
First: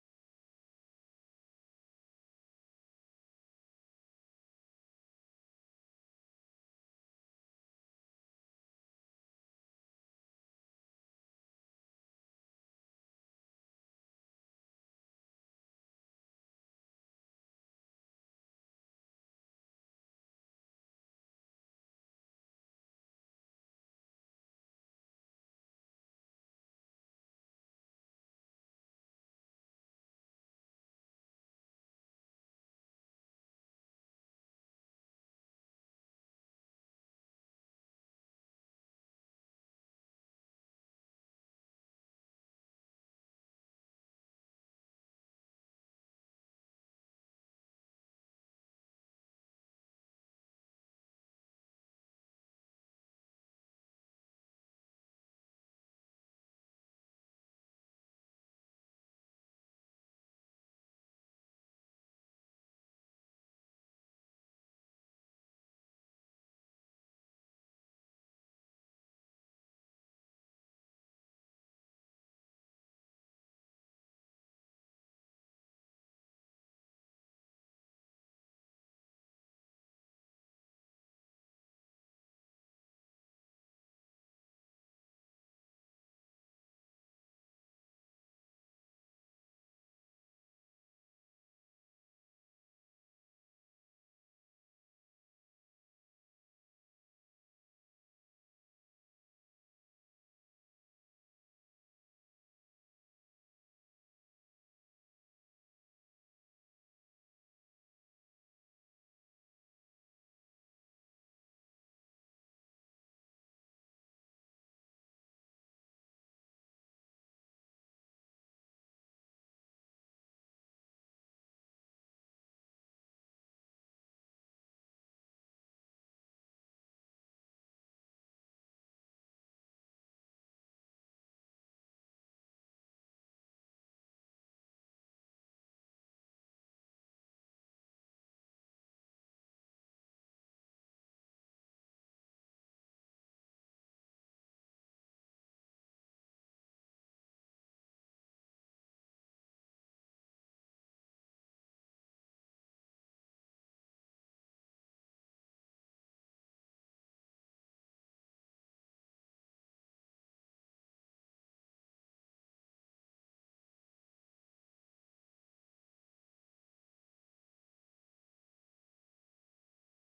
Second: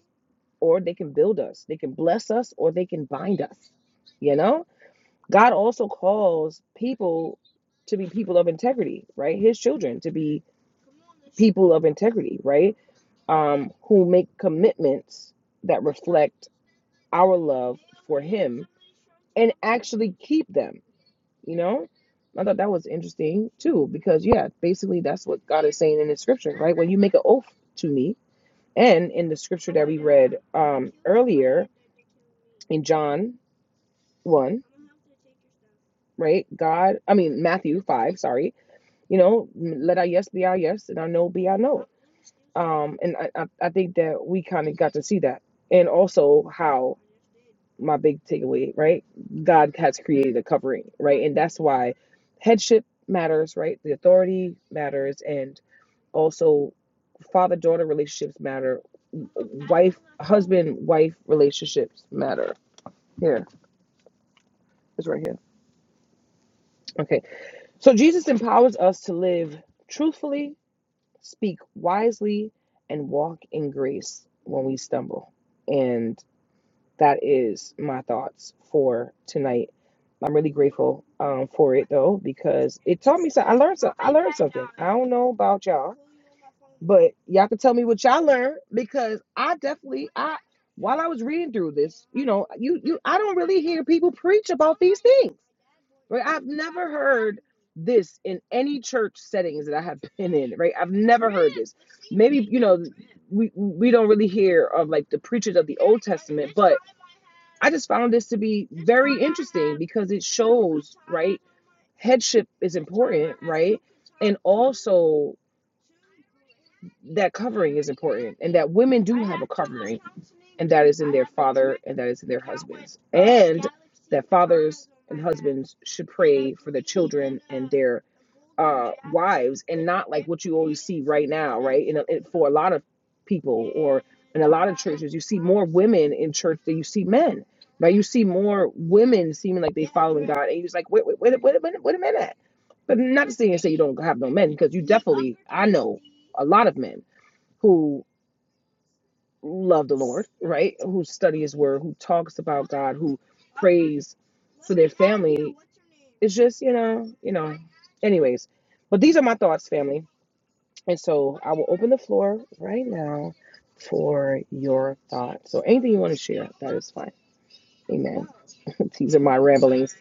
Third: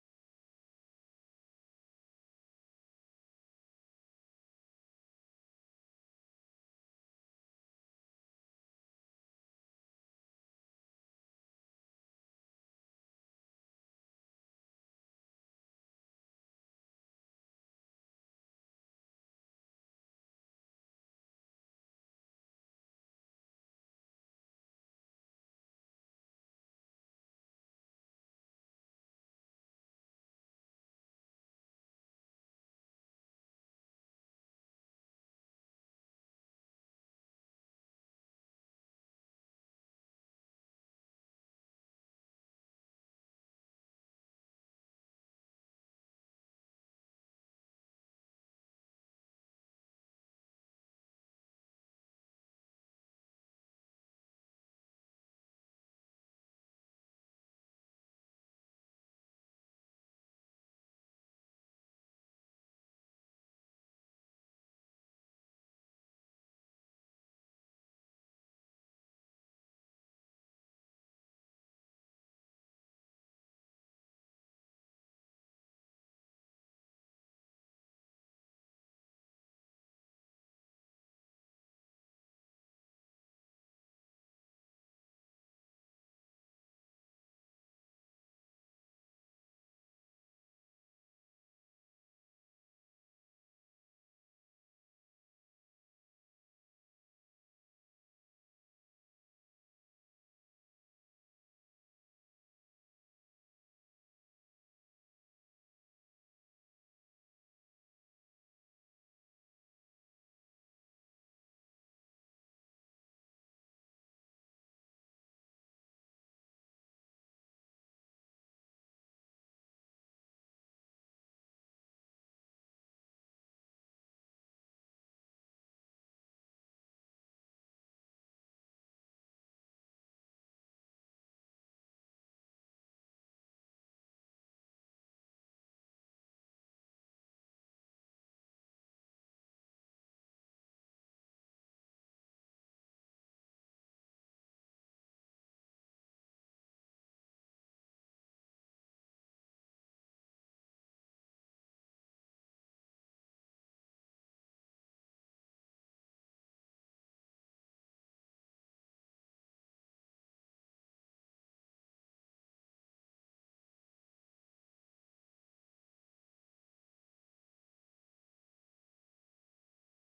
S1: or they can build us. They can bless us or they can bind us. You know? God also calls people to be people of integrity, right? His children to be people of integrity, right? Um, who make commitments that reflect our love for him and actually keep them, you know? I thought that was interesting too, because yeah, basically that's what God is saying in the scripture, right? When you make an oath to me, and in the scripture that we uh, in John 1, right? God, I mean, Matthew 5, sorry. You know, let our yes be our yes and our no be our no. Um, and I, I, I think that we kind of got to see that. And also how my big takeaway, right? God has created a covering, right? And that's why headship matters, right? The authority matters, and also father daughter relationships matter, wife husband wife relationships matter. Here, it's right here. Okay. So Jesus empowers us to live truthfully, speak wisely, and walk in grace when we stumble. And that is my thoughts for tonight. I'm really grateful um, for it though because it taught me something. I learned some. I I don't know about y'all, but y'all can tell me what y'all learned because I definitely I while I was reading through this, you know, you you I don't really hear people preach about these things. Right? I've never heard this in any church settings that I have been in. Right? I've never heard this. Maybe you know we we don't really hear of like the preachers of the Old Testament, but I just found this to be very interesting because it shows, right? Headship is important, right? And also that covering is important and that women do that is and that is in their husbands should pray their lives and not like what you always see right now, right? And for a lot of people or in a churches, you see more women in church than you see men. Right? You see more women seeming like following God and you're just like, wait, wait, wait, a- wait, wait a minute. But not to say and say you don't have no men because you a lot of men who love the Lord, right? Who study His Word, who talks about God, who prays. It's just you know, you know. Anyways, but these are my thoughts, family. And so I will open the floor right now for your thoughts. So anything you want to share, that is fine. Amen. These are my ramblings.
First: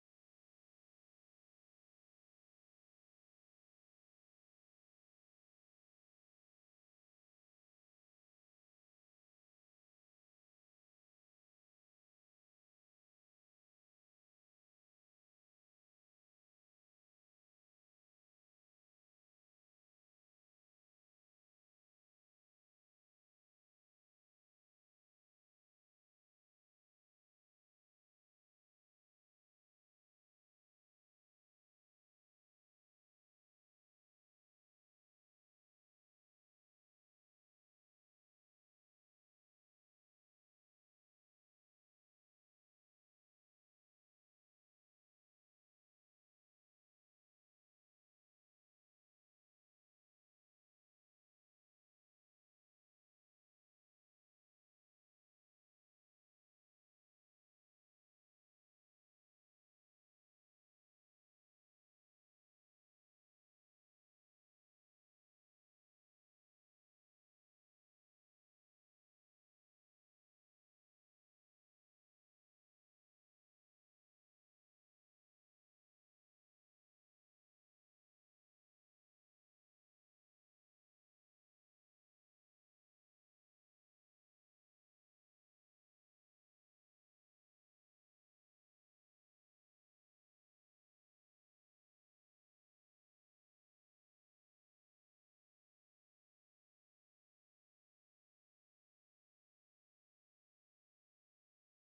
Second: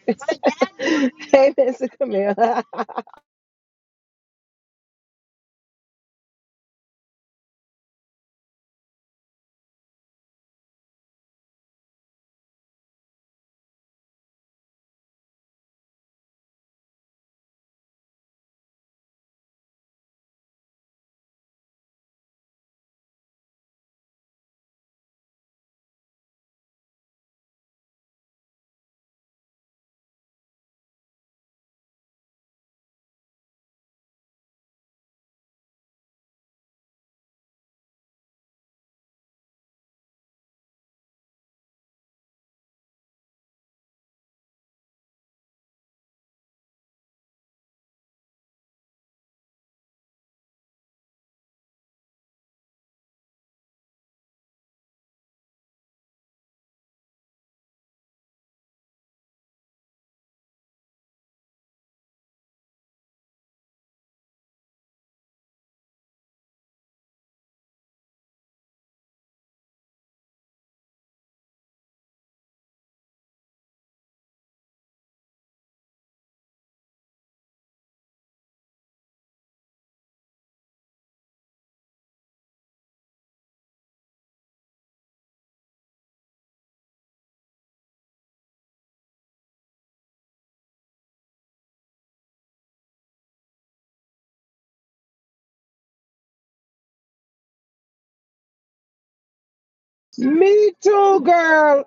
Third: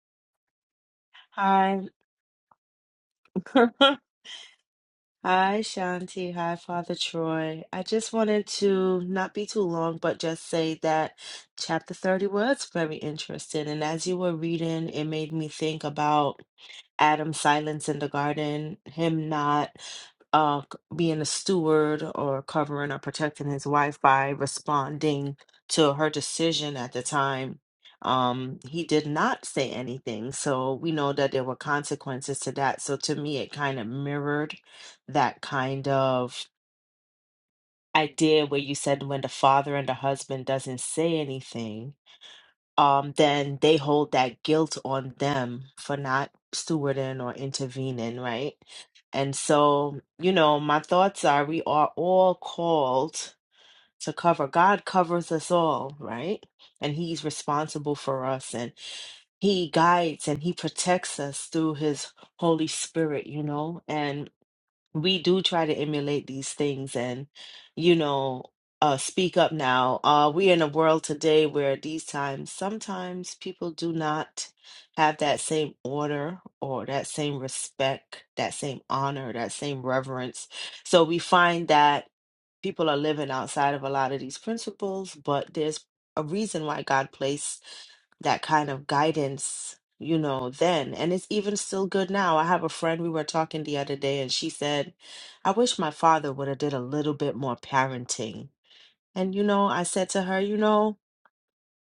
S2: right.
S1: hey,
S2: Hi.
S1: Mr. Camille.
S2: Hi, Shanti. Hi, Father Troy. I just wanted to not be too long, but just say that chapter 30 was very interesting. And as you were reading, it made me think about Adam's silence in the garden, him not uh, c- being a steward or covering or protecting his wife by responding to her decision at the time, um, he did not say anything. So we know that there were consequences to that. So to me, it kind of mirrored that kind of idea where you said when the father and the husband doesn't say anything um, then they hold that guilt on them for not stewarding or intervening, right? And so, you know, my thoughts are we are all called to cover. God covers us all, right? And He's responsible for us and He guides and He protects us through His Holy Spirit, you know? and we do try to emulate these things and you know uh speak up now uh we're in a world today where these times sometimes people do not have that same order or that same respect that same honor that same reverence so we find that people are living outside of a lot of these principles but there's a reason why god placed that kind of guidance, you know, then. And it's even still good now. I have a friend we were talking the other day and she said, "I wish my father would have did a little bit more parenting." And you know, I said to her, you
S1: Me
S2: know,
S1: too, girl.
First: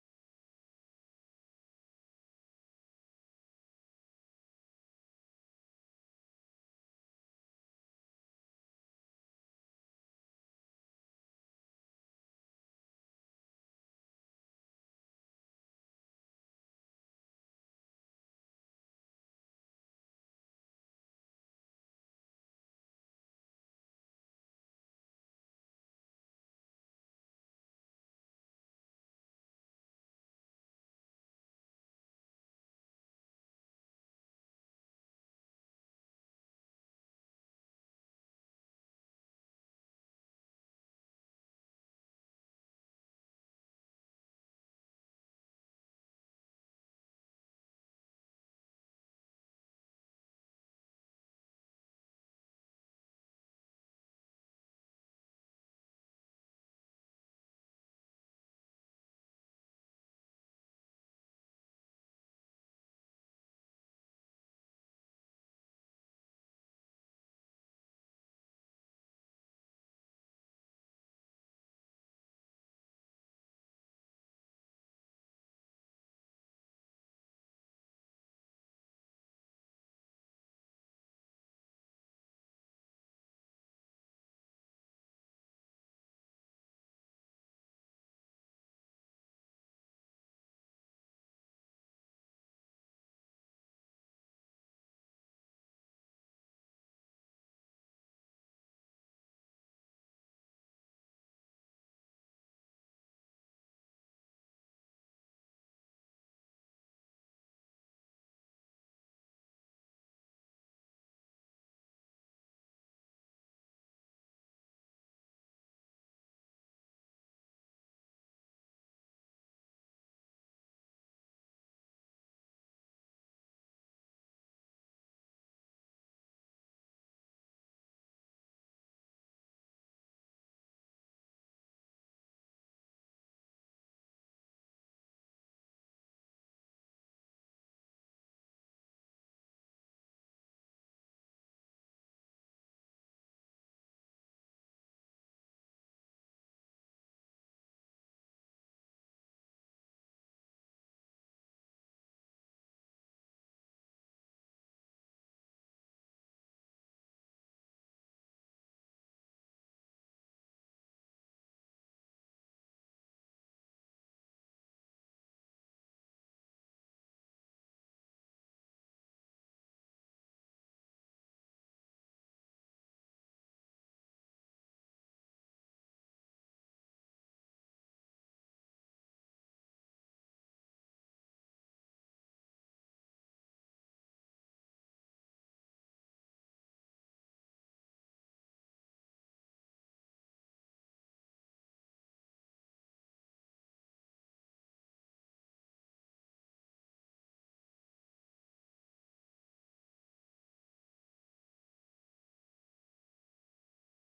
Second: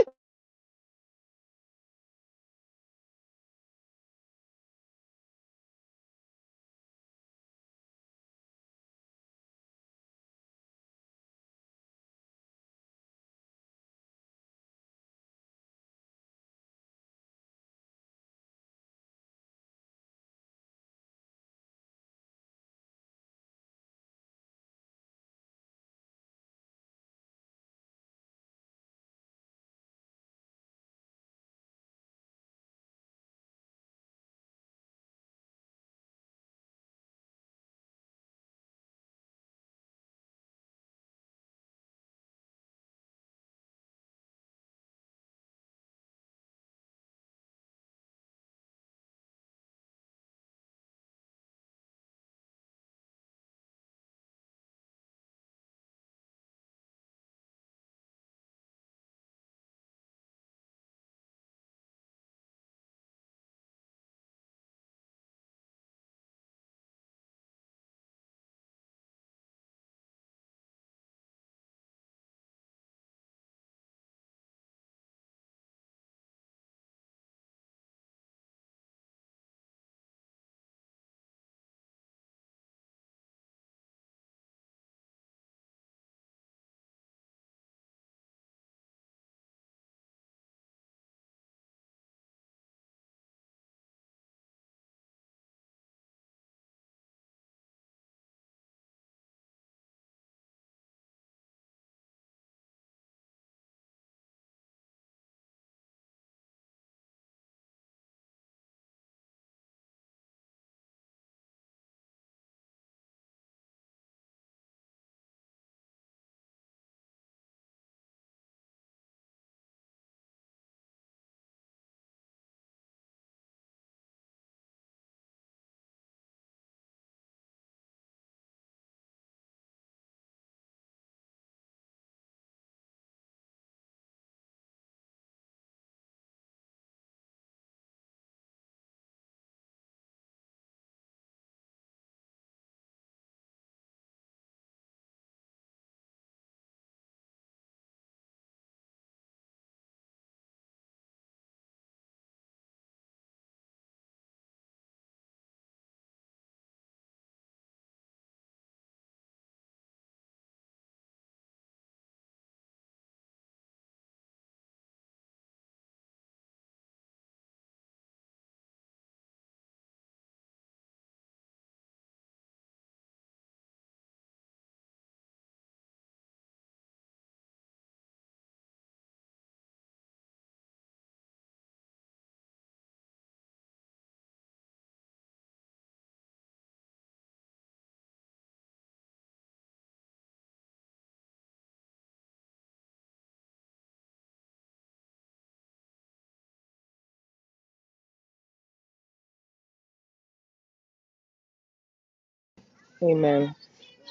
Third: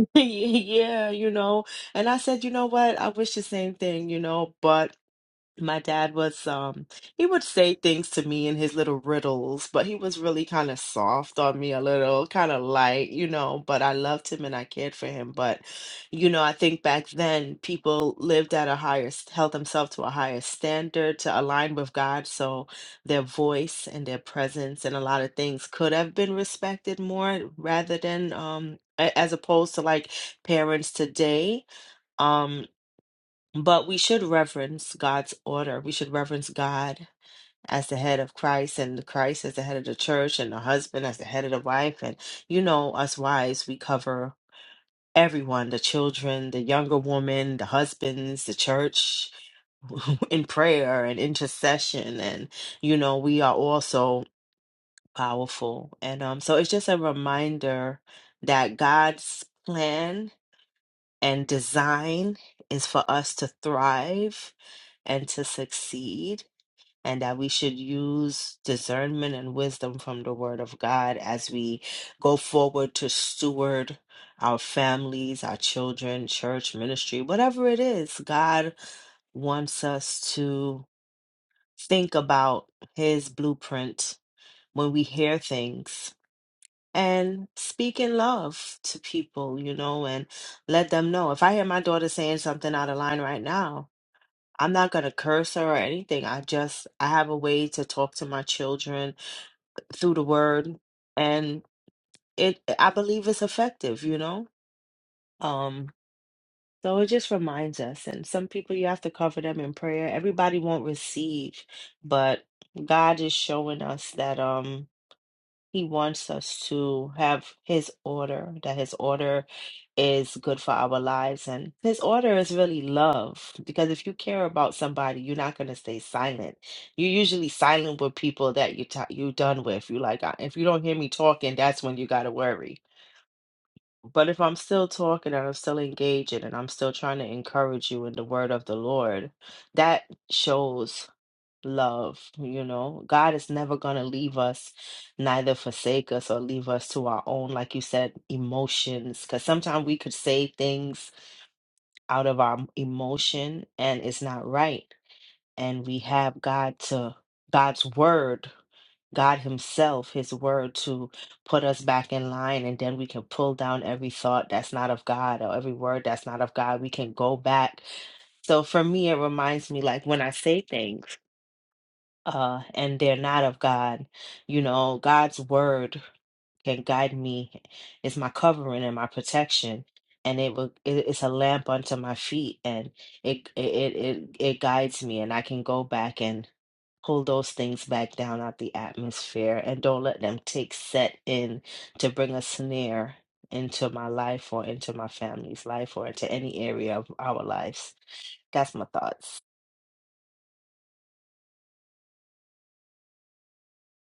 S2: yeah, you know. And I said, "You know what? I wish the same thing, you know, but my dad was um he would say things to me in his little riddles, but he was really kind of soft on me a little, kind of light, you know, but I loved him and I cared for him, but you know, I think back then people lived at a higher s- held themselves to a higher standard to align with God, so their voice and their presence and a lot of things could have been respected more rather than um a- as opposed to like parents today. um, but we should reverence God's order. We should reverence God as the head of Christ and Christ as the head of the church and the husband as the head of the wife. And, you know, us wives, we cover everyone the children, the younger woman, the husbands, the church in prayer and intercession. And, you know, we are also powerful. And um, so it's just a reminder that God's plan. And design is for us to thrive and to succeed, and that we should use discernment and wisdom from the Word of God as we go forward to steward our families, our children, church, ministry, whatever it is. God wants us to think about His blueprint when we hear things and speak in love to people, you know, and let them know. If I hear my daughter saying something out of line right now, I'm not going to curse her or anything. I just, I have a way to talk to my children through the word. And it, I believe it's effective, you know? Um, so it just reminds us. And some people, you have to cover them in prayer. Everybody won't receive, but God is showing us that, Um. He wants us to have His order, that His order is good for our lives. And His order is really love, because if you care about somebody, you're not going to stay silent. You're usually silent with people that you t- you're done with. You like, "Uh, if you don't hear me talking, that's when you got to worry. But if I'm still talking and I'm still engaging and I'm still trying to encourage you in the word of the Lord, that shows love, you know. God is never going to leave us, neither forsake us or leave us to our own, like you said, emotions. Because sometimes we could say things out of our emotion and it's not right. And we have God to, God's word, God Himself, His word to put us back in line. And then we can pull down every thought that's not of God or every word that's not of God. We can go back. So for me, it reminds me like when I say things, uh, and they're not of God. You know, God's word can guide me, It's my covering and my protection. And it will it- it's a lamp unto my feet and it it it it it guides me and I can go back and pull those things back down out the atmosphere and don't let them take set in to bring a snare into my life or into my family's life or into any area of our lives. That's my thoughts.
S1: Amen.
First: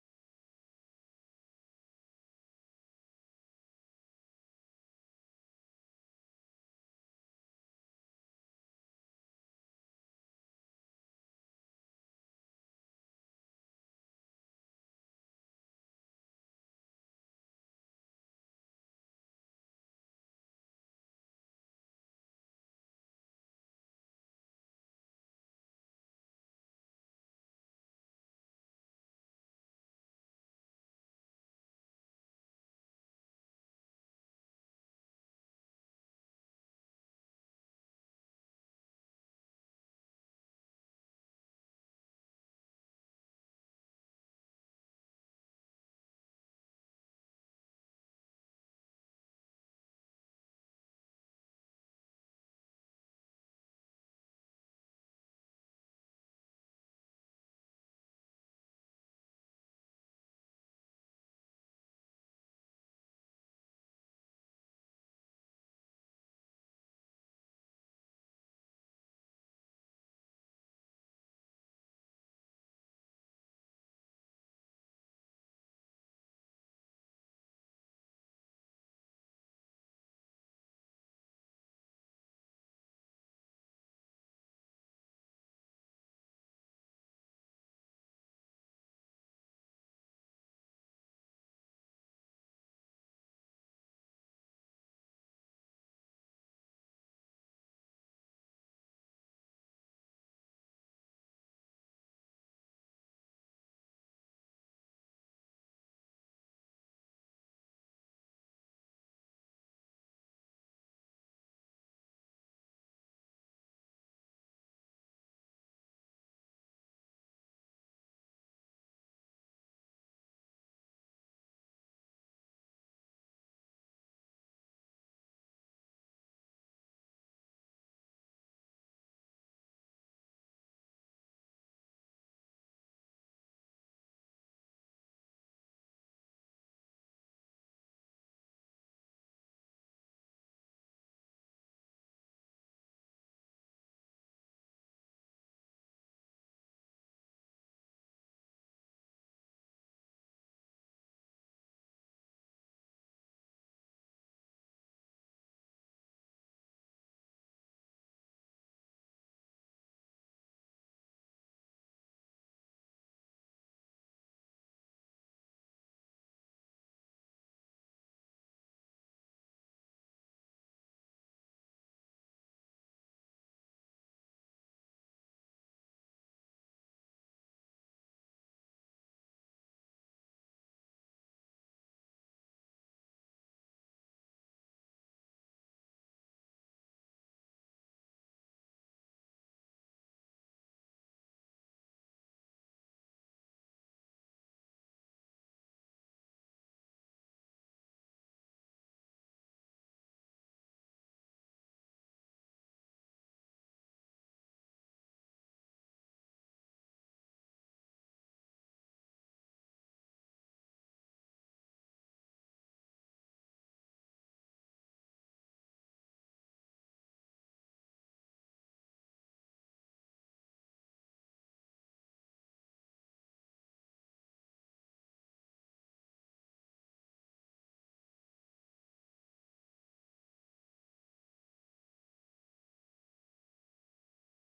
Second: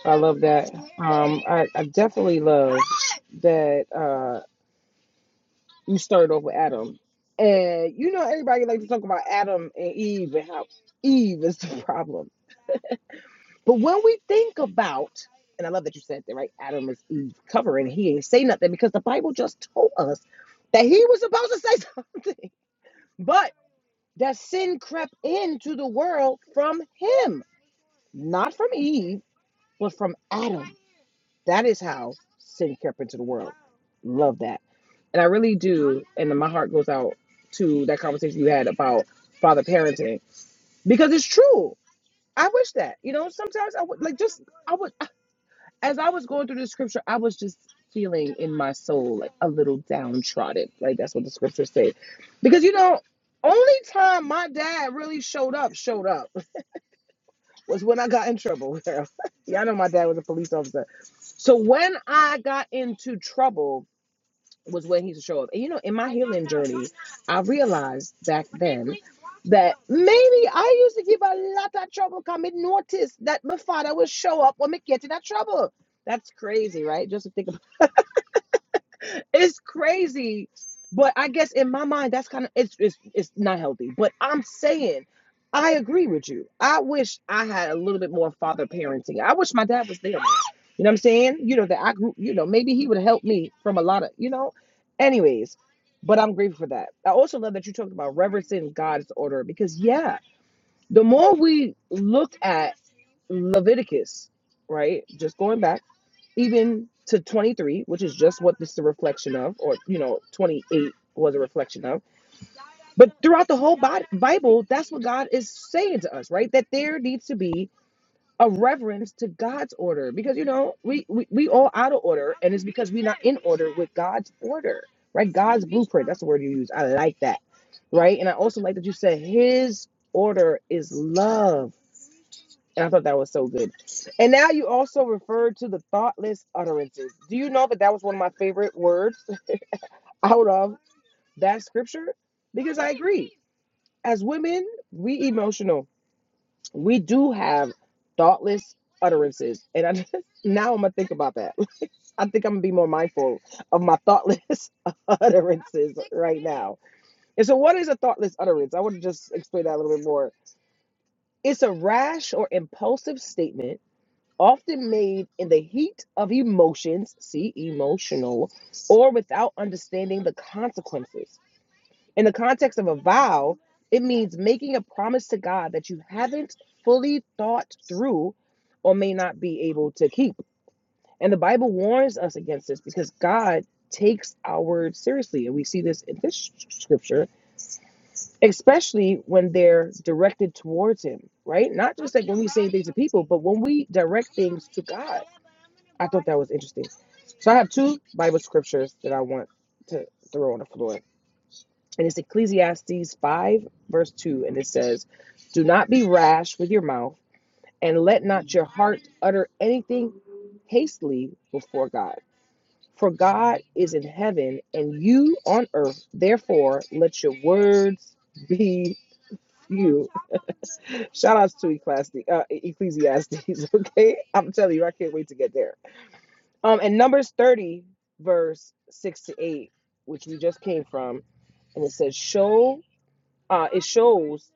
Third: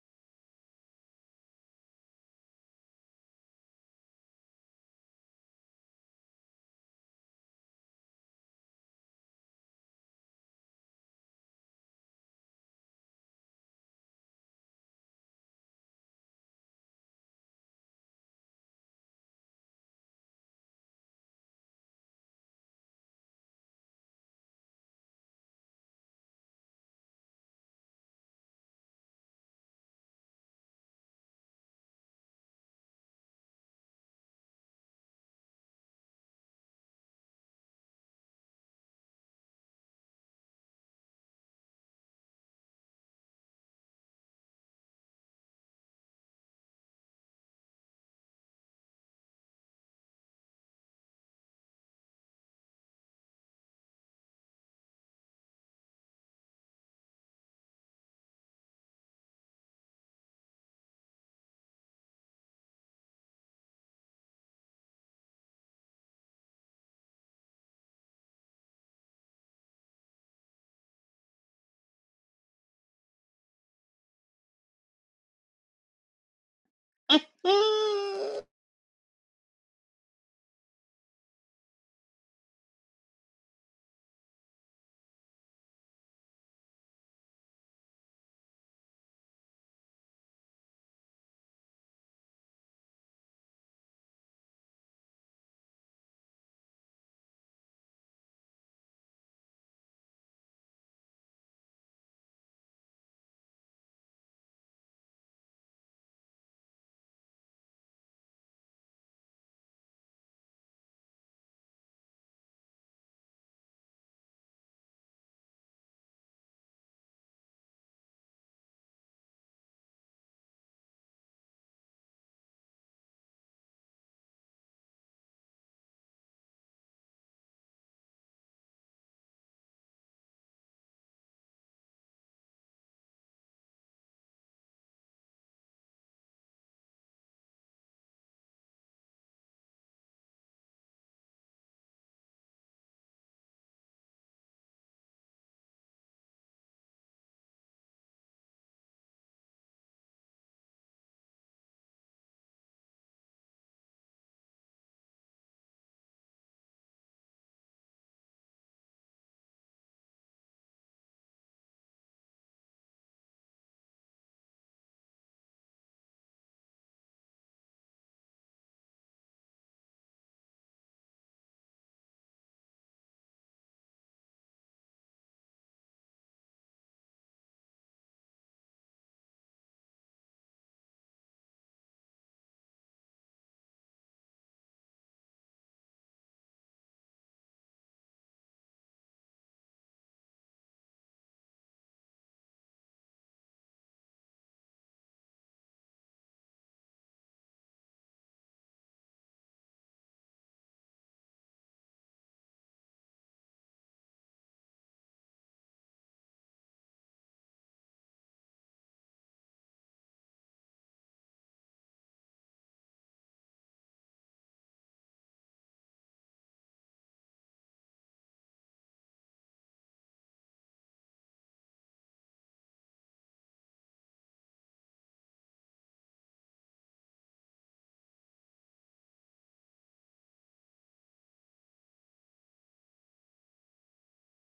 S1: I love that. Um, I, I definitely love that. Uh, You started off with Adam, and you know everybody like to talk about Adam and Eve and how Eve is the problem. But when we think about, and I love that you said that, right? Adam is Eve's cover, and he ain't say nothing because the Bible just told us that he was supposed to say something, but that sin crept into the world from him, not from Eve, but from Adam. That is how Satan crept into the world. Love that. And I really do. And then my heart goes out to that conversation you had about father parenting because it's true. I wish that. You know, sometimes I would like just, I would, as I was going through the scripture, I was just feeling in my soul like a little downtrodden. Like that's what the scriptures say. Because, you know, only time my dad really showed up, showed up was when I got in trouble. Y'all know my dad was a police officer. So when I got into trouble was when he used to show up. And you know, in my healing journey, I realized back then that maybe I used to give a lot of trouble because I noticed that my father would show up when me get in that trouble. That's crazy, right? Just to think it's crazy. But I guess in my mind, that's kind of it's, it's it's not healthy. But I'm saying, I agree with you. I wish I had a little bit more father parenting. I wish my dad was there. More. You know what I'm saying? You know that I grew. You know maybe he would help me from a lot of you know. Anyways, but I'm grateful for that. I also love that you talked about reverencing God's order because yeah, the more we look at Leviticus, right? Just going back even to 23, which is just what this is a reflection of, or you know, 28 was a reflection of. But throughout the whole Bi- Bible, that's what God is saying to us, right? That there needs to be a reverence to God's order because you know we we, we all out of order, and it's because we're not in order with God's order, right? God's blueprint. That's the word you use. I like that, right? And I also like that you said His order is love and I thought that was so good. And now you also referred to the thoughtless utterances. Do you know that that was one of my favorite words out of that scripture? Because I agree. As women, we emotional. We do have thoughtless utterances. And I now I'm gonna think about that. I think I'm gonna be more mindful of my thoughtless utterances right now. And so what is a thoughtless utterance? I want to just explain that a little bit more. It's a rash or impulsive statement often made in the heat of emotions, see emotional, or without understanding the consequences. In the context of a vow, it means making a promise to God that you haven't fully thought through or may not be able to keep. And the Bible warns us against this because God takes our words seriously. And we see this in this scripture, especially when they're directed towards Him, right? Not just like when we say things to people, but when we direct things to God. I thought that was interesting. So I have two Bible scriptures that I want to throw on the floor. And it's Ecclesiastes 5, verse 2. And it says, Do not be rash with your mouth, and let not your heart utter anything hastily before God. For God is in heaven, and you on earth. Therefore, let your words be few. Shout outs to Ecclesi- uh, Ecclesiastes. Okay. I'm telling you, I can't wait to get there. Um, in Numbers 30, verse 6 to 8, which we just came from, and it says, Show, uh, it shows,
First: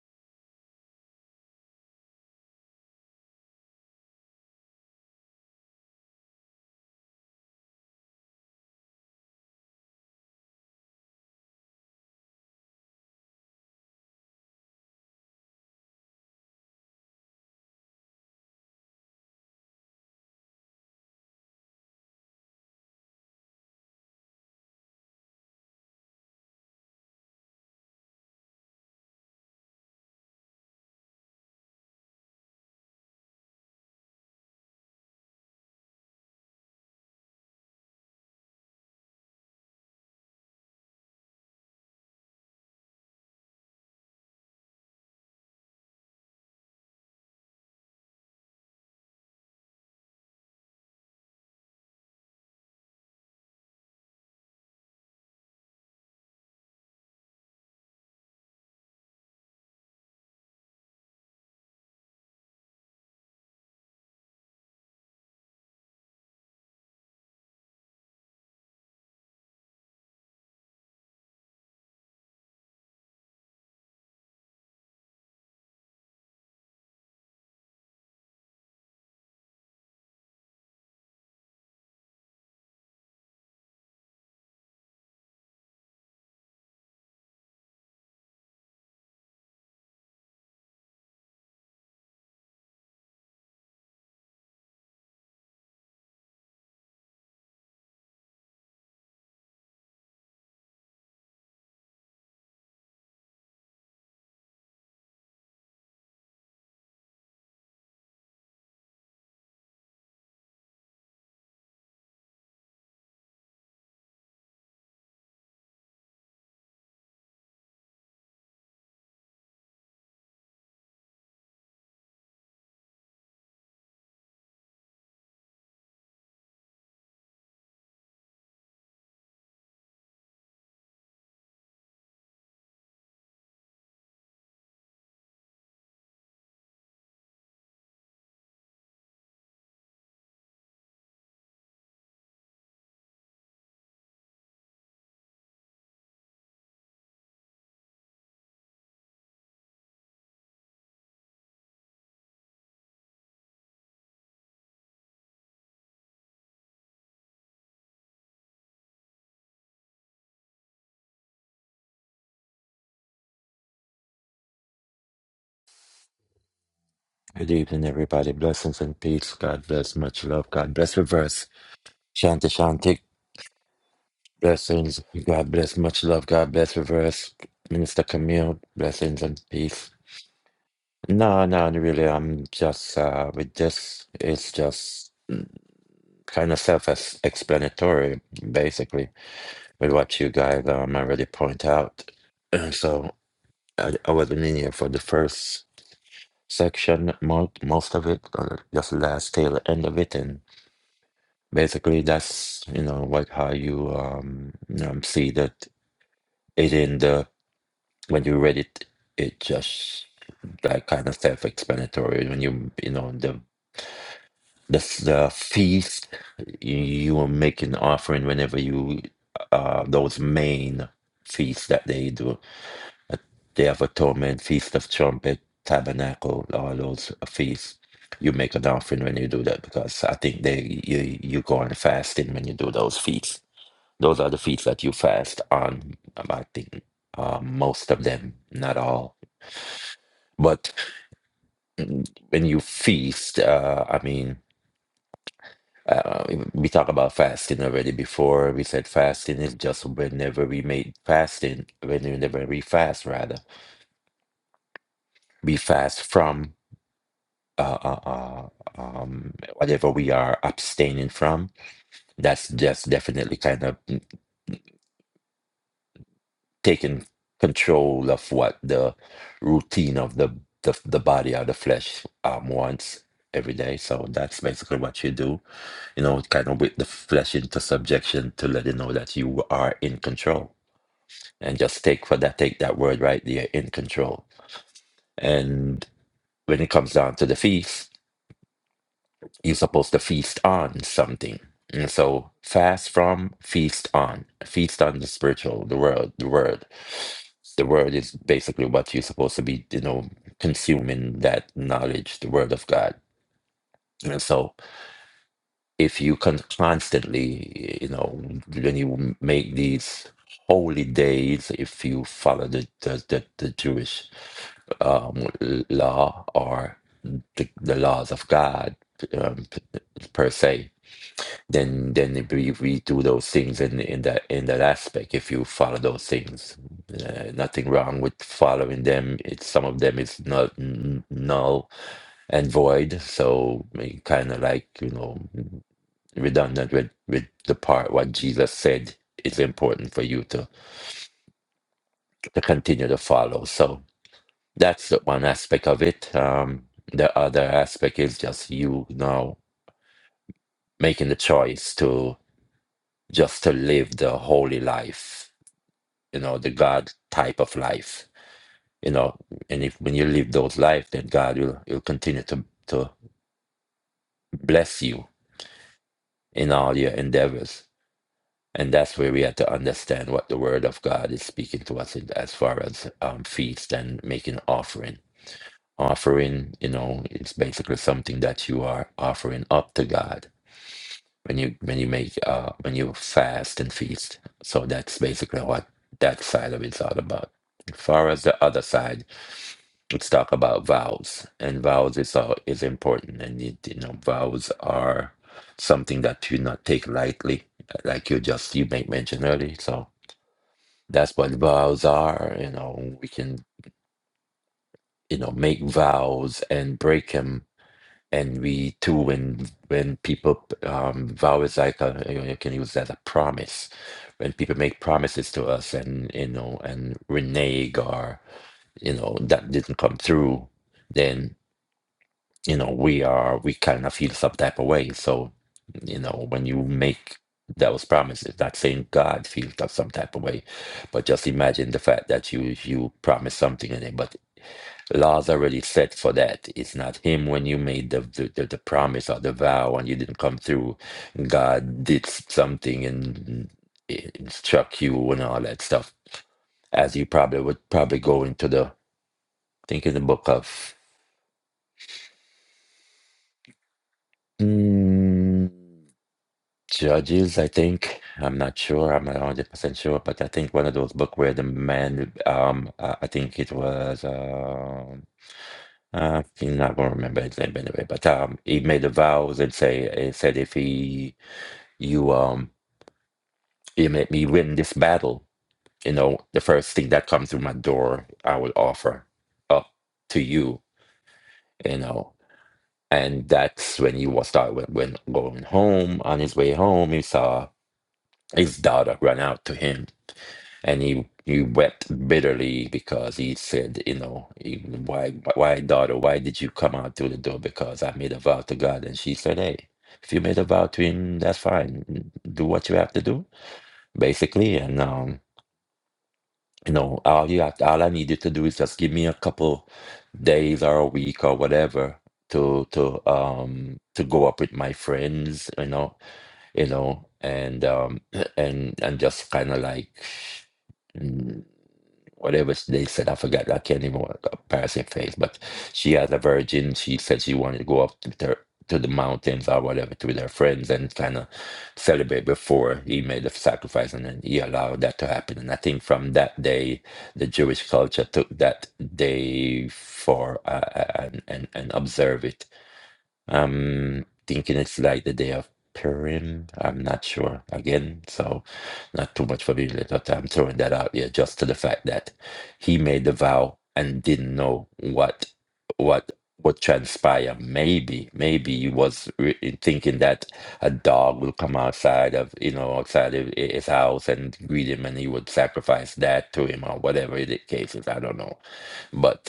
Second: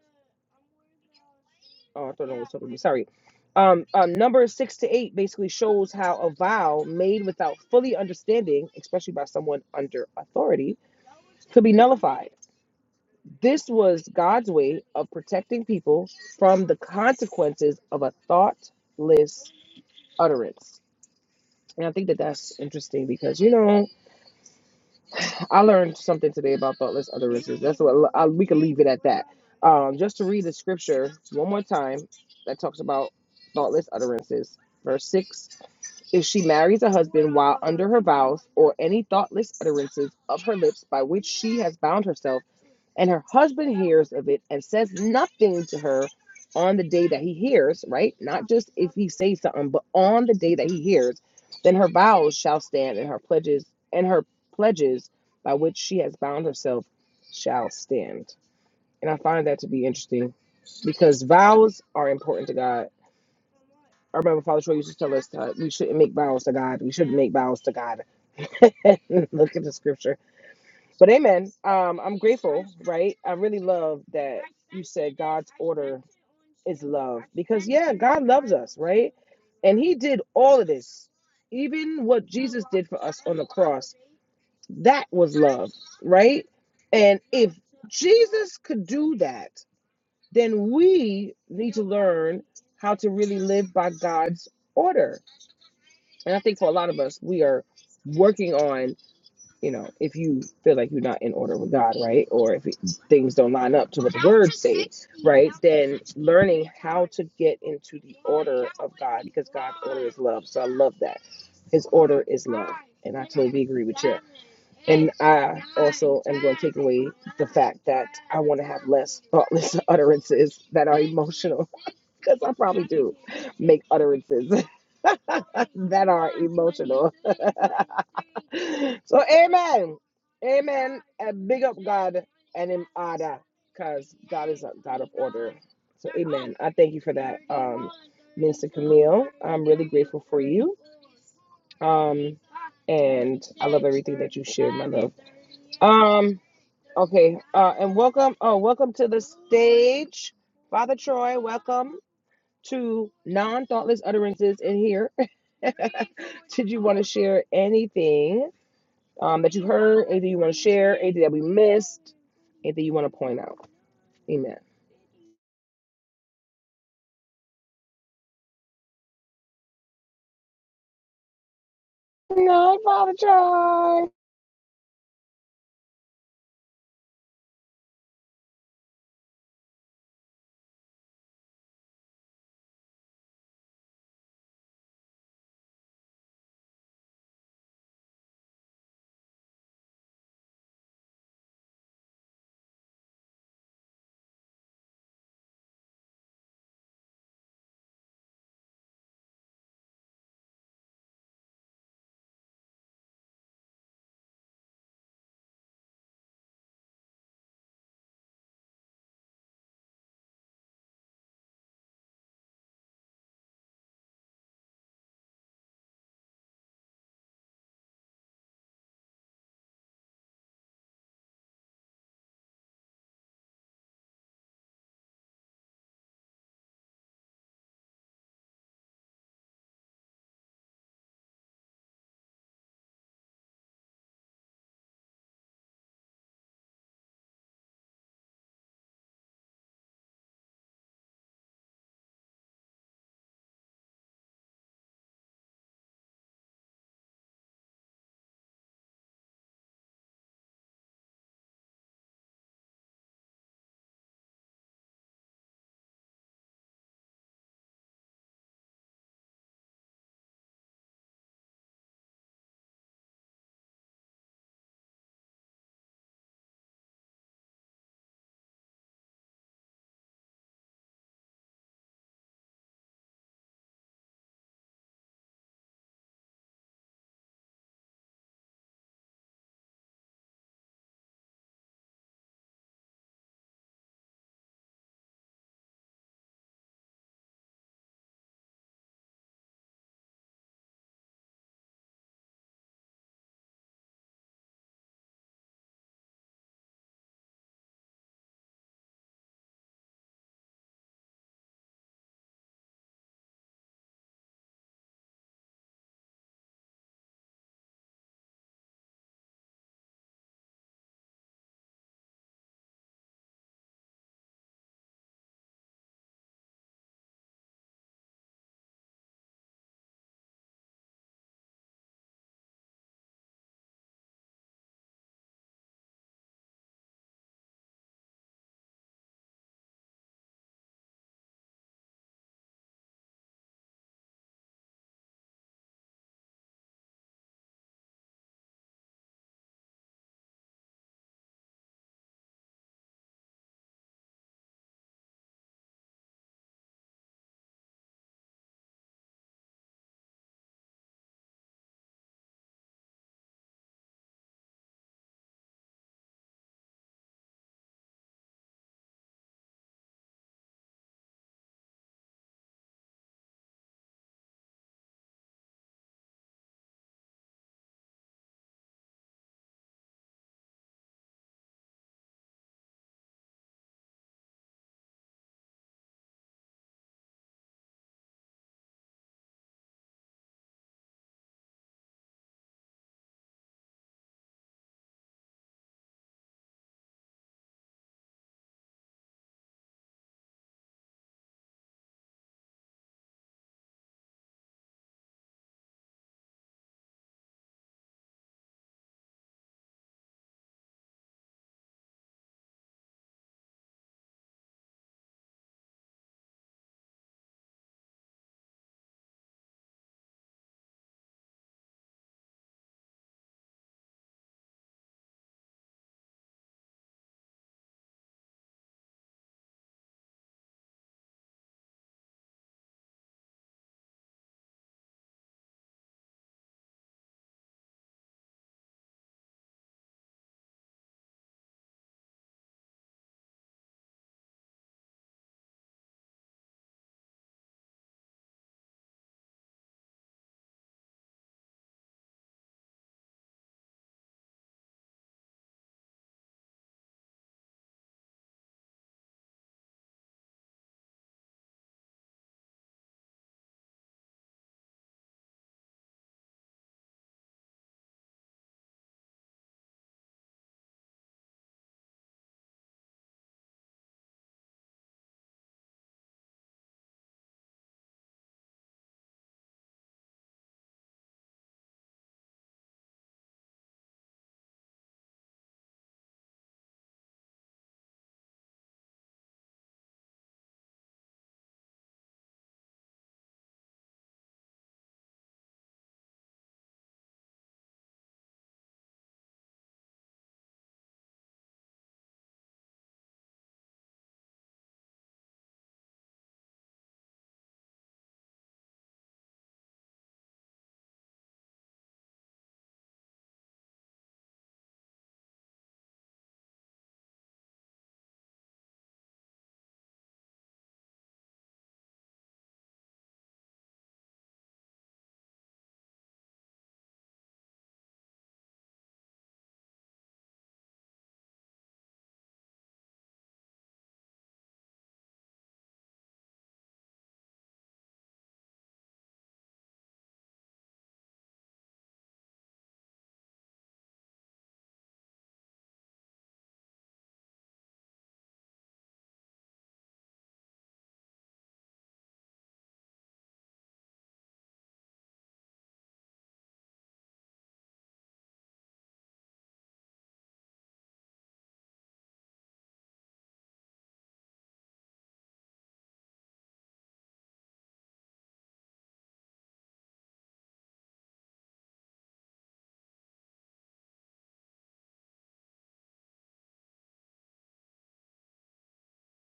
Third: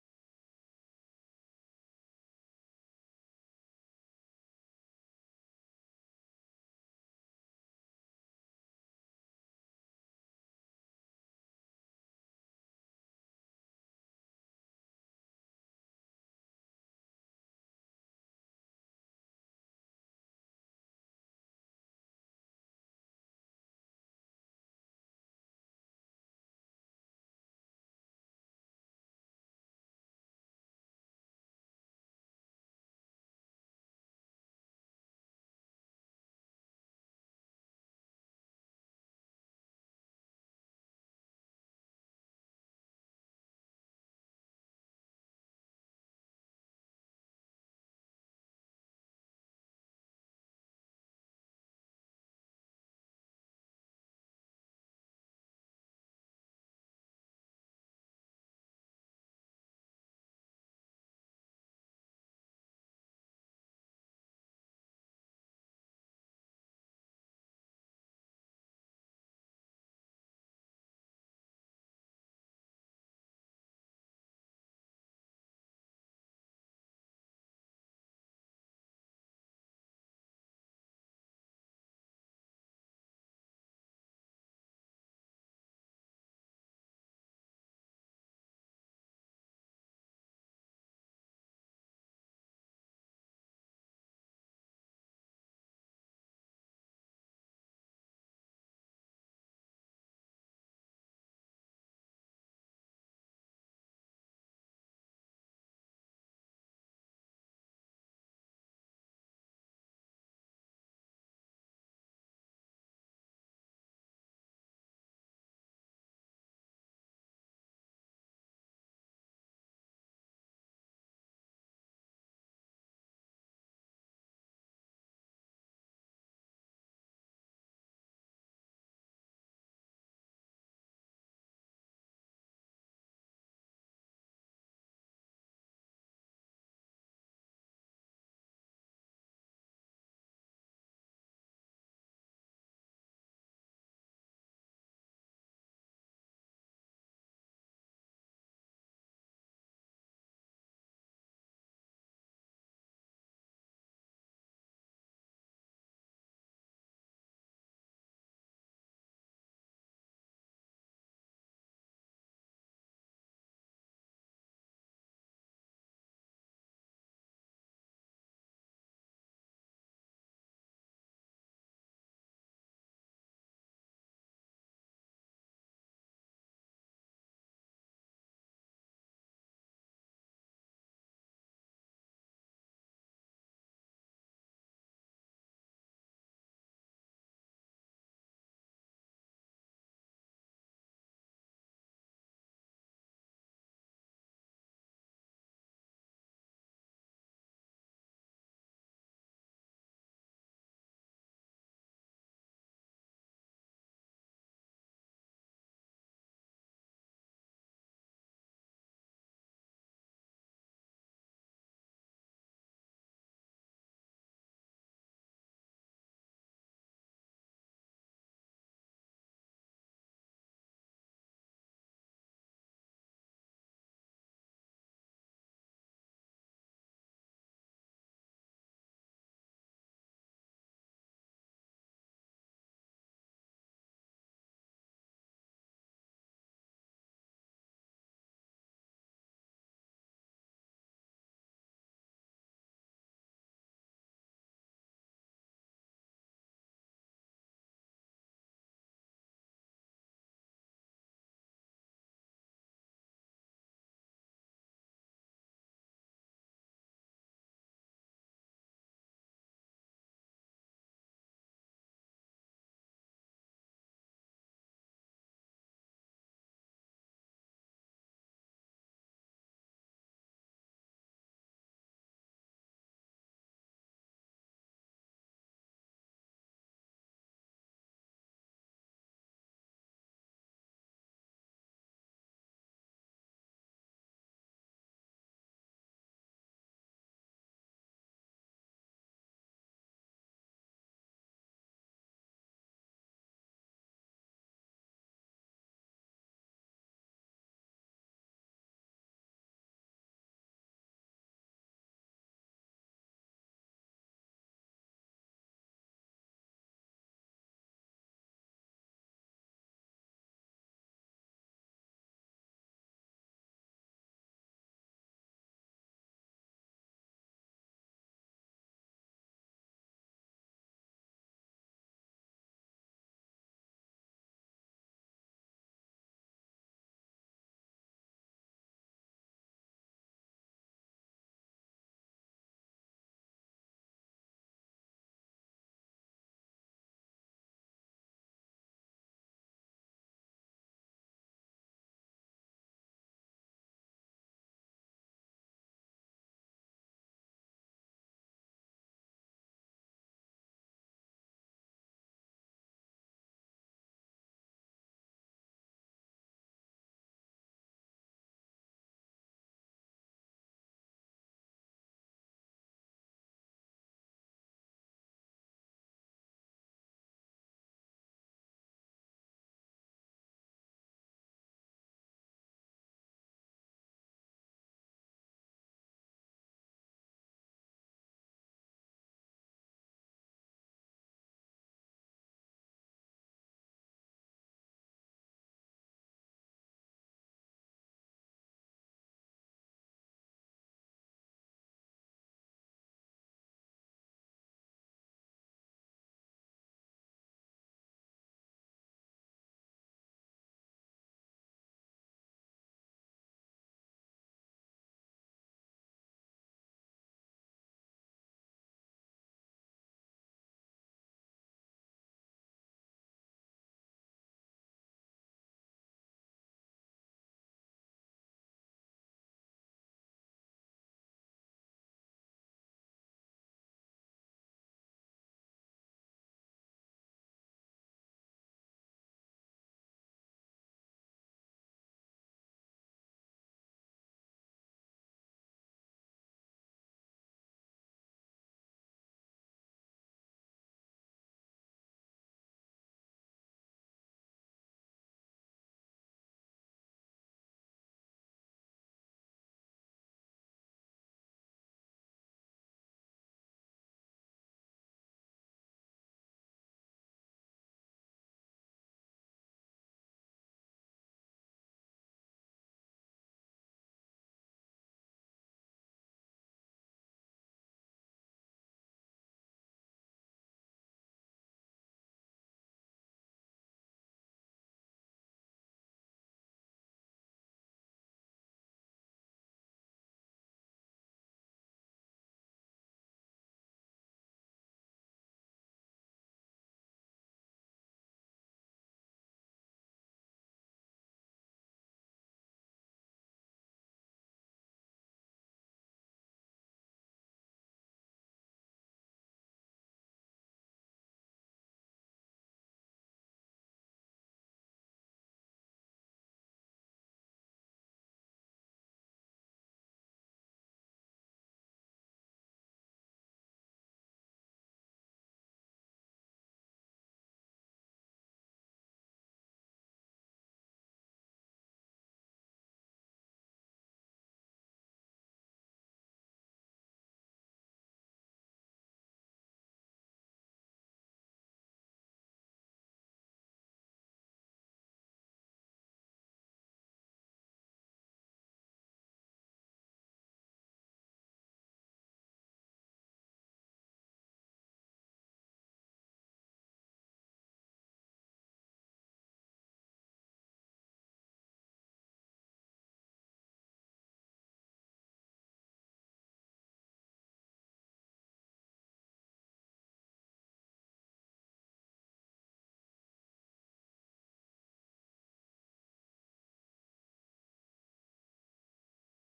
S1: oh, I thought it was totally, sorry. Um, um, number 6 to 8 basically shows how a vow made without fully understanding, especially by someone under authority, could be nullified. This was God's way of protecting people from the consequences of a thoughtless utterance. And I think that that's interesting because, you know, I learned something today about thoughtless utterances. That's what I, we can leave it at that. Um, just to read the scripture one more time that talks about thoughtless utterances. Verse six: If she marries a husband while under her vows, or any thoughtless utterances of her lips by which she has bound herself, and her husband hears of it and says nothing to her on the day that he hears, right? Not just if he says something, but on the day that he hears, then her vows shall stand and her pledges and her pledges by which she has bound herself shall stand. And I find that to be interesting because vows are important to God. I remember Father Troy used to tell us that we shouldn't make vows to God. We shouldn't make vows to God. Look at the scripture but amen. Um, I'm grateful, right? I really love that you said God's order is love because, yeah, God loves us, right? And He did all of this, even what Jesus did for us on the cross. That was love, right? And if Jesus could do that, then we need to learn how to really live by God's order. And I think for a lot of us, we are working on you know, if you feel like you're not in order with God, right? Or if it, things don't line up to what learn to get into the love. So I love that. His order is and totally agree with you. I like that I want to have less thoughtless utterances that are emotional because I probably do make utterances that are emotional. So amen. Amen. And big up God and him order. Because God is a God of order. So amen. I thank you for that, um, Minister Camille. I'm really grateful for you. Um and I love everything that you shared, my love. Um, okay. Uh and welcome, oh, welcome to the stage. Father Troy, welcome to non-thoughtless utterances in here. Did you want to share anything? um, that you heard, anything you want to share, anything that we missed, anything you want to point out. Amen.
S3: Good evening, everybody. Blessings and peace. God bless. Much love. God bless. Reverse.
S1: Good
S3: Shanti
S1: night,
S3: Shanti.
S1: Father John.
S3: Blessings. God bless. Much love. God bless. Reverse. Minister Camille. Blessings and peace. No, no, no, really. I'm just uh, with this. It's just kind of self-explanatory, basically, with what you guys um, already point out. And so I, I wasn't in here for the first section, most most of it, or just last tail end of it, and Basically, that's you know what how you um, um see that it in the when you read it, it just like kind of self-explanatory. When you you know the the the feast, you, you will make an offering whenever you uh those main feasts that they do. They have atonement, feast of trumpet, tabernacle, all those feasts. You make an offering when you do that because I think they you you go on fasting when you do those feasts. Those are the feasts that you fast on. um, I think uh, most of them, not all. But mm, when you feast, uh, I mean, uh, we talked about fasting already before. We said fasting is just whenever we make fasting, whenever we fast, rather, we fast from uh, uh, uh, um, whatever we are abstaining from. That's just definitely kind of. taking control of what the routine of the the, the body or the flesh um, wants every day. So that's basically what you do, you know, kind of with the flesh into subjection to let it know that you are in control. And just take for that, take that word right there, in control. And when it comes down to the feast, you're supposed to feast on something. And so fast from, feast on. Feast on the spiritual, the word, the word. The word is basically what you're supposed to be, you know, consuming that knowledge, the word of God. And so if you can constantly, you know, when you make these holy days, if you follow the the, the, the Jewish um, law or the, the laws of God um, p- per se, then then if we, if we do those things in in that in that aspect if you follow those things uh, nothing wrong with following them it's some of them is not n- null and void so kind of like you know redundant with with the part what jesus said is important for you to to continue to follow so that's the one aspect of it um the other aspect is just you now making the choice to just to live the holy life you know the God type of life. You know, and if when you live those life, then God will will continue to to bless you in all your endeavors. And that's where we have to understand what the Word of God is speaking to us in, as far as um, feast and making offering. Offering, you know, it's basically something that you are offering up to God when you when you make uh, when you fast and feast. So that's basically what that side of it's all about. As far as the other side, let's talk about vowels and vowels is all is important and you, you know vowels are something that you not take lightly uh, like you just you make mention earlier so that's what vowels are you know we can you know make vows and break them and we too when when people um vow is like a you, know, you can use that as a promise when people make promises to us and you know and renege or you know that didn't come through then. you know we are we kind of feel some type of way so you know when you make those promises not saying god feels of some type of way but just imagine the fact that you you promise something in it but laws already set for that it's not him when you made the the, the, the promise or the vow and you didn't come through god did something and it struck you and all that stuff as you probably would probably go into the I think in the book of Mm, Judges, I think. I'm not sure. I'm not 100% sure, but I think one of those book where the man, um, uh, I think it was, um, uh, I not gonna remember his name anyway, but um, he made the vows and say, he said if he, you, um, you make me win this battle, you know, the first thing that comes through my door, I will offer up to you, you know. And that's when he was start when, when going home on his way home, he saw his daughter run out to him and he he wept bitterly because he said, you know, he- why why daughter, why did you come out through the door? Because I made a vow to God, and she said, hey, if you made a vow to him, that's fine. Do what you have to do, basically, and um. You know, all you have, all I need you to do is just give me a couple days or a week or whatever to to um to go up with my friends, you know, you know, and um and and just kind of like whatever they said. I forgot. I can't even want a passing phase. But she as a virgin, she said she wanted to go up to the to the mountains or whatever to with her friends and kind of celebrate before he made the sacrifice and then he allowed that to happen. And I think from that day, the Jewish culture took that day for uh, uh, and, and and observe it I'm thinking it's like the day of Purim. I'm not sure again, so not too much familiar. But I'm throwing that out there just to the fact that he made the vow and didn't know what what would transpire. Maybe, maybe he was re- thinking that a dog will come outside of you know outside of hi- his house and greet him, and he would sacrifice that to him or whatever the case is. I don't know, but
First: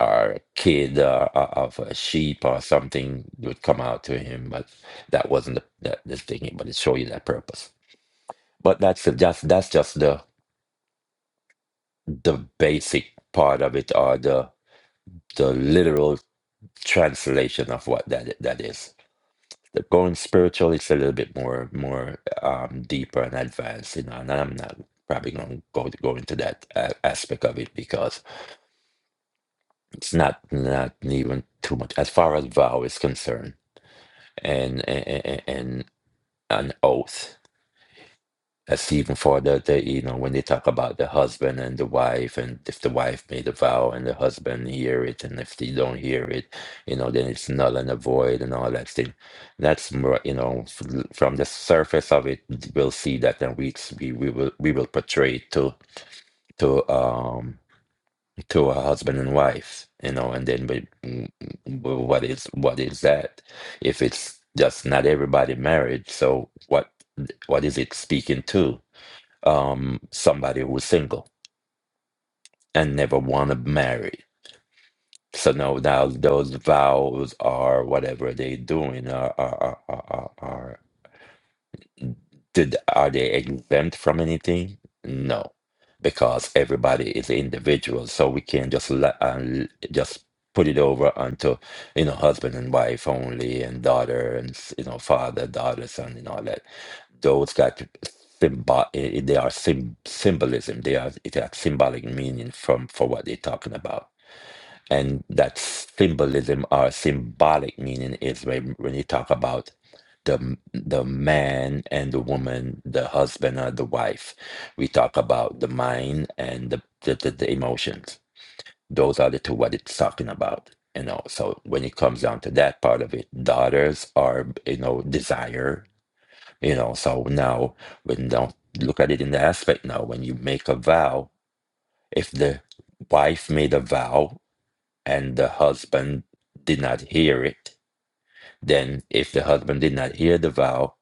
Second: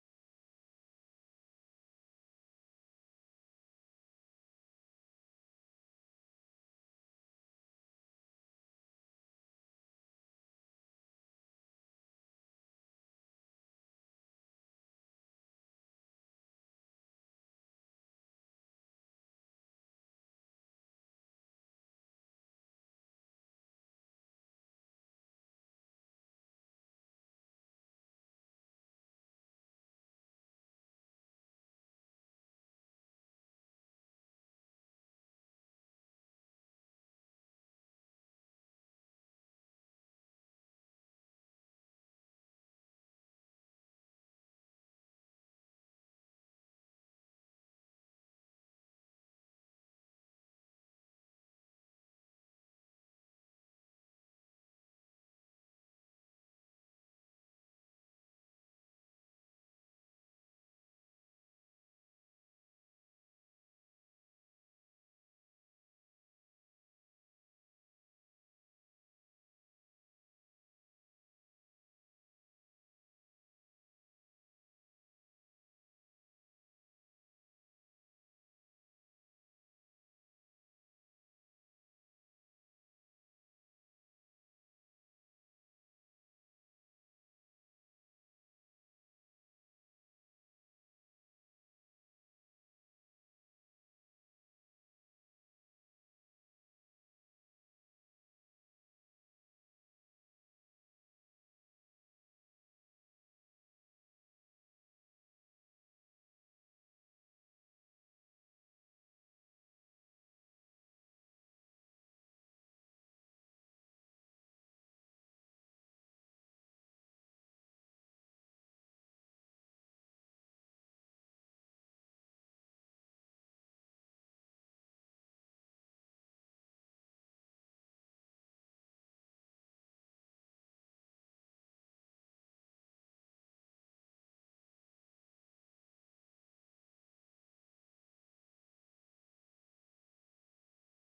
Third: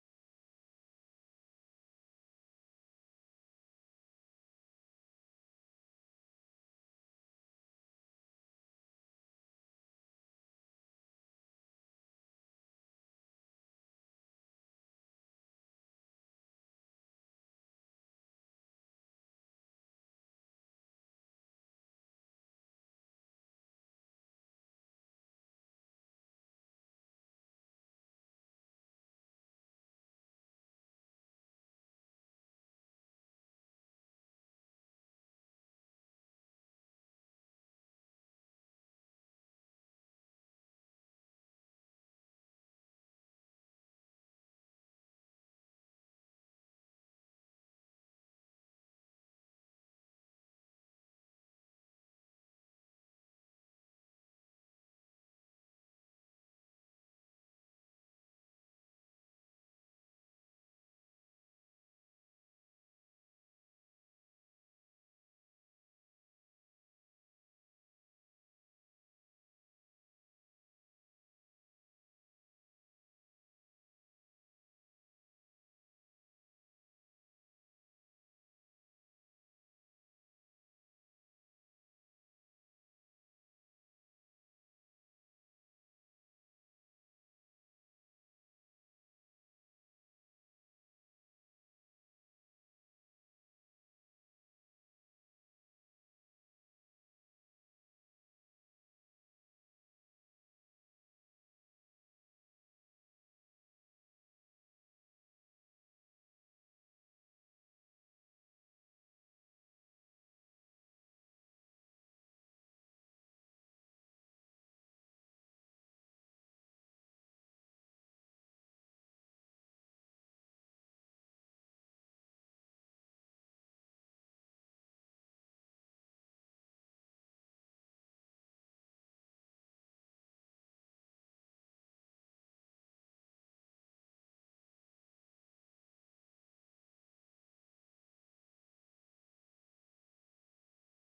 S3: or a kid or, or of a sheep or something would come out to him, but that wasn't the, the, the thing. But it show you that purpose. But that's the- just that's just the the basic part of it, or the the literal translation of what that that is. The going spiritual is a little bit more more um, deeper and advanced, you know. And I'm not probably going to go go into that a- aspect of it because it's not not even too much as far as vow is concerned and and, and an oath. That's even for the, the you know when they talk about the husband and the wife, and if the wife made a vow and the husband hear it, and if they don't hear it, you know then it's null and void and all that thing. That's more you know f- from the surface of it, we'll see that, and we we we will we will portray it to to. um to a husband and wife, you know, and then we, w- w- what is what is that? If it's just not everybody married, so what what is it speaking to? Um, somebody who's single and never want to marry. So now, now those vows or whatever they doing are are are, are, are Did, are they exempt from anything? No, because everybody is individual, so we can't just let, uh, l- just put it over onto you know husband and wife only, and daughter and s- you know father, daughter, son, and all that. Those got symbol. They are sym- symbolism. They are it has symbolic meaning from for what they're talking about and that symbolism or symbolic meaning is when, when you talk about the the man and the woman, the husband or the wife. We talk about the mind and the the, the, the emotions. Those are the two what it's talking about. You know, so when it comes down to that part of it, daughters are you know desire. You know, so now when don't look at it in the aspect now, when you make a vow, if the wife made a vow and the husband did not hear it, then if the husband did not hear the vow,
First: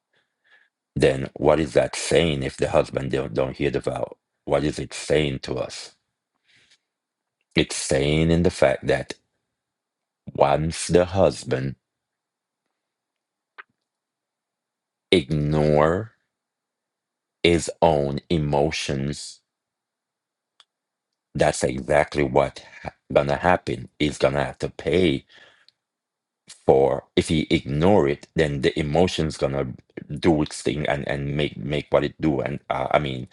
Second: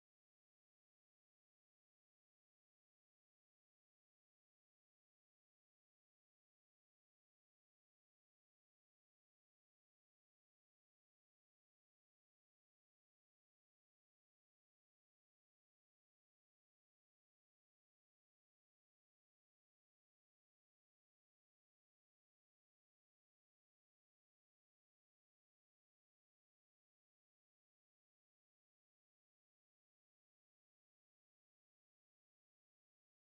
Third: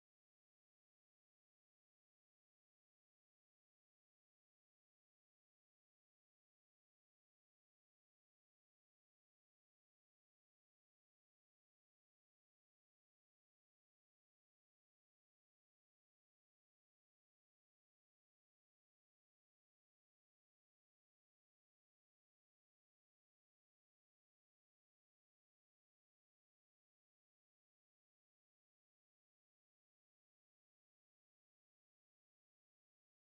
S3: then what is that saying if the husband don't, don't hear the vow? What is it saying to us? It's saying in the fact that once the husband ignore his own emotions, that's exactly what ha- gonna happen. He's gonna have to pay for if he ignore it then the emotion's gonna do its thing and and make make what it do and uh, i mean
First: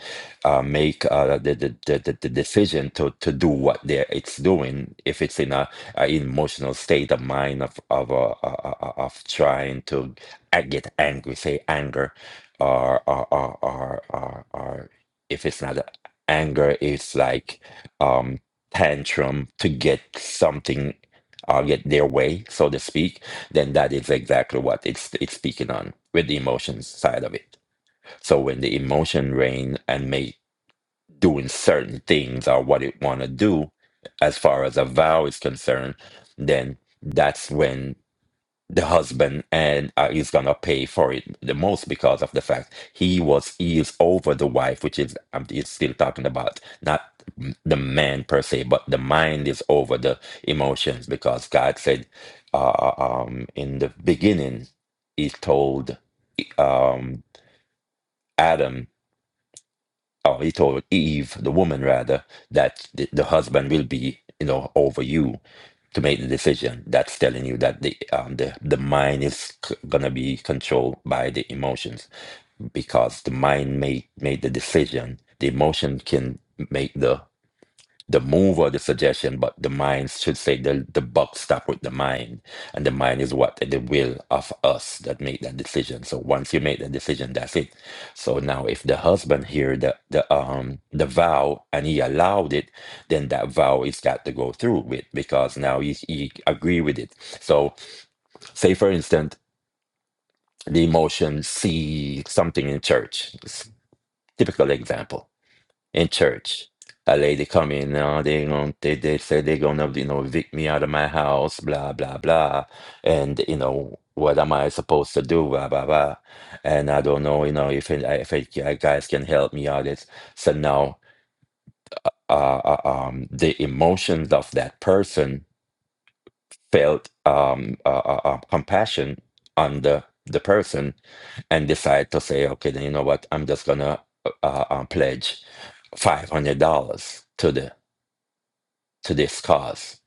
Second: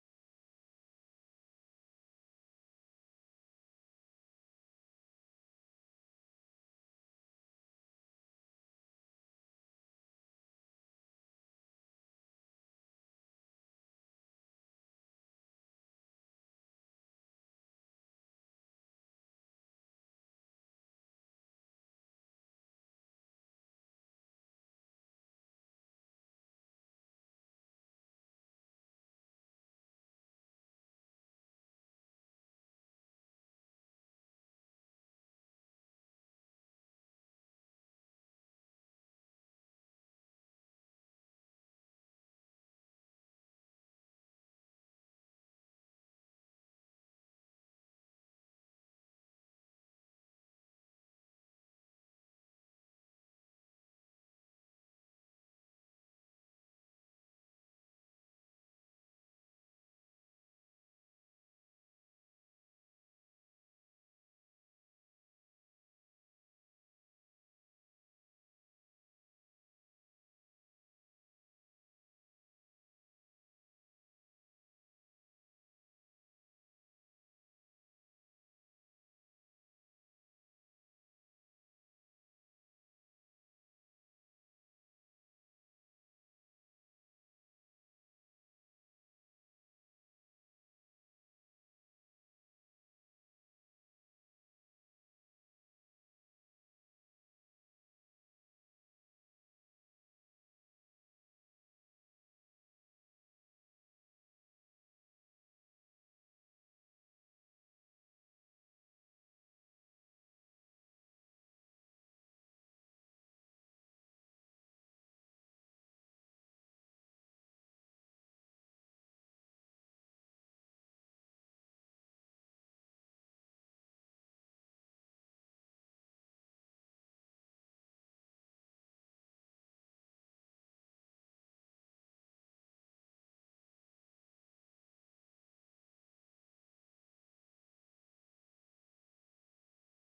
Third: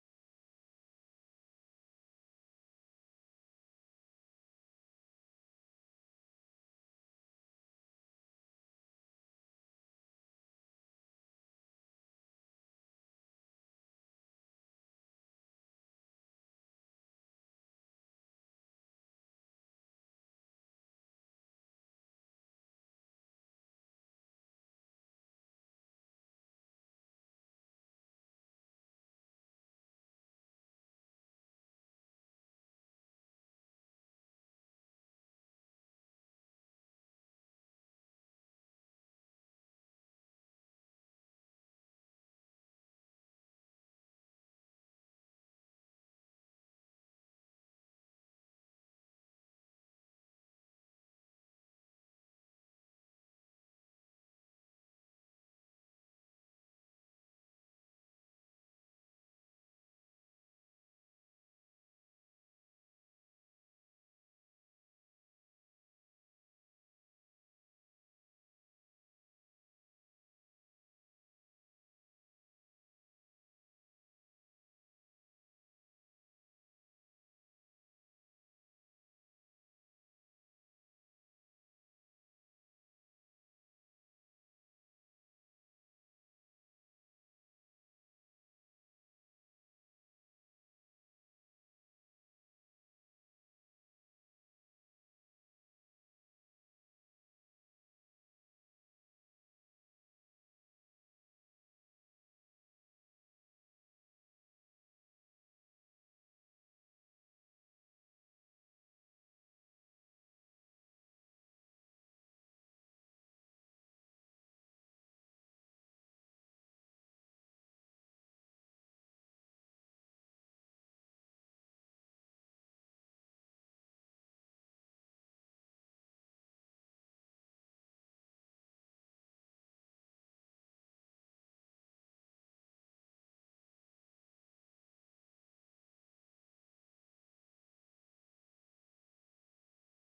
S3: uh make uh the the, the the the decision to to do what they it's doing if it's in a, a emotional state of mind of of uh, uh, uh, uh, of trying to a- get angry say anger or or or or, or, or if it's not uh, anger it's like um tantrum to get something uh, get their way, so to speak, then that is exactly what it's it's speaking on with the emotions side of it. So when the emotion reign and make doing certain things or what it want to do, as far as a vow is concerned, then that's when the husband and uh, he's gonna pay for it the most because of the fact he was he is over the wife which is i'm it's still talking about not the man per se but the mind is over the emotions because god said uh, um in the beginning he told um adam oh, he told Eve, the woman rather, that the, the husband will be, you know, over you to make the decision. That's telling you that the um, the the mind is c- gonna be controlled by the emotions because the mind made made the decision. The emotion can make the the move or the suggestion, but the mind should say the the buck stop with the mind, and the mind is what the will of us that make that decision. So once you make the decision, that's it. So now, if the husband hear the the um the vow and he allowed it, then that vow is got to go through with because now he he agree with it. So say for instance, the emotion see something in church. It's typical example in church. A lady come in, uh, they going they they say they're gonna you know evict me out of my house, blah blah blah, and you know what am I supposed to do, blah blah blah, and I don't know you know if it, if it, you guys can help me out. It's so now uh, uh, um the emotions of that person felt um uh, uh, uh, compassion on the the person and decide to say okay then you know what I'm just gonna uh, uh, pledge five hundred dollars to the. to this cause.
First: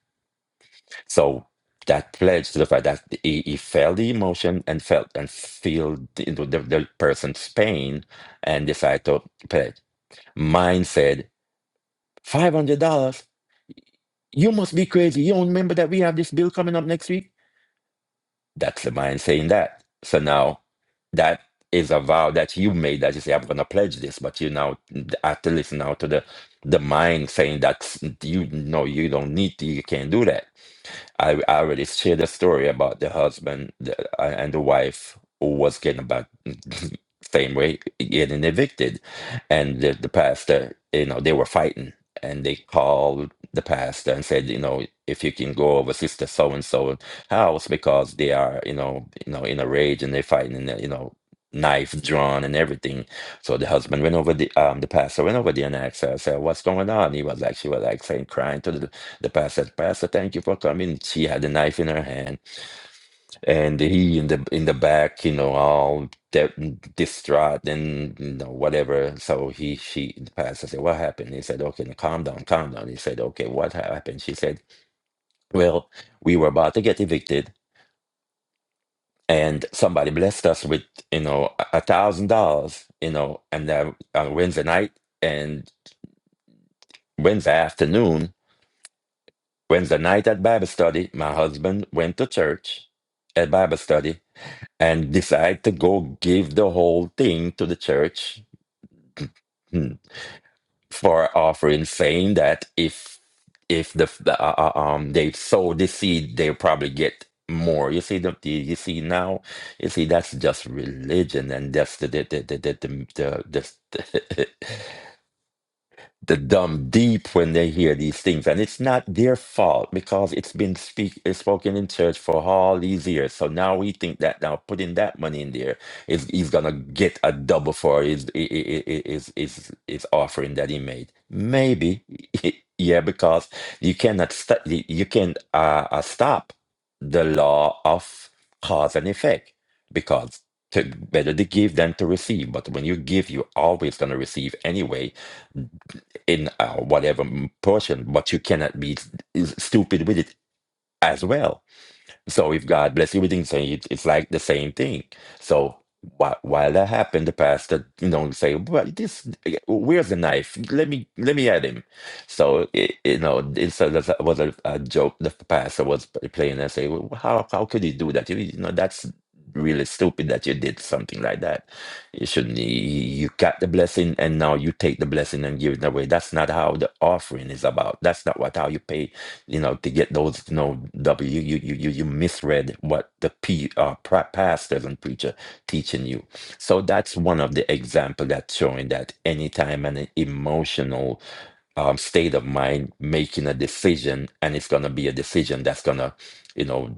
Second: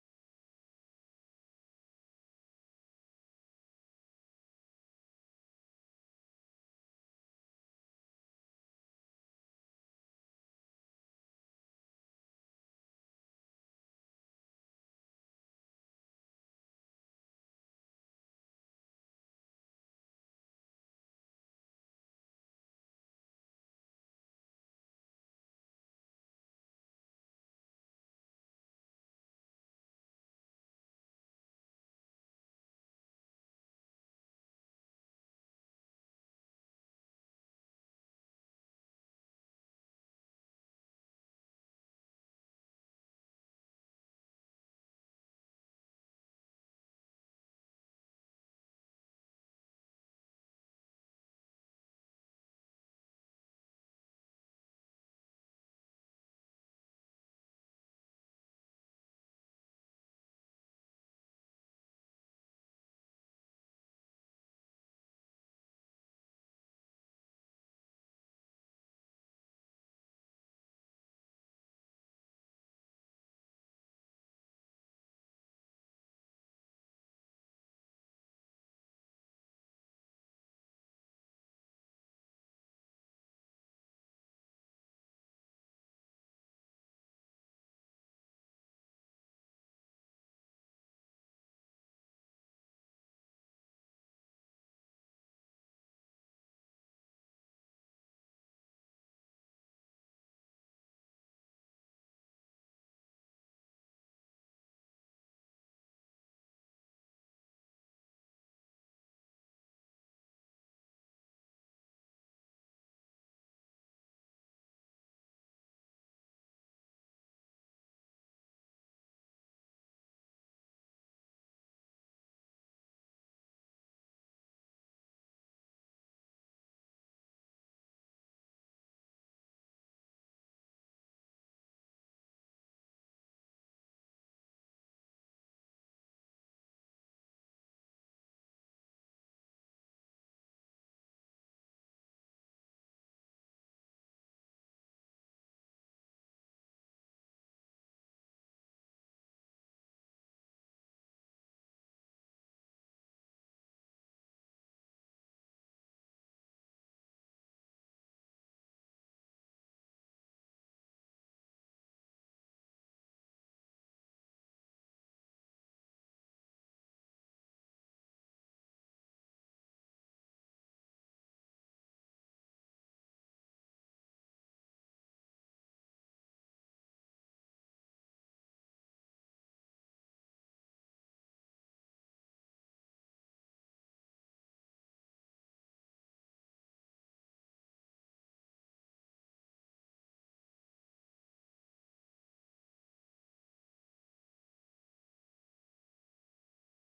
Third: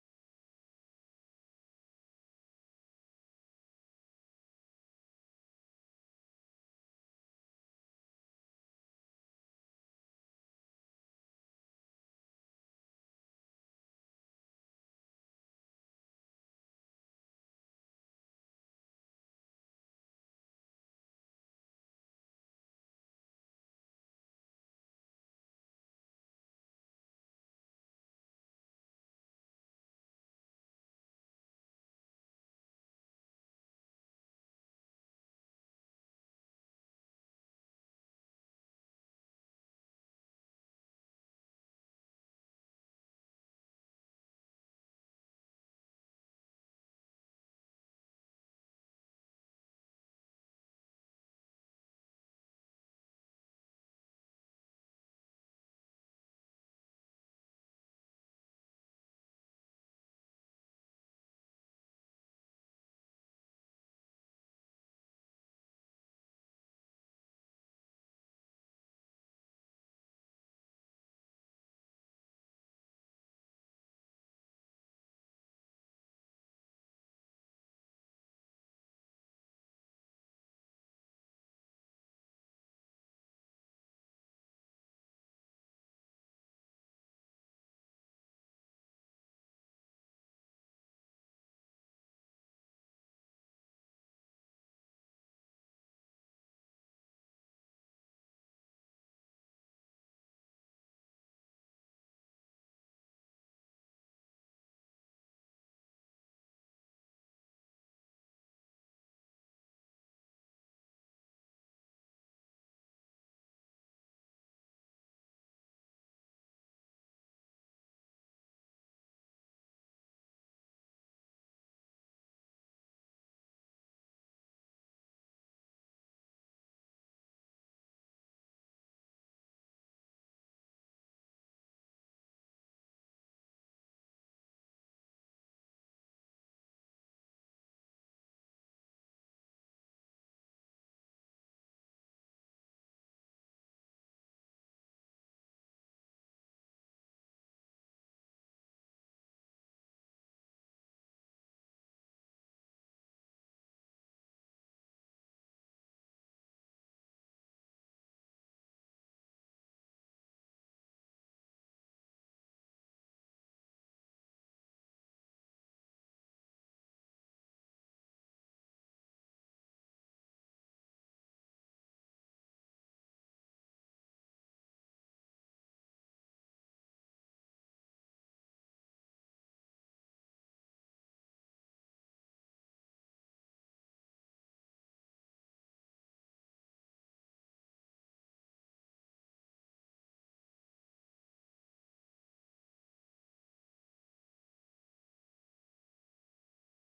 S3: So that pledge to the fact that he, he felt the emotion and felt and feel the, the, the person's pain and decided to pledge. Mine said, $500? You must be crazy. You don't remember that we have this bill coming up next week? That's the mind saying that. So now that is a vow that you made that you say, I'm going to pledge this, but you now have to listen now to the, the mind saying that you know you don't need to, you can't do that. I, I already shared the story about the husband the, uh, and the wife who was getting about same way getting evicted, and the, the pastor, you know, they were fighting, and they called the pastor and said, you know, if you can go over sister so and so house because they are, you know, you know, in a rage and they're fighting, and you know, knife drawn and everything. So the husband went over the um the pastor went over there and asked her, I said, What's going on? He was like she was like saying crying to the the pastor said, Pastor, thank you for coming. She had a knife in her hand, and he in the in the back, you know, all de- distraught and you know whatever. So he she the pastor said, What happened? He said, Okay, now calm down, calm down. He said, Okay, what happened? She said, Well, we were about to get evicted, and somebody blessed us with you know a a thousand dollars, you know, and uh, on Wednesday night and Wednesday afternoon, Wednesday night at Bible study, my husband went to church at Bible study and decide to go give the whole thing to the church hmm, for offering, saying that if if the, the uh, uh, um they sow the seed, they probably get more. You see the, the you see now, you see that's just religion, and that's the the the the the the, the, the the dumb deep when they hear these things and it's not their fault because it's been speak it's spoken in church for all these years so now we think that now putting that money in there is he's gonna get a double for his i- i- i- i- his his, his offering that he made maybe yeah because you cannot st- you can uh, uh, stop the law of cause and effect because to, better to give than to receive but when you give you're always going to receive anyway in uh, whatever m- portion, but you cannot be s- stupid with it as well. So if God bless everything, so it, it's like the same thing. So while while that happened, the pastor, you know, say, "But this, where's the knife? Let me let me at him." So it, you know, it so that was a, a joke. The pastor was playing and say, well, "How how could you do that? You, you know, that's really stupid that you did something like that. You shouldn't. You you got the blessing, and now you take the blessing and give it away. That's not how the offering is about. That's not what how you pay you know, to get those, you know, W, you, you, you, you misread what the P, uh, pra- pastors and preacher teaching you. So that's one of the example that's showing that anytime an emotional um, state of mind making a decision, and it's gonna be a decision that's gonna, you know,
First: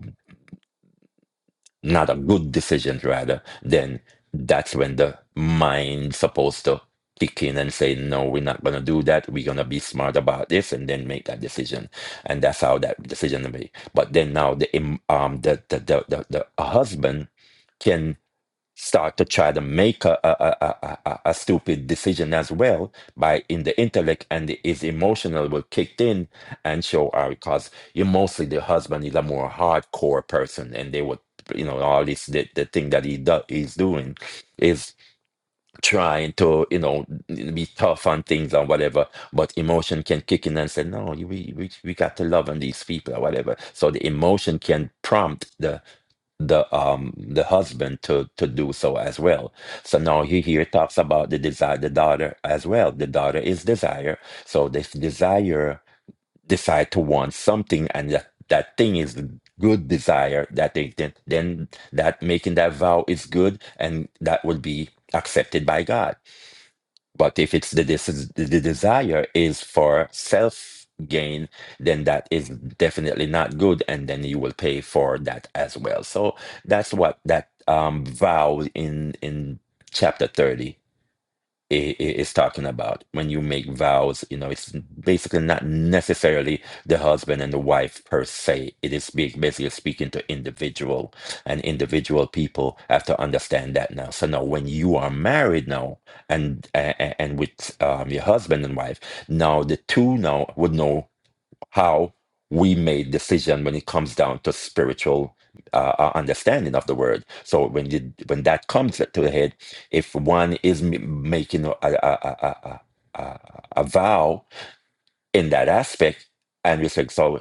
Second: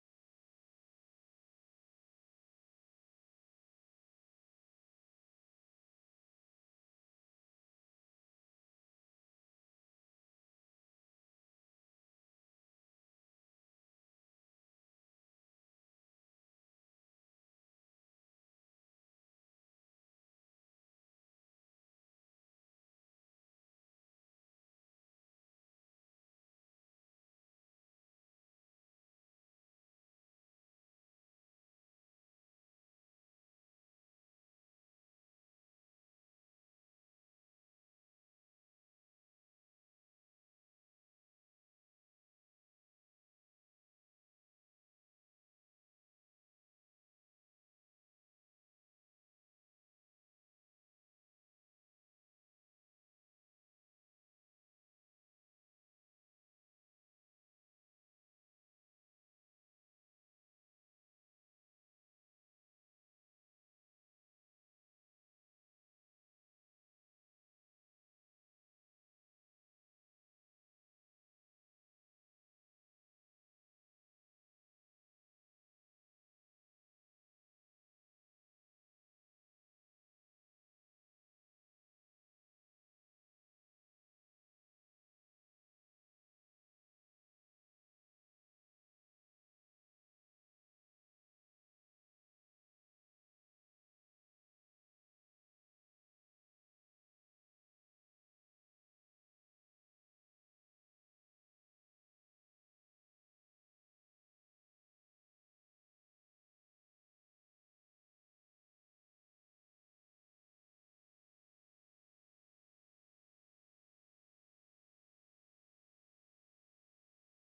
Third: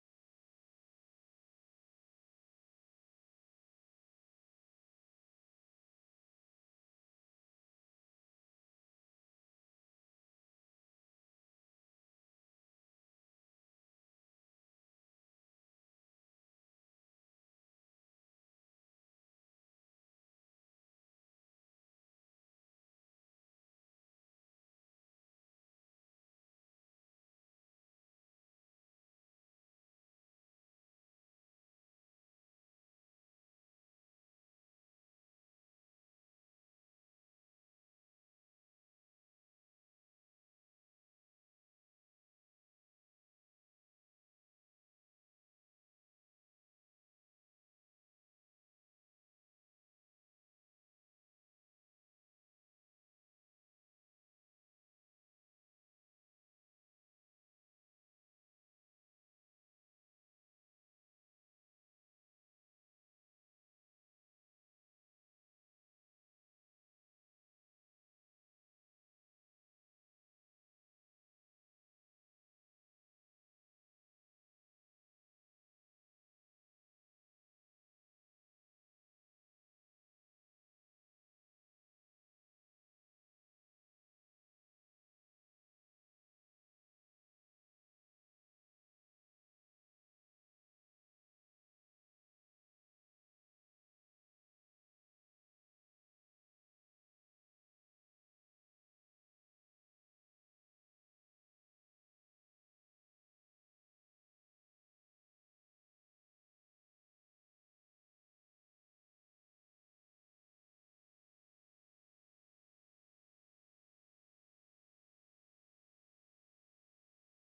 S3: not a good decision rather, then that's when the mind's supposed to kick in and say, no, we're not going to do that. We're going to be smart about this and then make that decision. And that's how that decision is made. But then now the, im- um, the, the, the, the, the husband can start to try to make a, a, a, a, a stupid decision as well by in the intellect and his emotional will kick in and show out because you mostly the husband is a more hardcore person and they would you know all this the, the thing that he do, he's doing is trying to you know be tough on things and whatever but emotion can kick in and say no you- we, we we got to love on these people or whatever so the emotion can prompt the the um the husband to to do so as well so now he here talks about the desire the daughter as well the daughter is desire so this desire decide to want something and that, that thing is the good desire that they then, then that making that vow is good and that will be accepted by god but if it's the, this is, the desire is for self gain, then that is definitely not good, and then you will pay for that as well. So that's what that um, vow in in chapter thirty i- i- is talking about when you make vows you know it's basically not necessarily the husband and the wife per se it is be- basically speaking to individual and individual people have to understand that now so now when you are married now and and, and with um, your husband and wife now the two now would know how we made decision when it comes down to spiritual uh, uh, understanding of the word. So when you when that comes to the head, if one is m- making a, a, a, a, a, a a vow in that aspect, and you say so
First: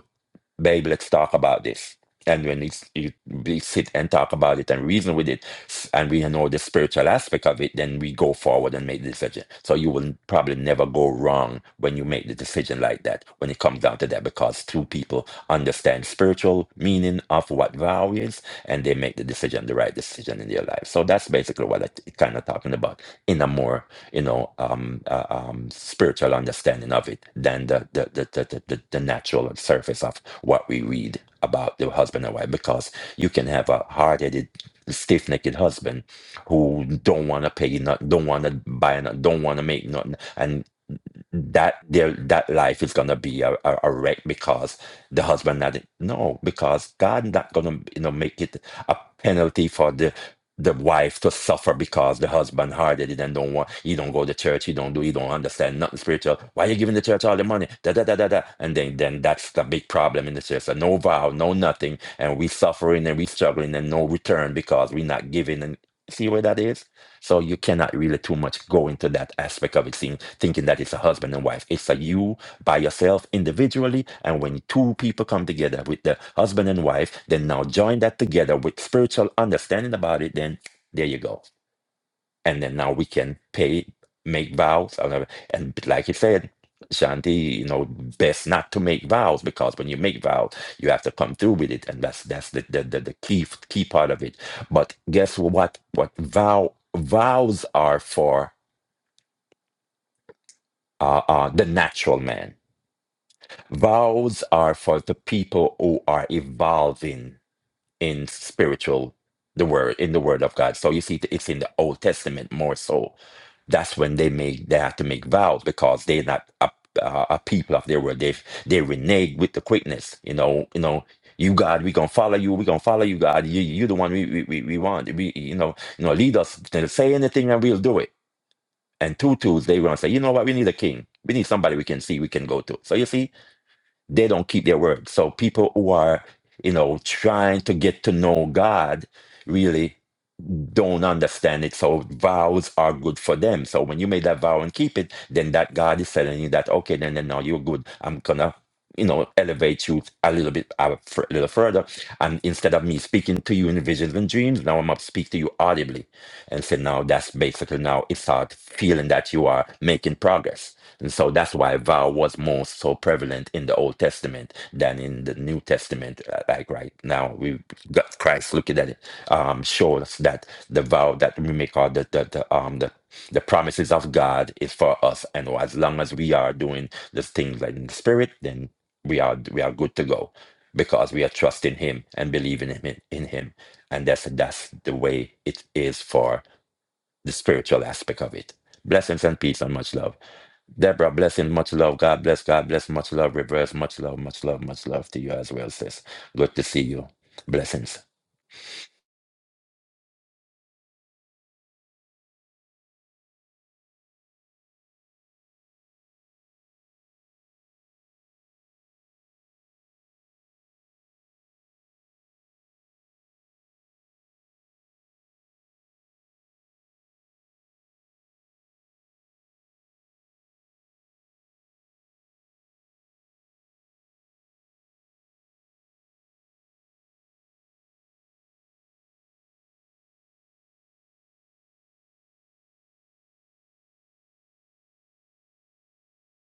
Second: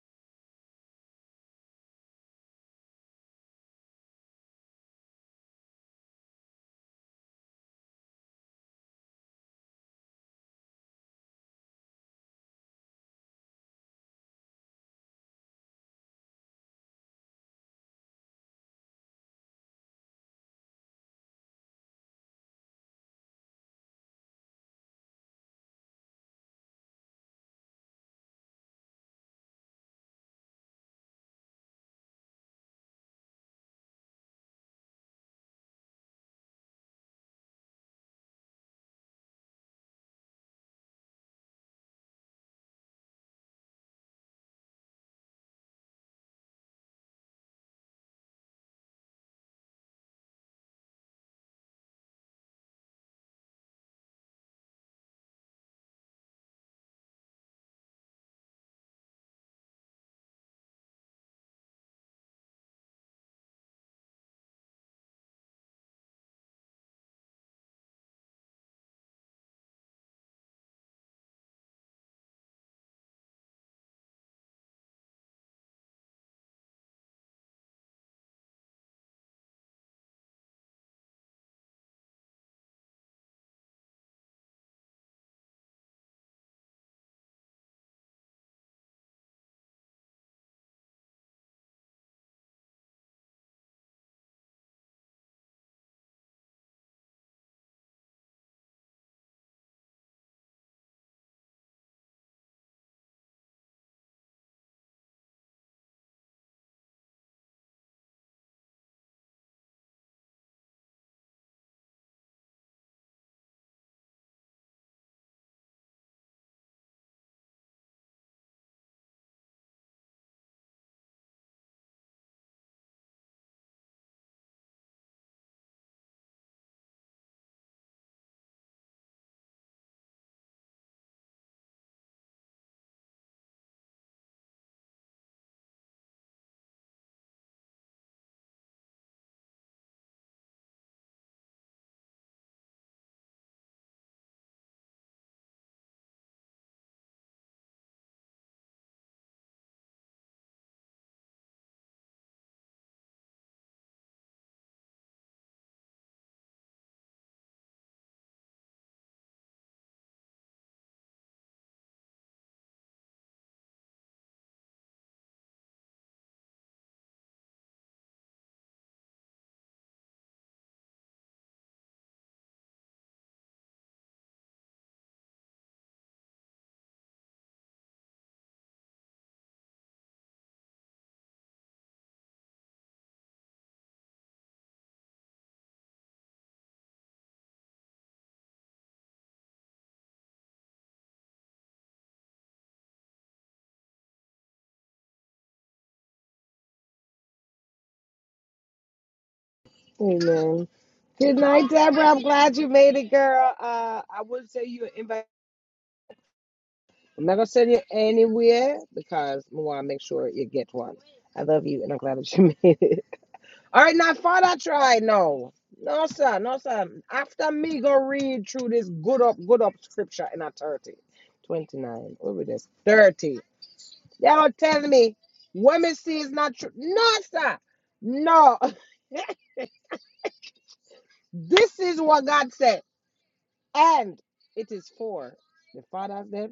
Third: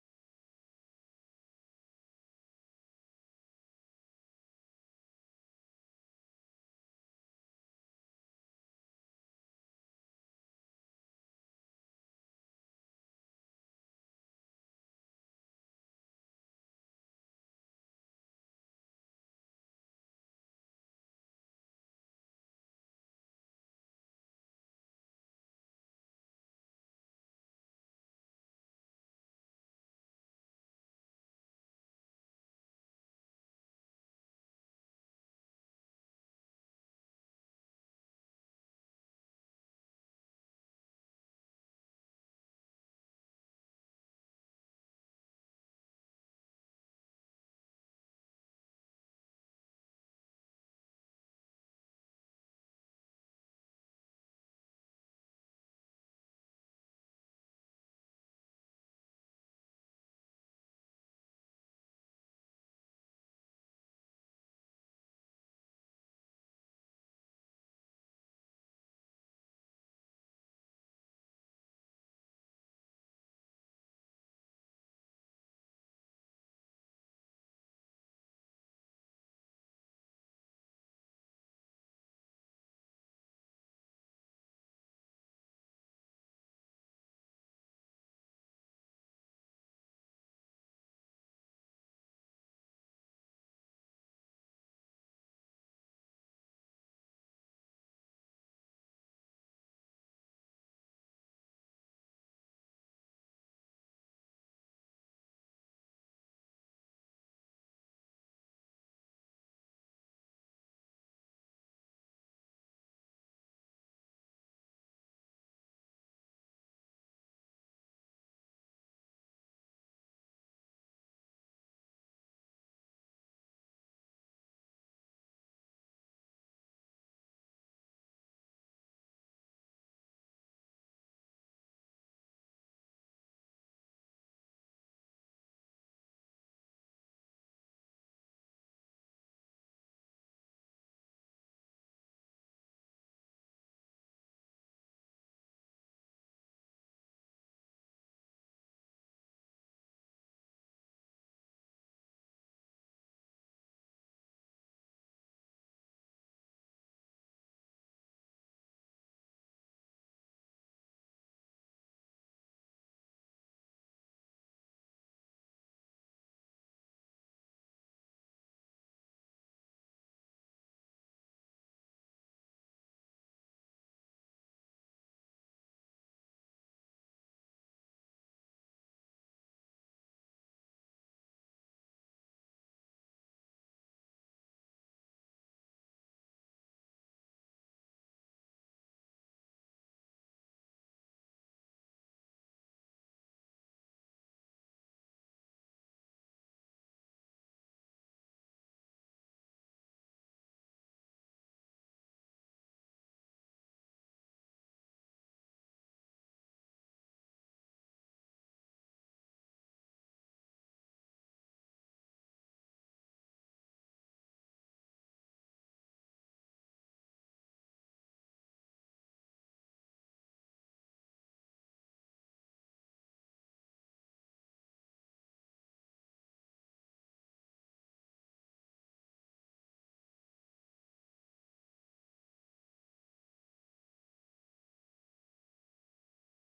S3: babe, let's talk about this. And when it's, you, we sit and talk about it and reason with it, s- and we know the spiritual aspect of it, then we go forward and make the decision. So you will probably never go wrong when you make the decision like that, when it comes down to that, because two people understand spiritual meaning of what vow is, and they make the decision, the right decision in their life. So that's basically what it, it kind of talking about in a more you know um, uh, um, spiritual understanding of it than the the, the, the, the the natural surface of what we read about the husband and wife because you can have a hard-headed stiff-necked husband who don't want to pay nothing don't want to buy nothing don't want to make nothing and that their that life is gonna be a, a, a wreck because the husband not no because God not gonna you know make it a penalty for the the wife to suffer because the husband harded it and don't want he don't go to church he don't do he don't understand nothing spiritual why you giving the church all the money da da da da da and then then that's the big problem in the church so no vow no nothing and we suffering and we struggling and no return because we not giving and see where that is so you cannot really too much go into that aspect of it, seeing, thinking that it's a husband and wife. It's a you by yourself individually. And when two people come together with the husband and wife, then now join that together with spiritual understanding about it, then there you go and then now we can pay, make vows, and, uh, and like you said, Shanti, you know, best not to make vows because when you make vows, you have to come through with it, and that's that's the the, the, the key key part of it. But guess what? What vow vows are for? Uh, uh, the natural man. Vows are for the people who are evolving in spiritual the word in the word of god so you see it's in the old testament more so that's when they make they have to make vows because they're not a, uh, a people of their word they they renege with the quickness you know you know you god we gonna follow you we gonna follow you god you you the one we we, we we want we you know you know lead us to say anything and we'll do it and two twos they gonna say you know what we need a king we need somebody we can see we can go to so you see they don't keep their word. So people who are, you know, trying to get to know God really don't understand it. So vows are good for them. So when you make that vow and keep it, then that God is telling you that, okay, then, then now you're good. I'm gonna you know, elevate you a little bit, a fr- little further. And instead of me speaking to you in visions and dreams, now I'm up to speak to you audibly and say, now that's basically now it's start feeling that you are making progress. And so that's why vow was more so prevalent in the Old Testament than in the New Testament. Uh, Like right now, we've got Christ looking at it, um, showing us that the vow that we make or the, the, the um the the promises of God is for us. And as long as we are doing the things like in the spirit, then we are we are good to go because we are trusting him and believing him in, in him and that's that's the way it is for the spiritual aspect of it blessings and peace and much love deborah blessing much love god bless god bless much love reverse much love much love much love to you as well sis good to see you blessings
S1: Amen. Good night, Deborah. I'm glad you made it, girl. Uh, I would say you an invite. I'm not gonna send you anywhere because I want to make sure you get one. I love you, and I'm glad that you made it. All right, now, Father, try. No, no, sir, no, sir. After me, go read through this good up, good up scripture in our 30, 29. What this? 30. Y'all telling me women see is not true. No, sir. No. This is what God said. And it is for the fathers, them,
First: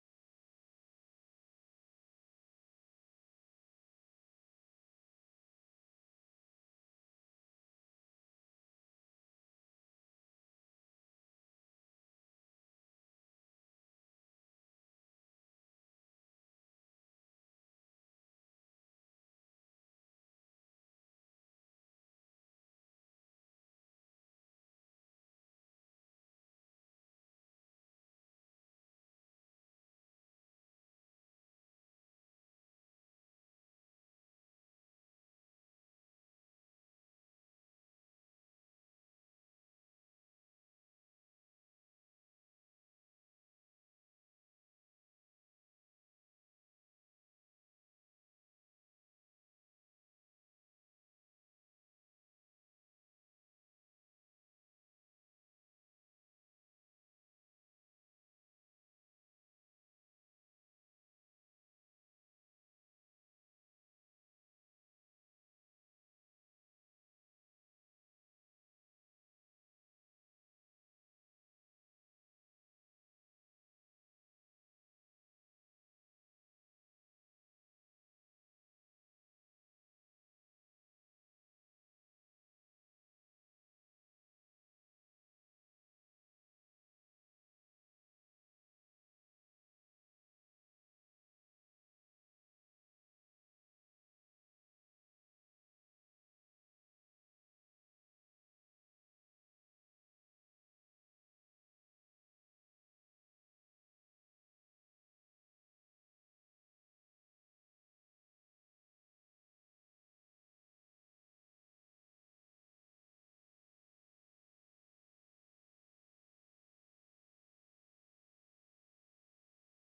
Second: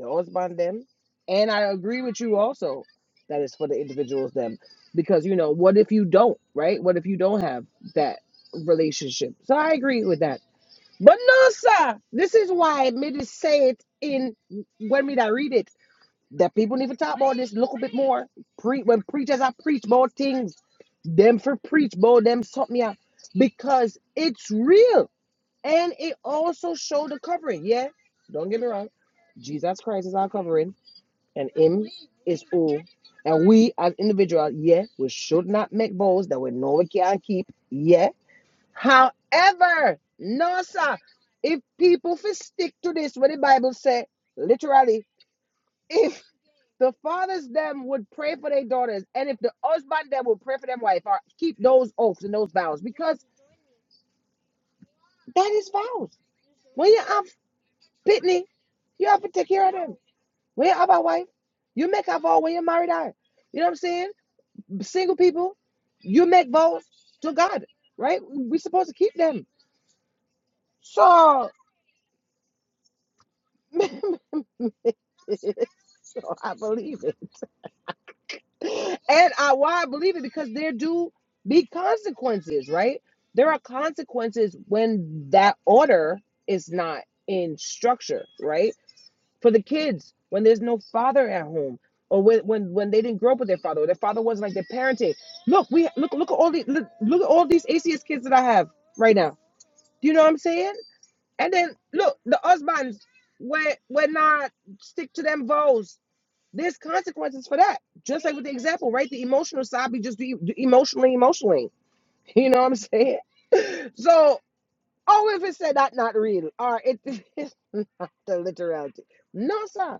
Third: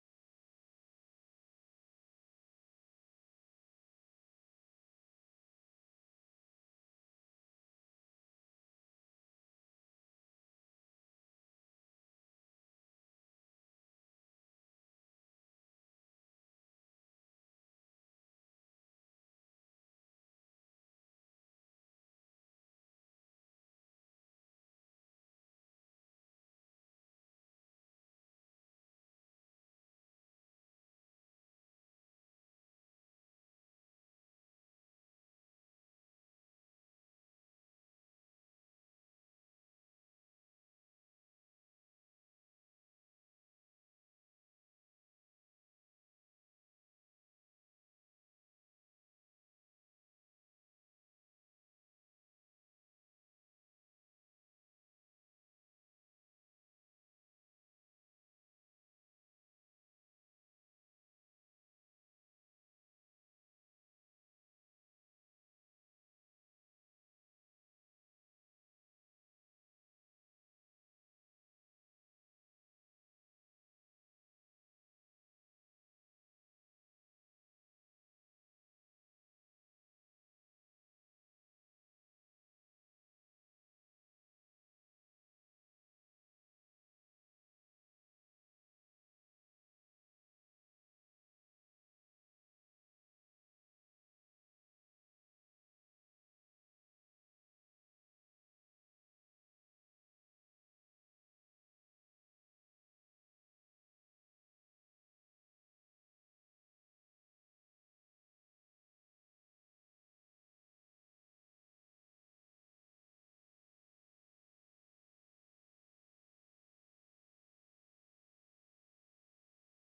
S1: the husband, them. And I agree with you also that it's for the individuals, them. Because, you know, what if you don't, right? What if you don't have that relationship? So I agree with that. But no, sir. This is why me to say it in when me that read it. that people need to talk about this a little bit more. Pre when preachers are preach about things, them for preach about them something yeah, because it's real and it also show the covering. Yeah, don't get me wrong. Jesus Christ is our covering, and Him is all. And we as individuals, yeah, we should not make vows that we know we can't keep. Yeah. However, no sir, if people fi stick to this, what the Bible say, literally, if the fathers them would pray for their daughters, and if the husband them would pray for them wife, or keep those oaths and those vows because that is vows. When you have pitney, you have to take care of them. When you have a wife, you make a vow when you married her. You know what I'm saying? Single people, you make vows to God, right? we supposed to keep them. So, so I believe it. and I why I believe it because there do be consequences, right? There are consequences when that order is not in structure, right? For the kids, when there's no father at home, or when when, when they didn't grow up with their father, or their father wasn't like their parenting. Look, we look look at all these look, look at all these ACS kids that I have right now. You know what I'm saying? And then look, the husbands were were not stick to them vows there's consequences for that. Just like with the example, right? The emotional side, we just do do emotionally, emotionally. You know what I'm saying? So, oh, if it said that, not real, or it is not the literality. No, sir.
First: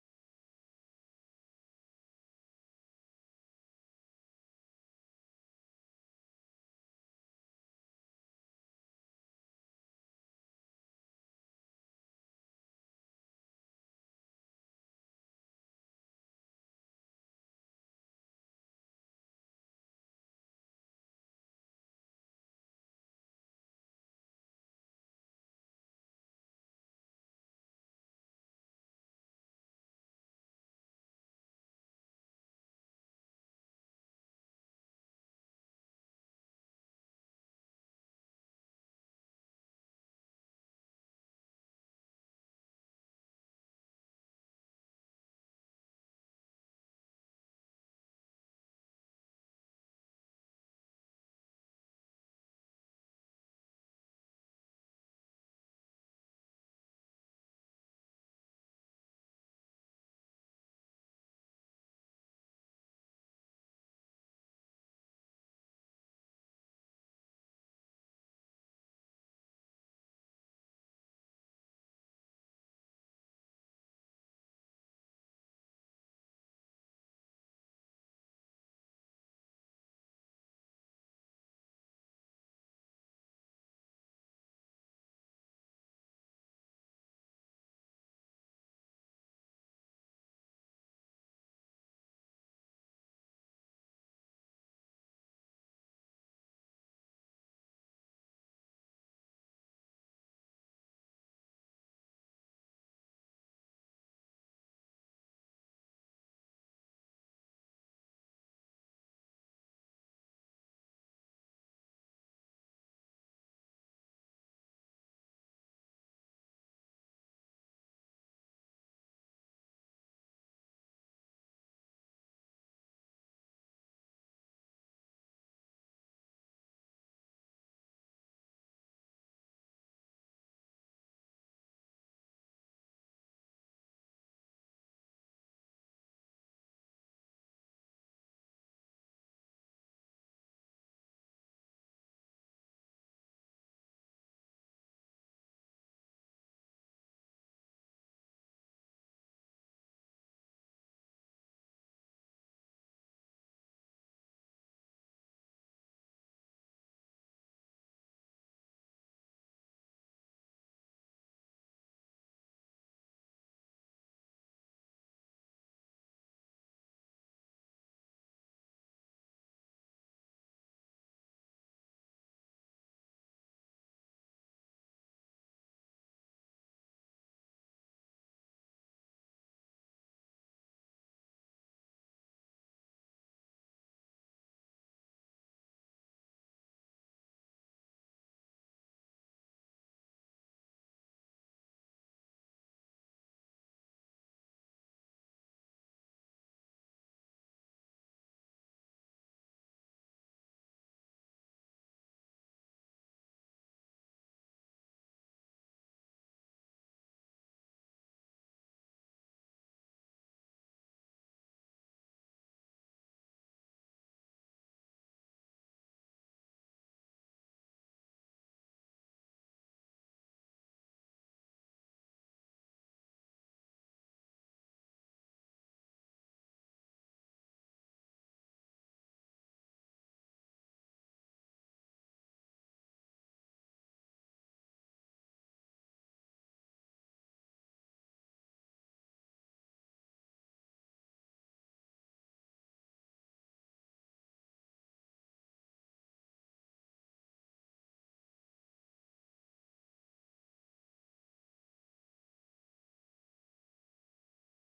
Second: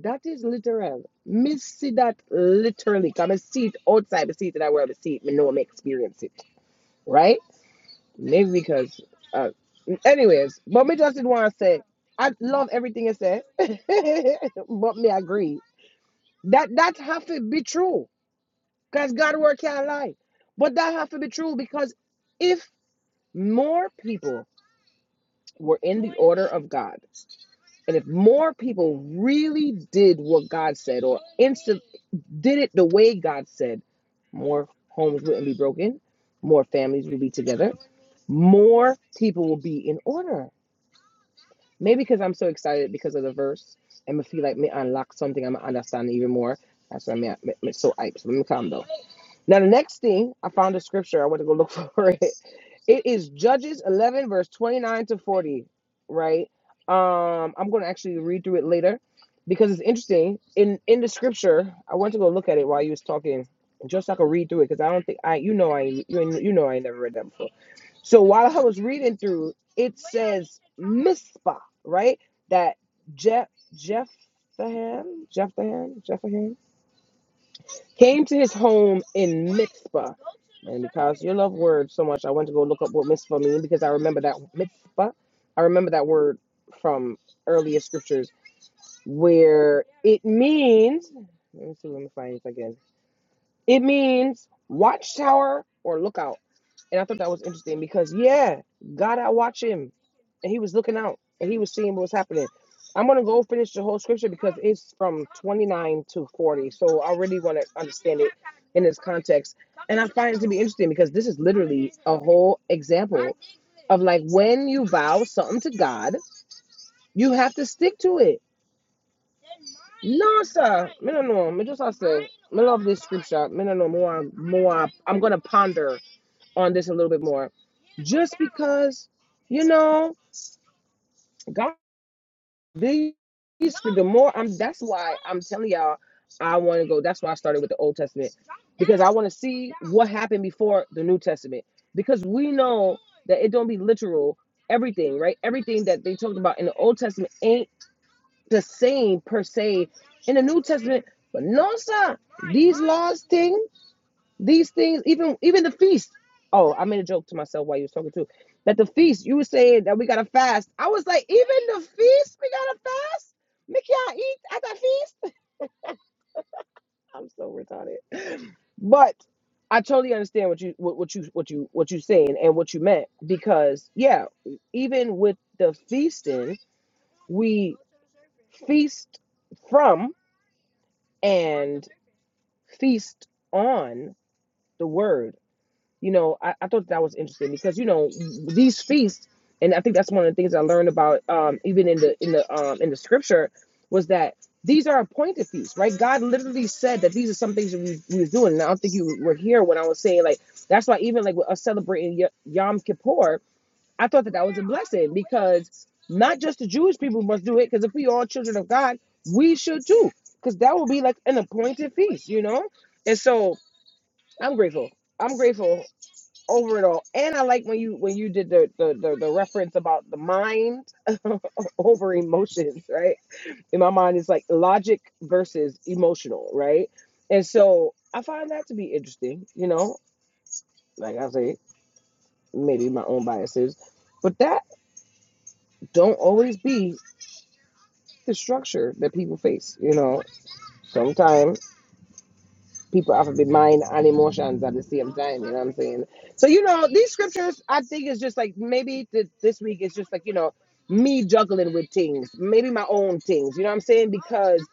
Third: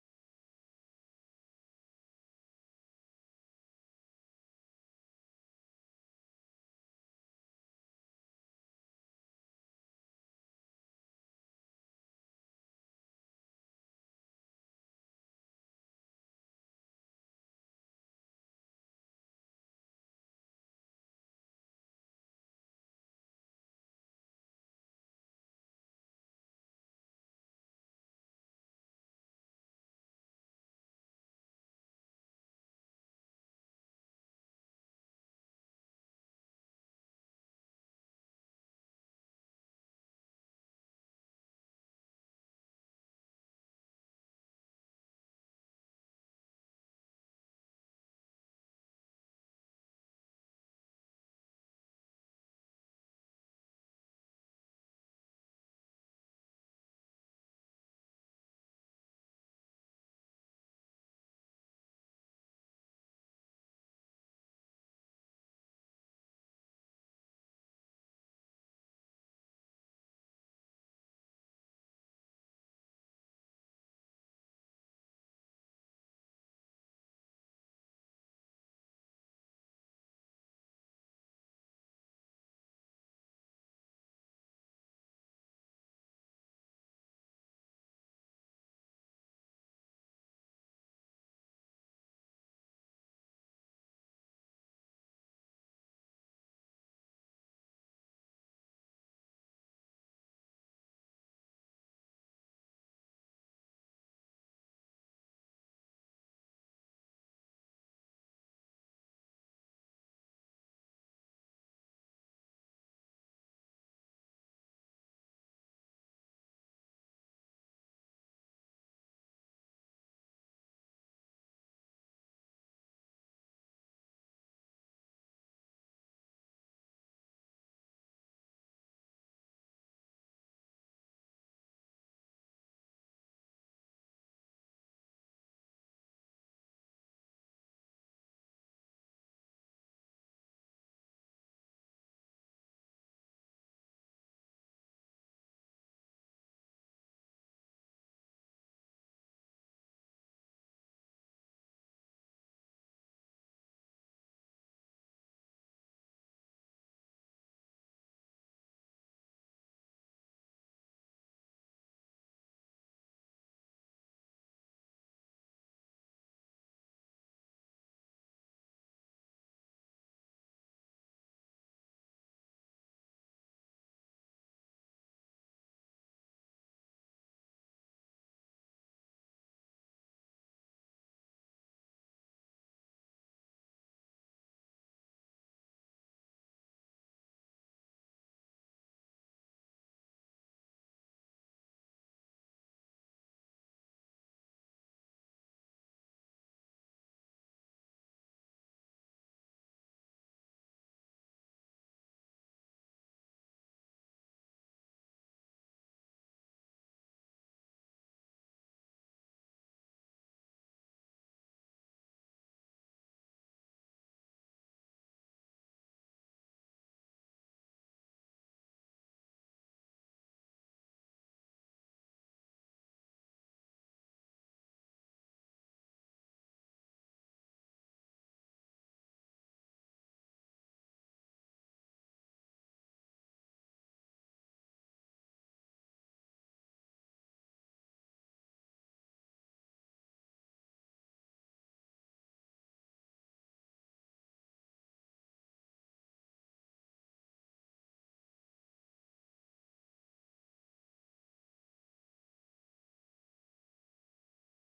S1: That is literal. Me see that literally. Come and see it outside. Me see it in that world. Me see it. Me know. Me experience it. Right? Maybe because, uh, anyways. But me just did want to say, I love everything you said. but me agree that that have to be true Because God word can't lie. But that have to be true because if more people were in the order of God, and if more people really did what God said or instant did it the way God said, more homes wouldn't be broken, more families would be together, more people will be in order. Maybe because I'm so excited because of the verse, and I feel like me unlock something, I'm understand even more. That's why I'm so hyped. So let me calm down. Now, the next thing, I found a scripture. I went to go look for it. It is Judges 11, verse 29 to 40, right? Um, I'm going to actually read through it later because it's interesting. In in the scripture, I went to go look at it while you was talking, just so I could read through it because I don't think I, you know, I ain't- you, ain't- you know, I ain't never read that before. So while I was reading through, it says Mizpah, right? That Jeff Jeff Jephthahan, Jephthahan, Jephthahan came to his home in Mitzvah. And because you love words so much, I went to go look up what Mitzvah means because I remember that Mitzvah. I remember that word from earlier scriptures where it means, let me see, let me find this again. It means watchtower or lookout. And I thought that was interesting because yeah, God I watch him. And he was looking out and he was seeing what was happening. I'm gonna go finish the whole scripture because it's from 29 to 40. So I really want to understand it in its context. And I find it to be interesting because this is literally a whole example of like when you vow something to God, you have to stick to it. No, sir. Me no know. Me just I say. Me love this scripture. Me no know more. More. I'm gonna ponder on this a little bit more. Just because, you know, God, these, the more I'm, that's why I'm telling y'all, I want to go. That's why I started with the Old Testament because I want to see what happened before the New Testament because we know that it don't be literal everything, right? Everything that they talked about in the Old Testament ain't the same per se in the New Testament. But no, sir, these laws thing. These things, even even the feast. Oh, I made a joke to myself while you was talking too. That the feast, you were saying that we gotta fast. I was like, even the feast, we gotta fast. Make y'all eat at the feast. I'm so retarded. But I totally understand what you what, what you what you what you saying and what you meant because yeah, even with the feasting, we feast from and feast on the word you know, I, I thought that was interesting because you know these feasts, and I think that's one of the things I learned about um, even in the in the um, in the scripture was that these are appointed feasts, right? God literally said that these are some things that we, we was doing, and I don't think you were here when I was saying like that's why even like with us celebrating Y- Yom Kippur, I thought that that was a blessing because not just the Jewish people must do it because if we all children of God, we should too because that will be like an appointed feast, you know. And so I'm grateful. I'm grateful over it all. And I like when you when you did the the the, the reference about the mind over emotions, right? In my mind, it's like logic versus emotional, right? And so I find that to be interesting. You know, like I say, maybe my own biases, but that don't always be the structure that people face. You know, sometimes. people have to be mind and emotions at the same time. You know what I'm saying? So you know, these scriptures, I think, it's just like maybe th- this week it's just like you know me juggling with things, maybe my own things. You know what I'm saying? Because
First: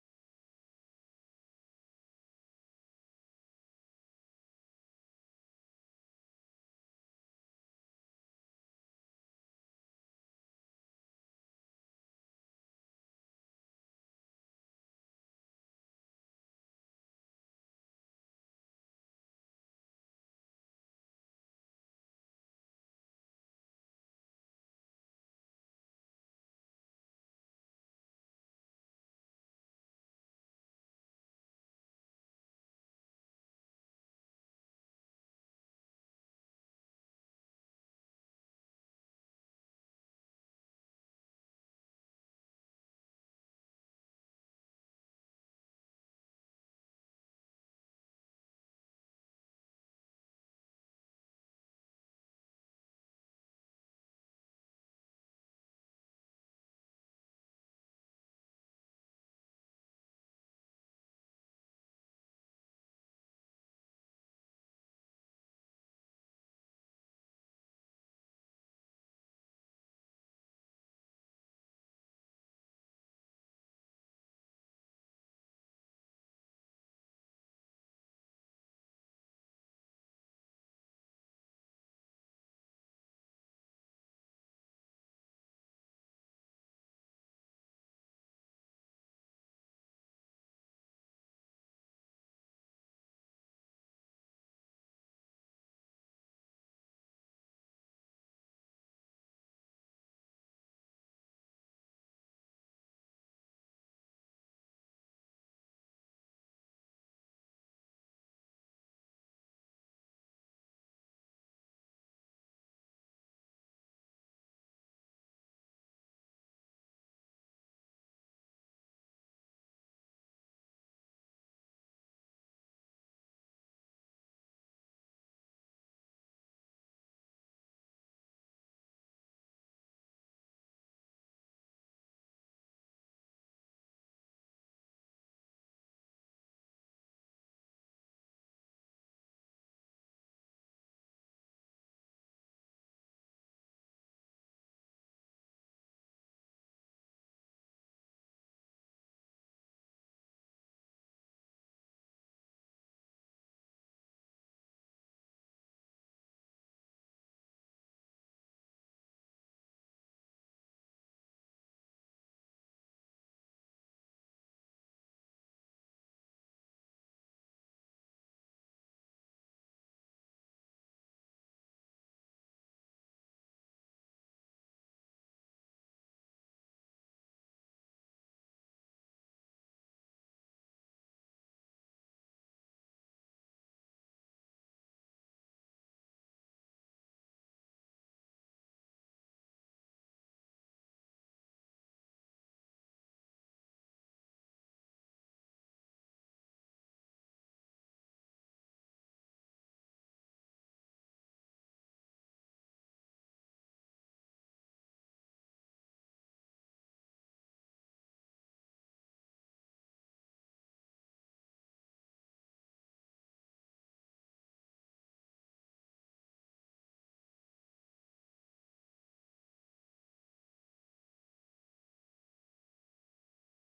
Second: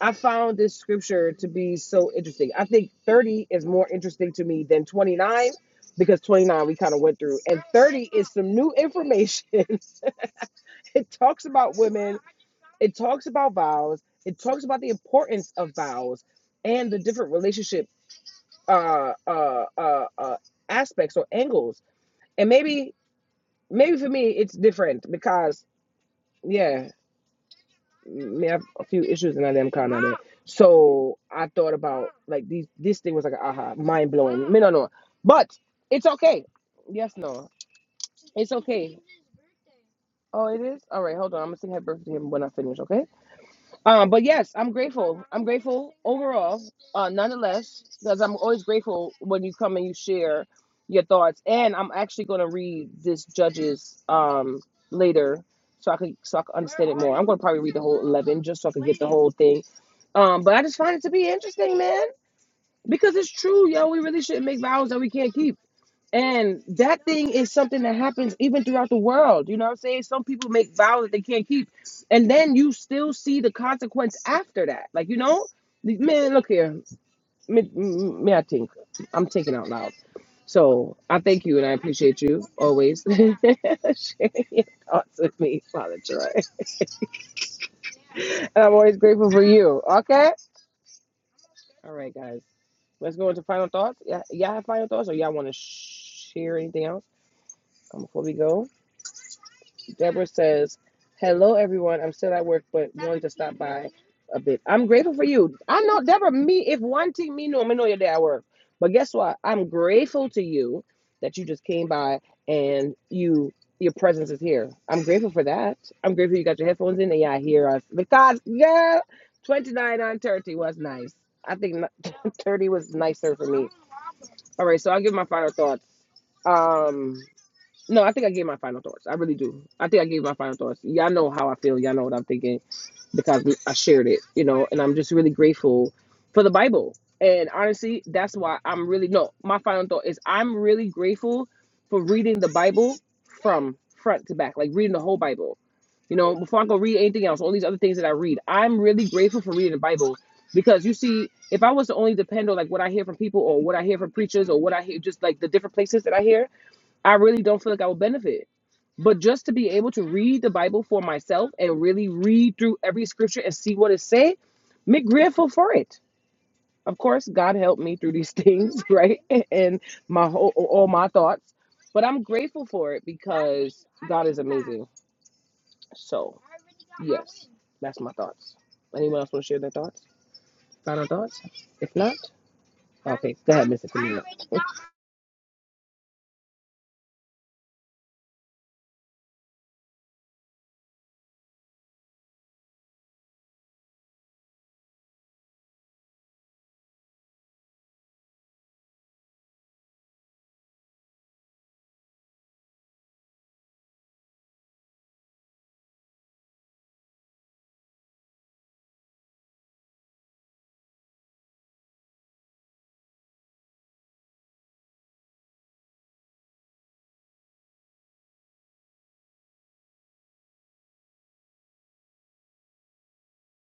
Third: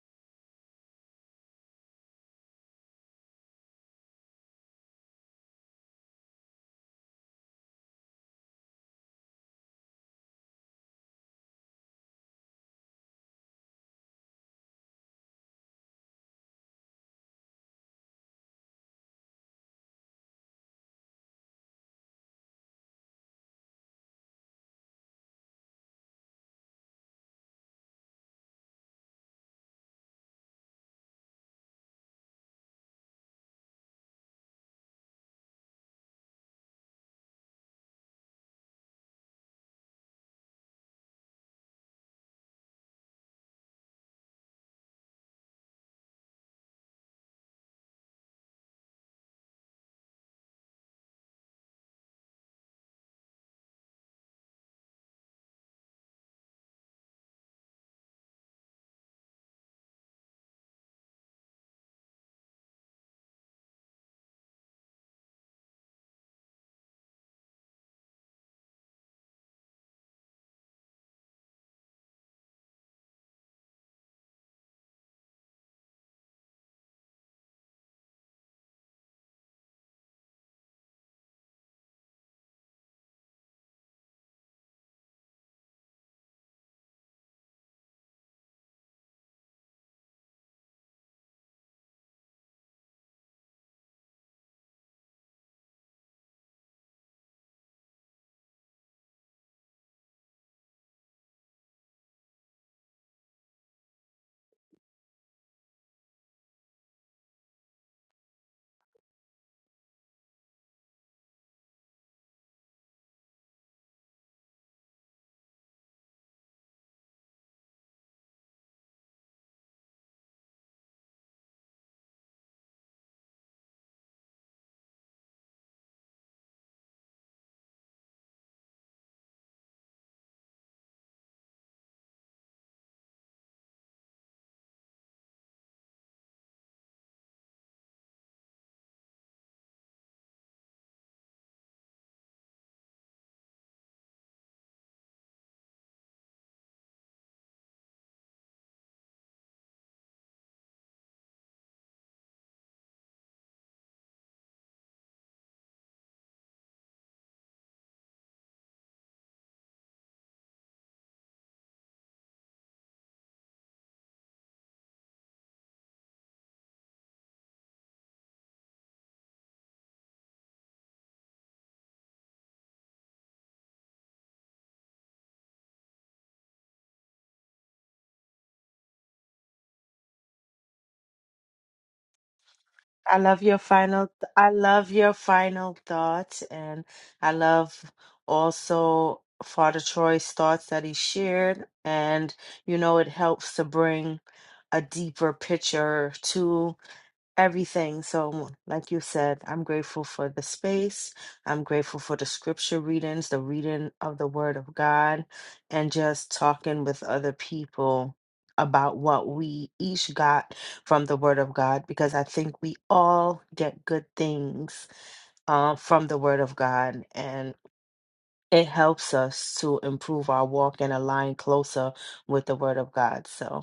S1: I found this scripture to be so interesting. I think 30 is more interesting to me than 29 because 29 we kind of went through, and 30 is some new information. it talks about women. It talks about vows. It talks about the importance of vows and the different relationships uh, uh, uh, uh, aspects or angles. And maybe, maybe for me, it's different because, yeah, me have a few issues and I am kind of it. So I thought about like these. This thing was like aha, mind blowing. Me no no, but it's okay. Yes, no, it's okay. Oh, it is. All right, hold on. I'm gonna sing happy birthday to him when I finish. Okay. Um, but yes, I'm grateful. I'm grateful overall, uh, nonetheless, because I'm always grateful when you come and you share your thoughts. And I'm actually going to read this judges um later, so I could so I could, I'm going to probably read whole eleven just so I can the whole thing. Um, but I just find it to be interesting, man, because it's true, yo. We really shouldn't make vows that we can't keep. And that thing is something that happens even throughout the world. You know what I'm saying? Some people make vows that they can't keep. And then you still see the consequence after that. Like, you know, man, look here. Me, me I think. I'm thinking out loud. So I thank you and I appreciate you always sharing your thoughts with me, Father Troy. And I'm always grateful for you. Okay? All right, guys. Let's go into final thoughts. Yeah, y'all have final thoughts or y'all want to share anything else um, before we go? Deborah says, Hello, everyone. I'm still at work, but a bit. I'm grateful for you. I know, Deborah, me, if one thing me know, I know you're there at work. But guess what? I'm grateful to you that you just came by and you your presence is here. I'm grateful for that. I'm grateful you got your headphones in and yeah, I hear us. Because, yeah, 29 on 30 was nice. I think 30 was nicer for me. All right, so I'll give my final thoughts. Um, no, I think I gave my final thoughts. I really do. I think I gave my final thoughts. Y'all know how I feel. Y'all know what I'm thinking because we- I shared it, you know, and I'm just really grateful for the Bible. And honestly, that's why I'm really, no, my final thought is I'm really grateful for reading the Bible from front to back, like reading the whole Bible. You know, before I go read anything else, all these other things that I read, I'm really grateful for reading the Bible because you see, if I was to only depend on like what I hear from people or what I hear from preachers or what I hear, just like the different places that I hear, I really don't feel like I would benefit. But just to be able to read the Bible for myself and really read through every scripture and see what it say, me grateful for it. Of course, God helped me through these things, right? And my whole all my thoughts. But I'm grateful for it because God is amazing. So that's my thoughts. Anyone else want to share their thoughts? Final thoughts? If not,
S2: I
S1: okay,
S2: love
S1: go
S2: your
S1: ahead, Mrs.
S2: final th- I love your final thoughts and I love also Father Troy's thoughts that he shared and you know it helps to bring a deeper picture to everything. So, like you said, I'm grateful for the space. I'm grateful for the scripture readings, the reading of the Word of God, and just talking with other people about what we each got from the Word of God, because I think we all get good things uh, from the Word of God. And it helps us to improve our walk and align closer with the Word of God. So,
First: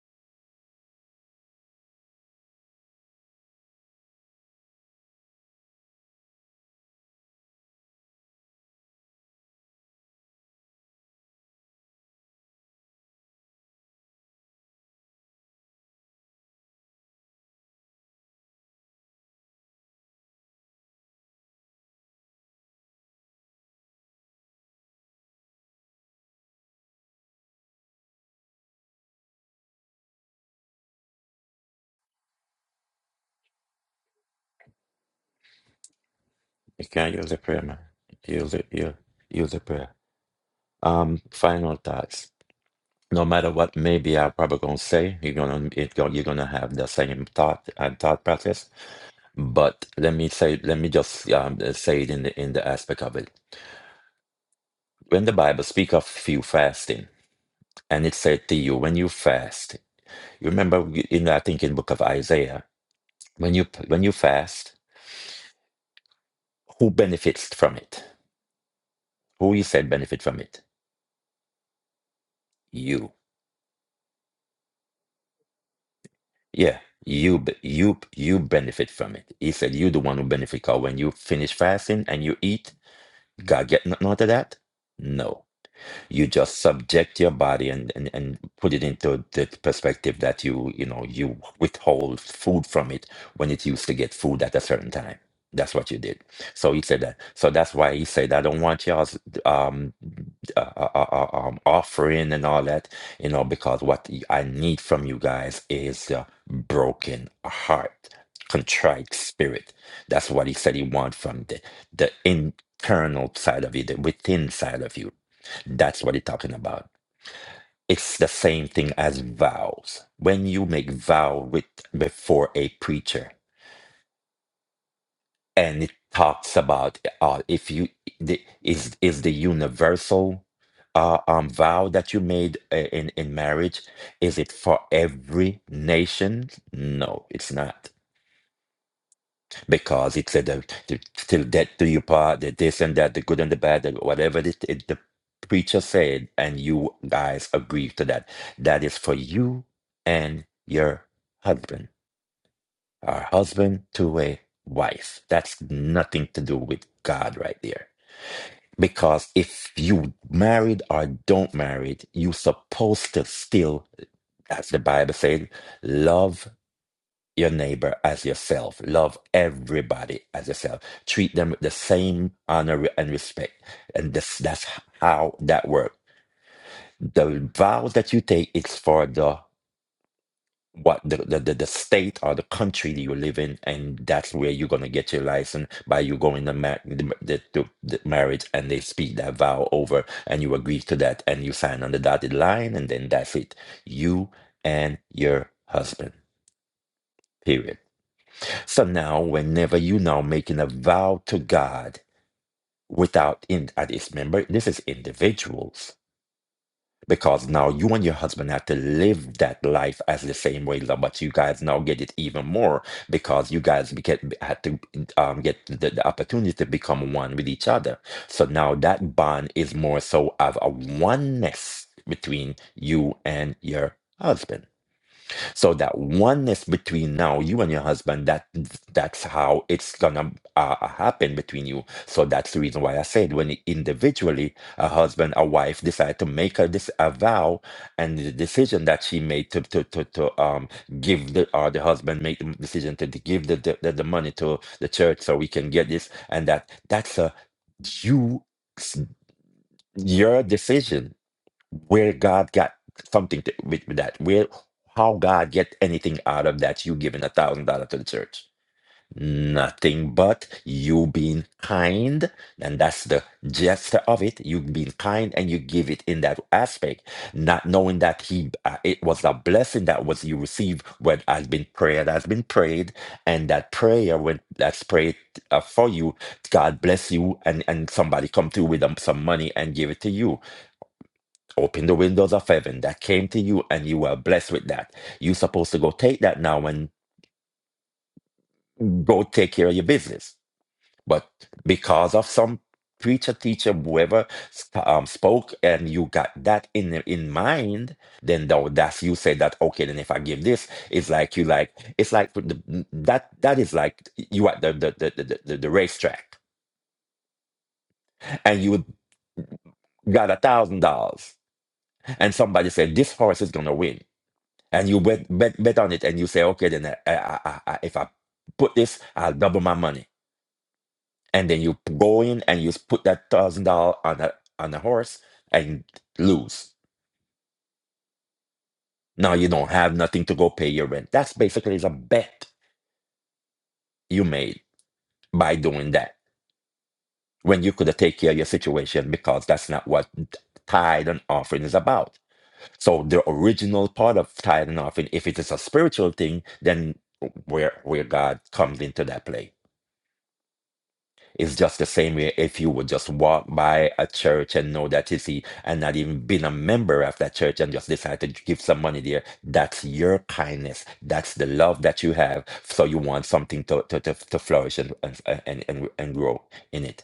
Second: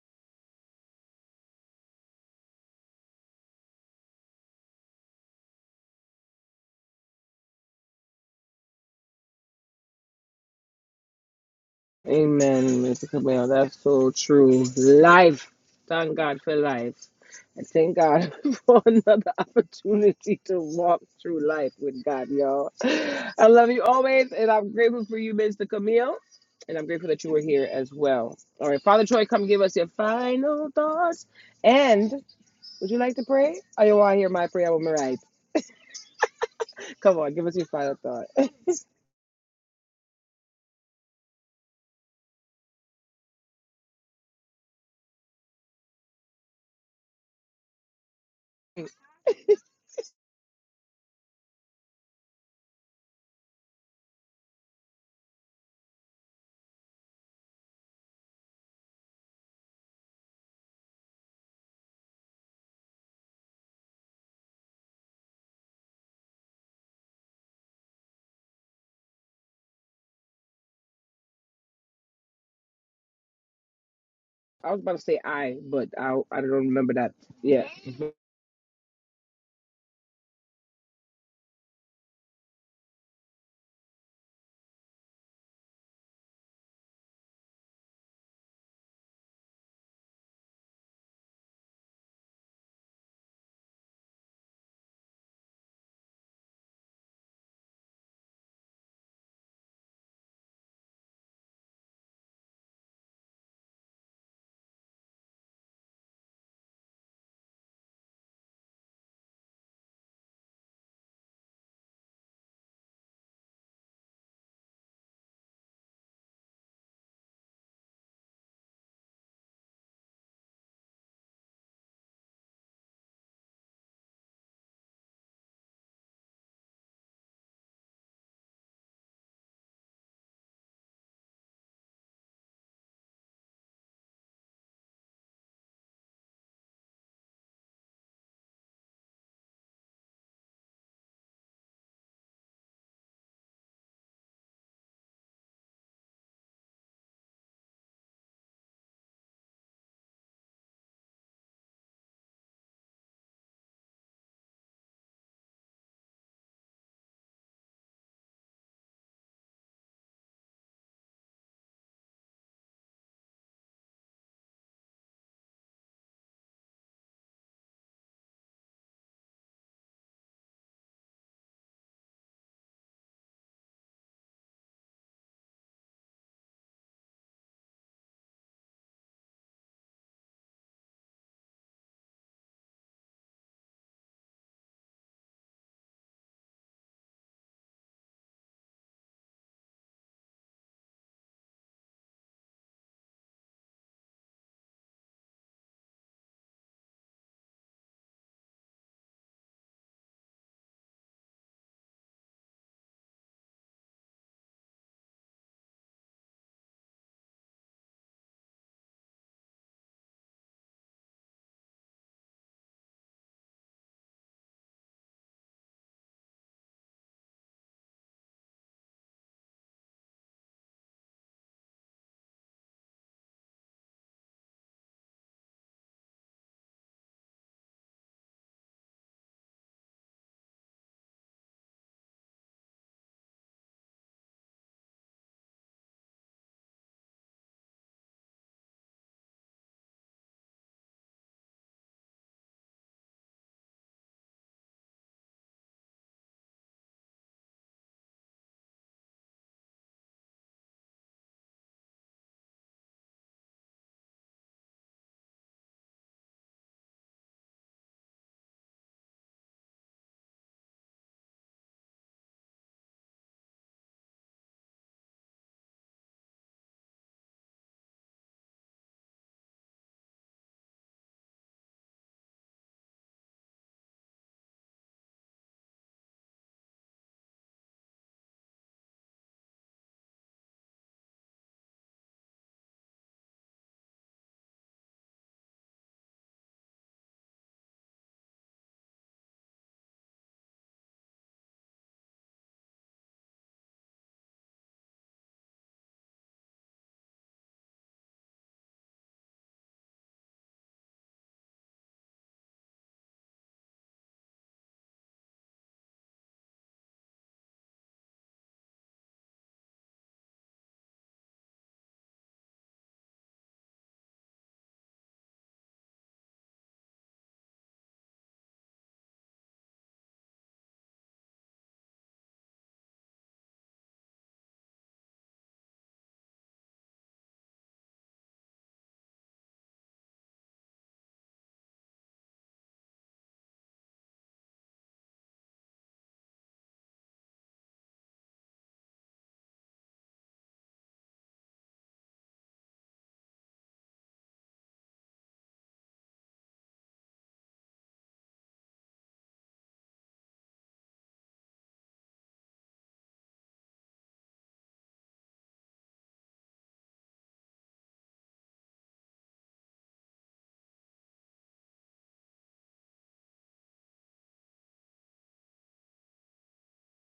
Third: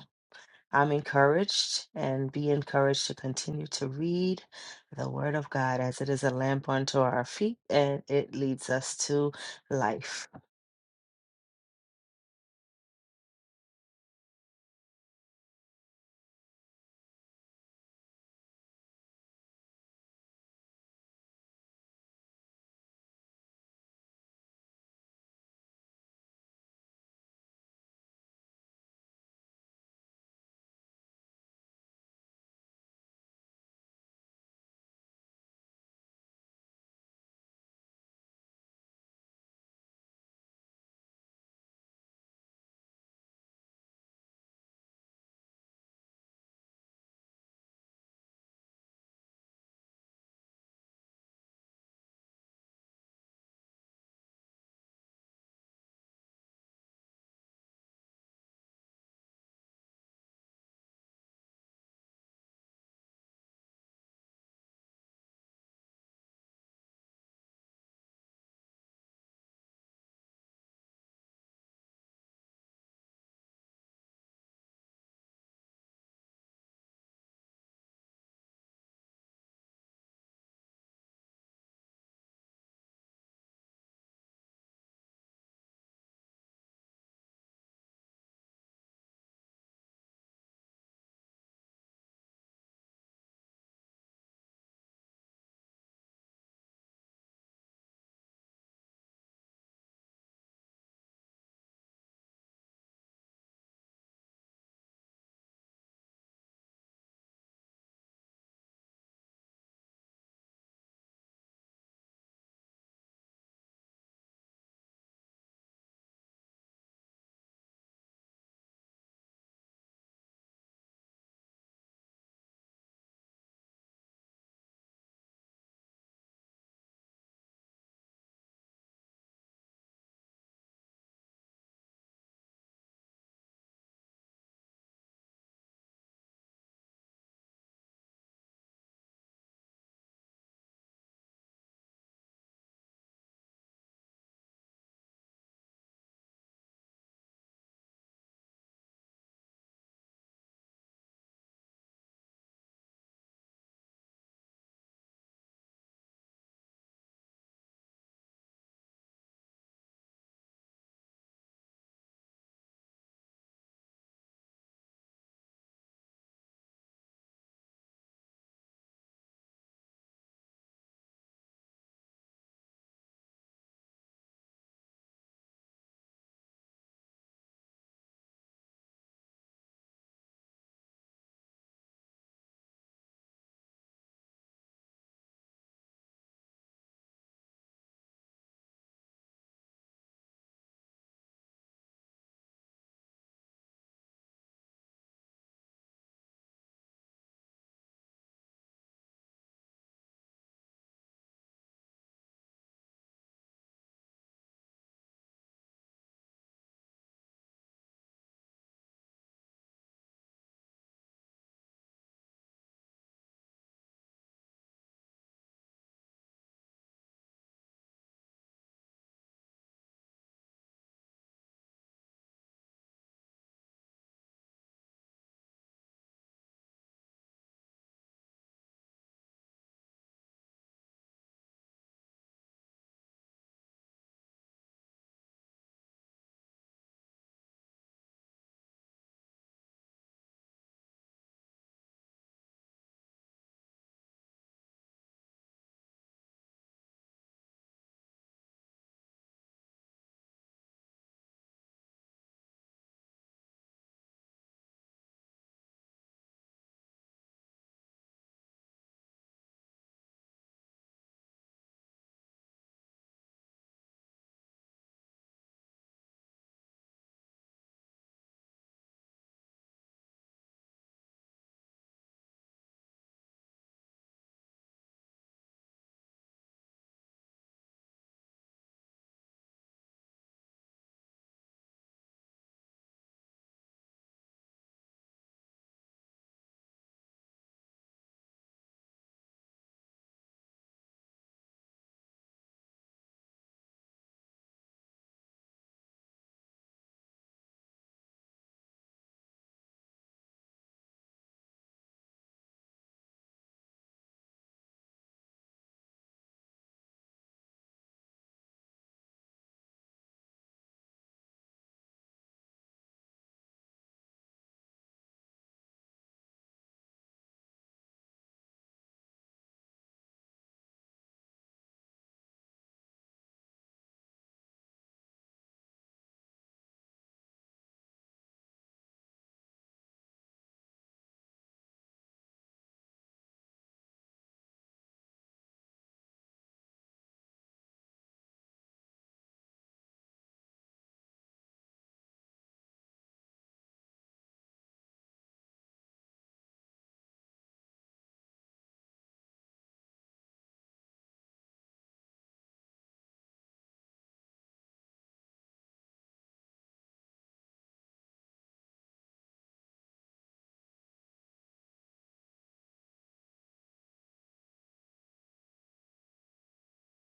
S2: I'm encouraged and be encouraged to continue to read the Word of God as it is a lamp unto our feet and it leads us to life.
S1: Amen, Mr. Cabell. That's so true. Life. Thank God for life. And thank God for another opportunity to walk through life with God, y'all. I love you always, and I'm grateful for you, Mr. Camille. And I'm grateful that you were here as well. All right, Father Troy, come give us your final thoughts. And would you like to pray? Oh, you want to hear my prayer? I'm right.
S3: you can't
S1: Come
S3: use
S1: on,
S3: the
S1: give us
S3: prayer
S1: your
S3: man
S1: final thought.
S3: use it use,
S1: I
S3: use the prayer um final thoughts no matter what maybe i'm probably gonna say you're gonna it go, you're gonna have the same thought and thought process But let me say, let me just um, say it in the in the aspect of it. When the Bible speak of you fasting, and it said to you, when you fast, you remember in I think in book of Isaiah, when you when you fast, who benefits from it? Who he said benefit from it? You.
S1: was about to say I, but I, I don't
S3: Yeah,
S1: remember
S3: you
S1: that.
S3: be- you you benefit from it. He said you the one who benefit. Cause when you finish fasting and you eat, God get nothing out of that? No. you just subject your body and, and, and put it into the perspective that you you know you withhold food from it when it used to get food at a certain time that's what you did so he said that so that's why he said i don't want y'all's um, uh, uh, uh, uh, um offering and all that you know because what i need from you guys is a broken heart contrite spirit that's what he said he want from the the internal side of you the within side of you that's what it's talking about. It's the same thing as vows. When you make vow with before a preacher, and it talks about uh, if you the, is is the universal uh, um, vow that you made uh, in in marriage, is it for every nation? No, it's not. because it said that to, till death do you part, that this and that, the good and the bad, that whatever it, it, the preacher said, and you guys agree to that. That is for you and your husband, or husband to a wife. That's nothing to do with God right there. Because if you married or don't married, you supposed to still, as the Bible said, love your neighbor as yourself. Love everybody as yourself. Treat them with the same honor and respect. And this, that's how that works. The vows that you take is for the what the, the, the, the state or the country that you live in, and that's where you're gonna get your license by you going to ma- the, the, the, the marriage, and they speak that vow over, and you agree to that, and you sign on the dotted line, and then that's it. You and your husband. Period. So now, whenever you now making a vow to God without in at this remember, this is individuals. Because now you and your husband have to live that life as the same way, love, but you guys now get it even more because you guys get had to um, get the, the opportunity to become one with each other. So now that bond is more so of a oneness between you and your husband so that oneness between now you and your husband that that's how it's gonna uh, uh, happen between you so that's the reason why i said when individually a husband a wife decide to make a, this a vow and the decision that she made to to to, to um give the or the husband made the decision to, to give the, the the the money to the church so we can get this and that that's a you It's your decision where God got something to, with, with that. Where how God get anything out of that? You giving a thousand dollar to the church? Nothing but you being kind, and that's the gesture of it. You being kind, and you give it in that aspect, not knowing that he uh, it was a blessing that was you received when has been prayer that has been prayed, and that prayer when that's prayed uh, for you, God bless you, and and somebody come through with um, some money and give it to you Open the windows of heaven that came to you and you were blessed with that. You're supposed to go take that now and go take care of your business. But because of some preacher, teacher, whoever um, spoke, and you got that in in mind, then though that's you say that okay. Then if I give this, it's like you like it's like with the, that that is like you at the the the the, the, the racetrack and you got a thousand dollars, and somebody said this horse is gonna win and you bet bet bet on it, and you say, okay, then uh, I, I, I, I, if I put this, I'll double my money, and then you go in and you put that thousand dollar on a on a horse and lose. Now you don't have nothing to go pay your rent. That's basically is a bet you made by doing that when you could have taken care of your situation because that's not what tithe and offering is about. So the original part of tithe and offering, if it is a spiritual thing, then where where God comes into that play. It's just the same way if you would just walk by a church and know that it's see and not even been a member of that church and just decide to give some money there. That's your kindness. That's the love that you have. So you want something to to to, to flourish and and, and and and grow in it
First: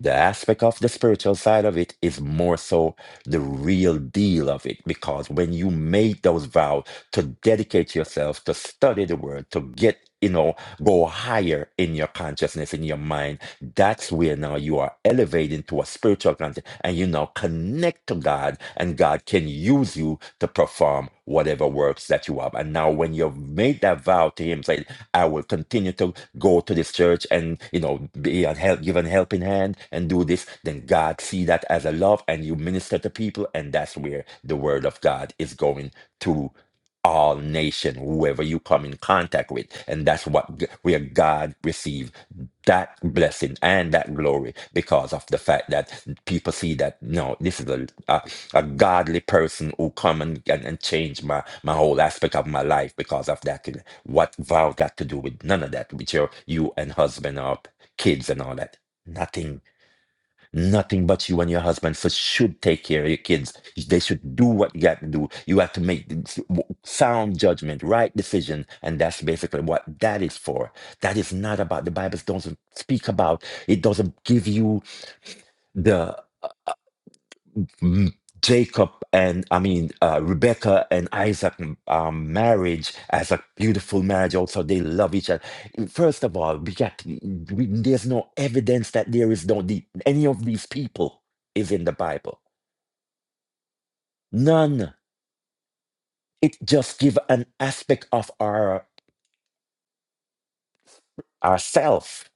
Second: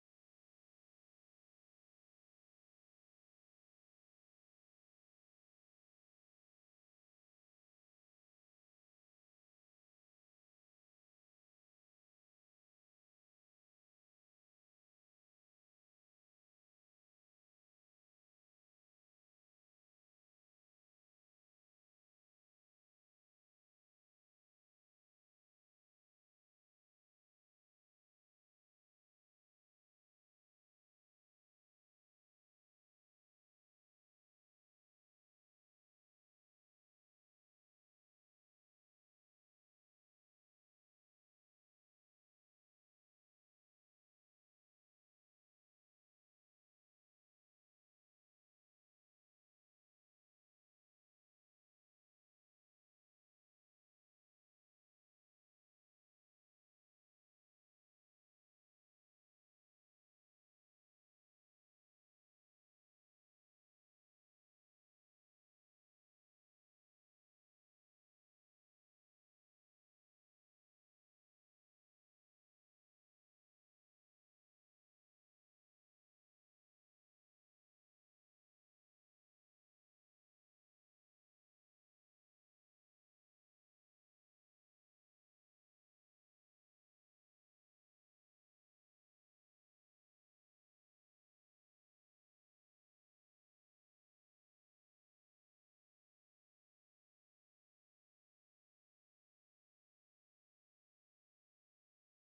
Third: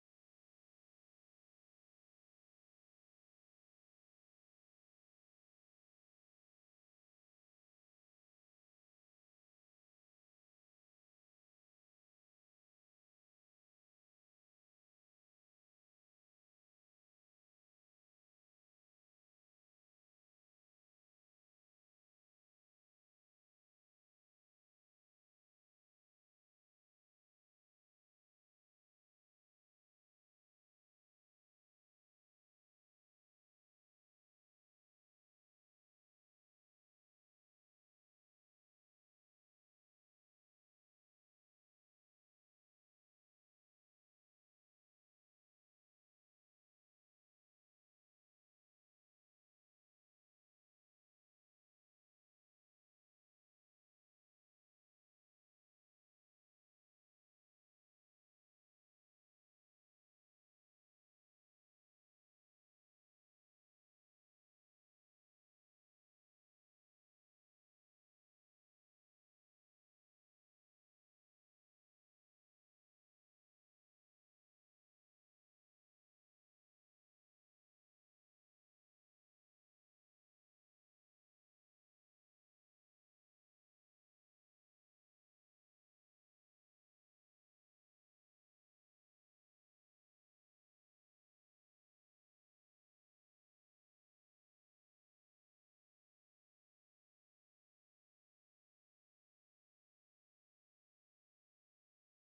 S3: the aspect of the spiritual side of it is more so the real deal of it because when you make those vows to dedicate yourself to study the word to get you know go higher in your consciousness in your mind that's where now you are elevating to a spiritual content and you now connect to god and god can use you to perform whatever works that you have and now when you've made that vow to him say I will continue to go to this church and you know be a help, give an helping hand and do this, then God see that as a love, and you minister to people, and that's where the word of God is going to all nation, whoever you come in contact with. And that's what g- where God received that blessing and that glory because of the fact that people see that no, this is a a, a godly person who come and, and, and change my, my whole aspect of my life because of that. What vow got to do with none of that with your you and husband or kids and all that? Nothing Nothing but you and your husband for should take care of your kids. They should do what you got to do. You have to make the sound judgment, right decision, and that's basically what that is for. That is not about the Bible doesn't speak about. It doesn't give you the mm, Jacob and I mean uh, Rebecca and Isaac mm, um, marriage as a beautiful marriage. Also, they love each other. First of all, we got we, there's no evidence that there is no the, any of these people is in the Bible None. It just gives an aspect of our ourself.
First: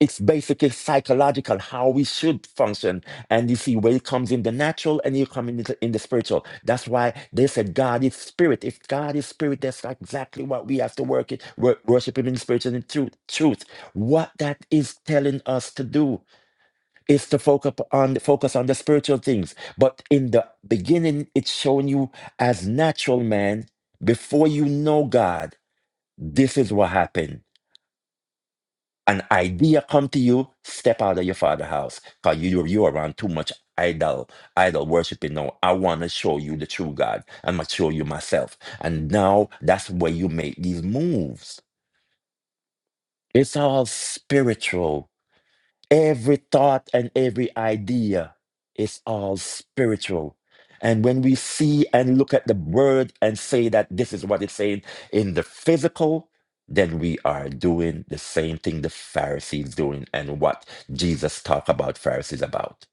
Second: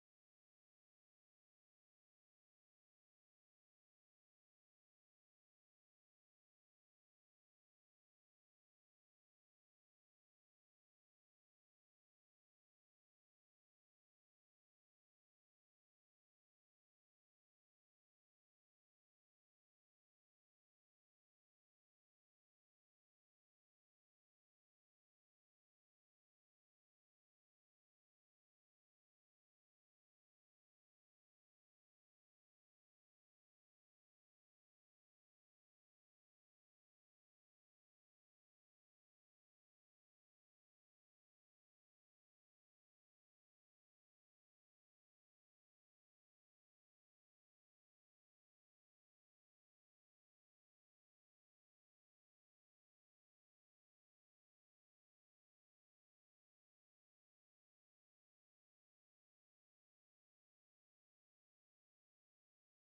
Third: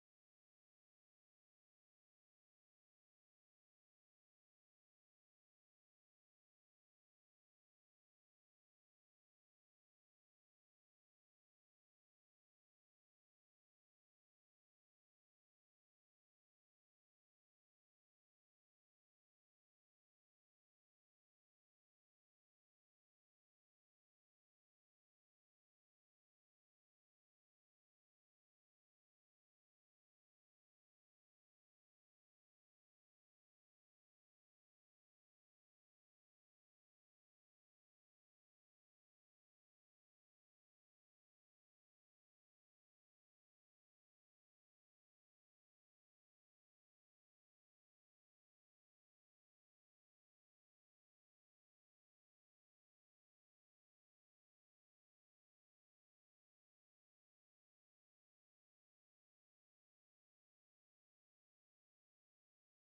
S3: It's basically psychological how we should function. And you see where it comes in the natural and you come in the, in the spiritual. That's why they said God is spirit. If God is spirit, that's like exactly what we have to work it, wor- worship him in spirit and in truth. Truth. What that is telling us to do is to focus on focus on the spiritual things. But in the beginning, it's showing you as natural man before you know God This is what happened. An idea come to you, step out of your father's house. Cause you you around too much idol, idol worshiping. No, I want to show you the true God. I'm gonna show you myself. And now that's where you make these moves. It's all spiritual Every thought and every idea is all spiritual. And when we see and look at the word and say that this is what it's saying in the physical, then we are doing the same thing the Pharisees doing and what Jesus talked about Pharisees about.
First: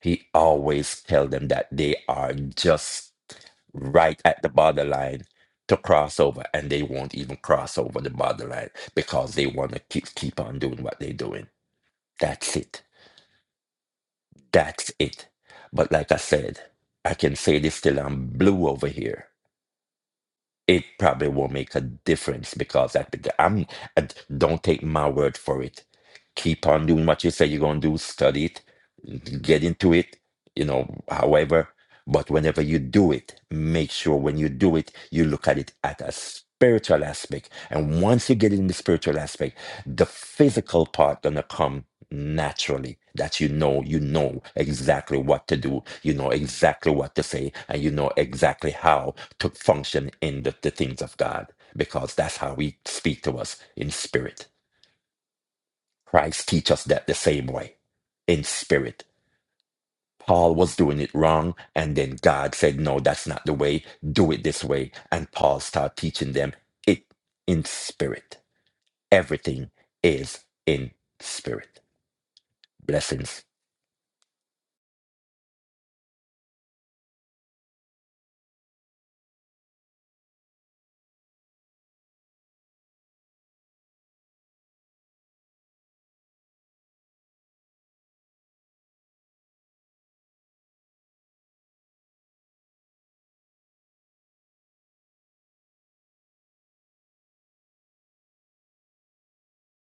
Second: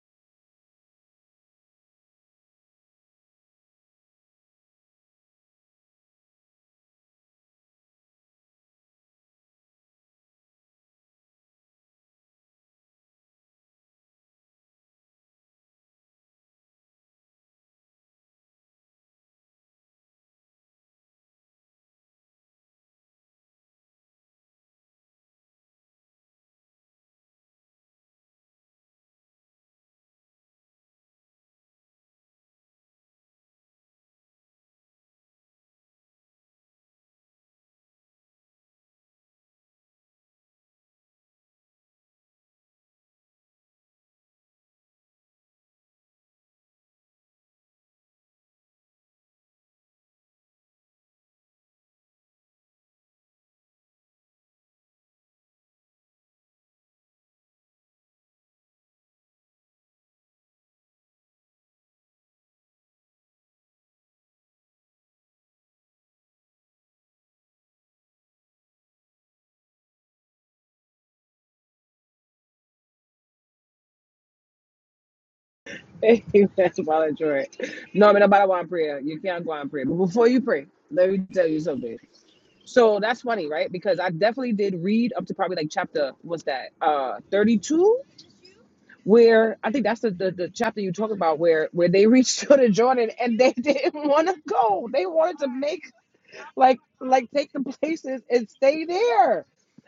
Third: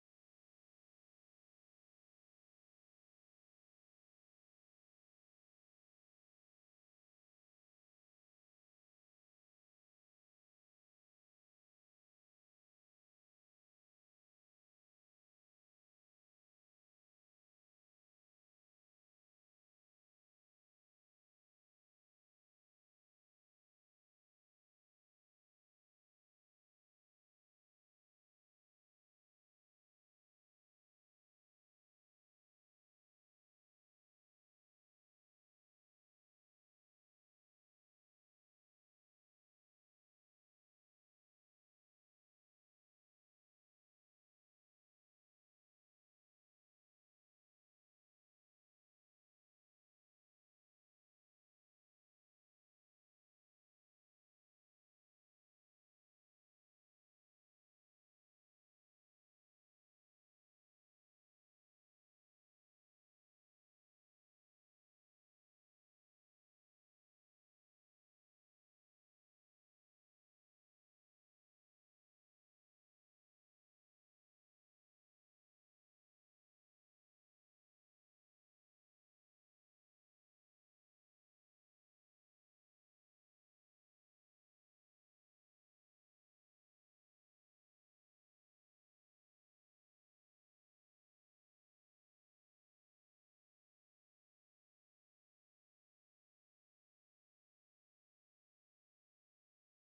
S3: He always tell them that they are just right at the borderline to cross over and they won't even cross over the borderline because they want to keep keep on doing what they're doing. That's it. That's it. But like I said, I can say this till I'm blue over here it probably will make a difference because I, I'm I d- don't take my word for it. Keep on doing what you say you're gonna do. Study it, get into it. You know, however, but whenever you do it, make sure when you do it, you look at it at a spiritual aspect. And once you get in the spiritual aspect, the physical part gonna come naturally. That you know, you know exactly what to do. You know exactly what to say, and you know exactly how to function in the, the things of God because that's how He speak to us in spirit. Christ teach us that the same way in spirit. Paul was doing it wrong, and then God said, "No, that's not the way. Do it this way." And Paul started teaching them it in spirit. Everything is in spirit. Blessings.
S1: Amen, Father Joy. No, but nobody want prayer. You can't go and pray. But before you pray, let me tell you something. So that's funny, right? Because I definitely did read up to probably like chapter what's that? Uh 32, where I think that's the, the, the chapter you talk about where where they reached to the Jordan and they didn't want to go. They wanted to make like like take the places and stay there.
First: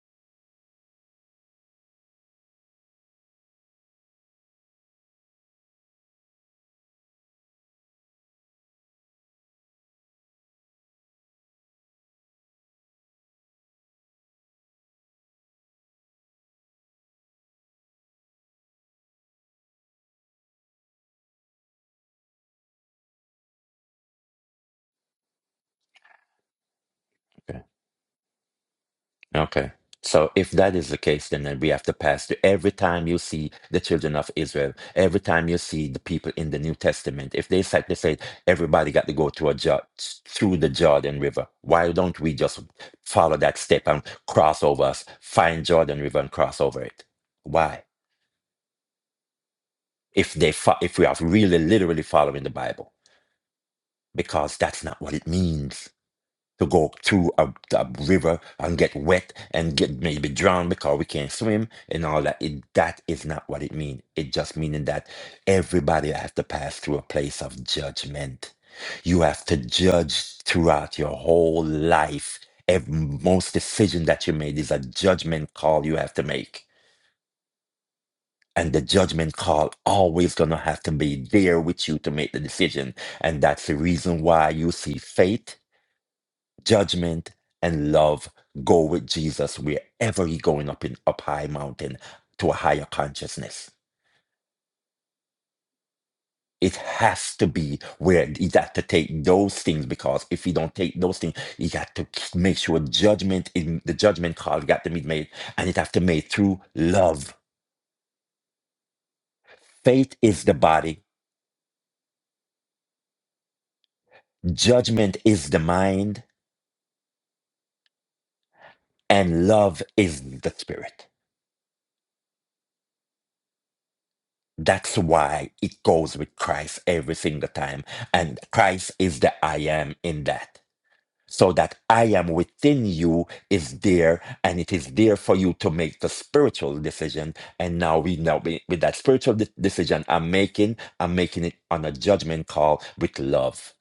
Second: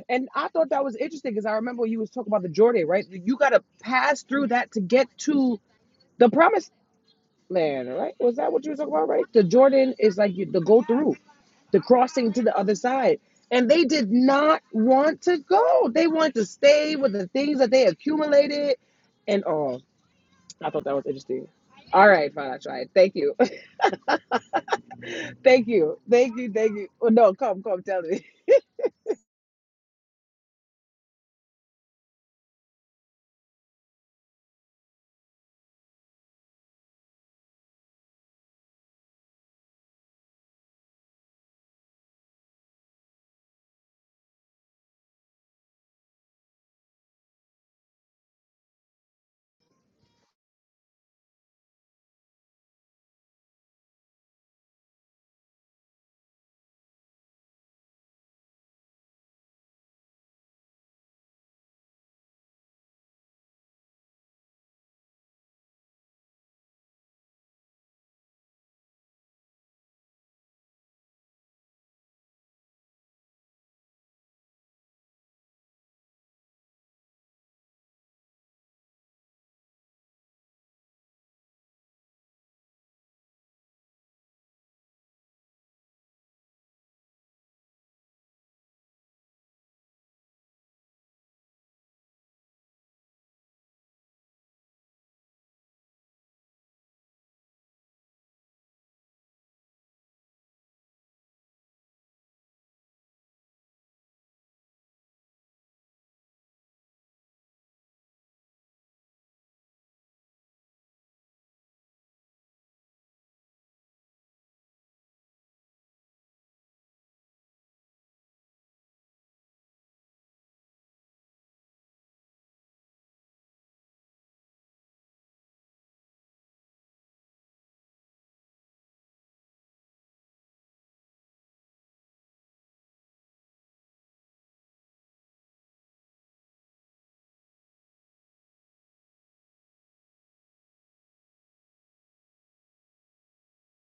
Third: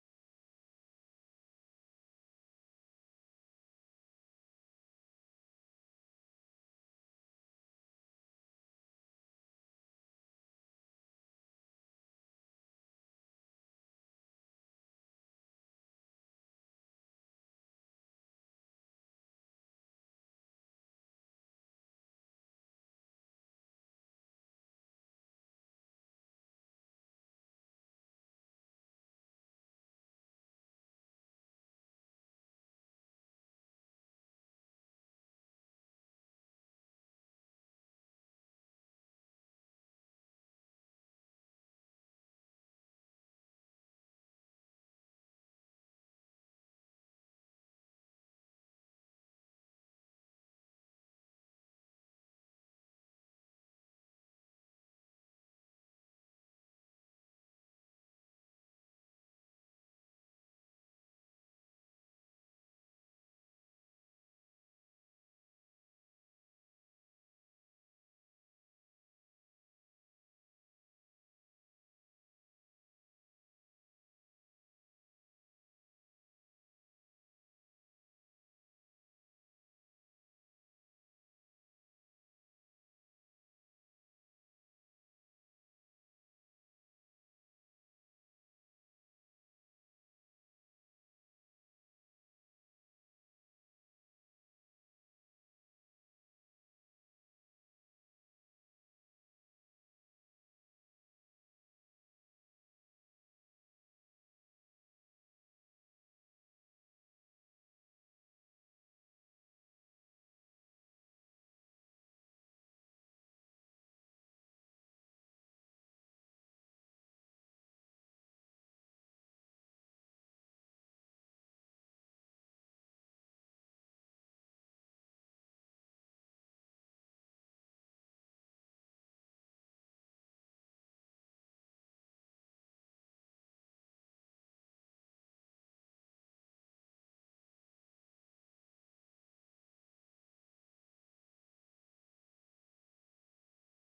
S1: And I thought that was interesting because I remember you was talking about the Jordan, right? You gotta pass through that to get to the promised man, right? Was that what you were talking about, right? The Jordan is like you, the go through, the crossing to the other side. And they did not want to go. They wanted to stay with the things that they accumulated and all. I thought that was interesting. All right, fine, I tried. Thank you. thank you. Thank you. Thank you. Well, no, come, come, tell me.
S3: Okay. So if that is the case, then, then we have to pass through every time you see the children of Israel, every time you see the people in the New Testament, if they said they say everybody got to go through a Jor- through the Jordan River, why don't we just follow that step and cross over us, find Jordan River and cross over it? Why? If they fo- if we are really literally following the Bible, because that's not what it means. to go through a, a river and get wet and get maybe drowned because we can't swim and all that. It, that is not what it means. It just meaning that everybody has to pass through a place of judgment. You have to judge throughout your whole life. Every, most decision that you made is a judgment call you have to make. And the judgment call always gonna have to be there with you to make the decision. And that's the reason why you see faith judgment and love go with Jesus wherever you're going up in up high mountain to a higher consciousness. It has to be where he got to take those things because if he don't take those things, he got to k- make sure judgment in the judgment call got to be made and it have to be made through love. Faith is the body, judgment is the mind, and love is the spirit. That's why it goes with Christ every single time. And Christ is the I am in that. So that I am within you is there and it is there for you to make the spiritual decision. And now we know we- with that spiritual de- decision I'm making, I'm making it on a judgment call with love.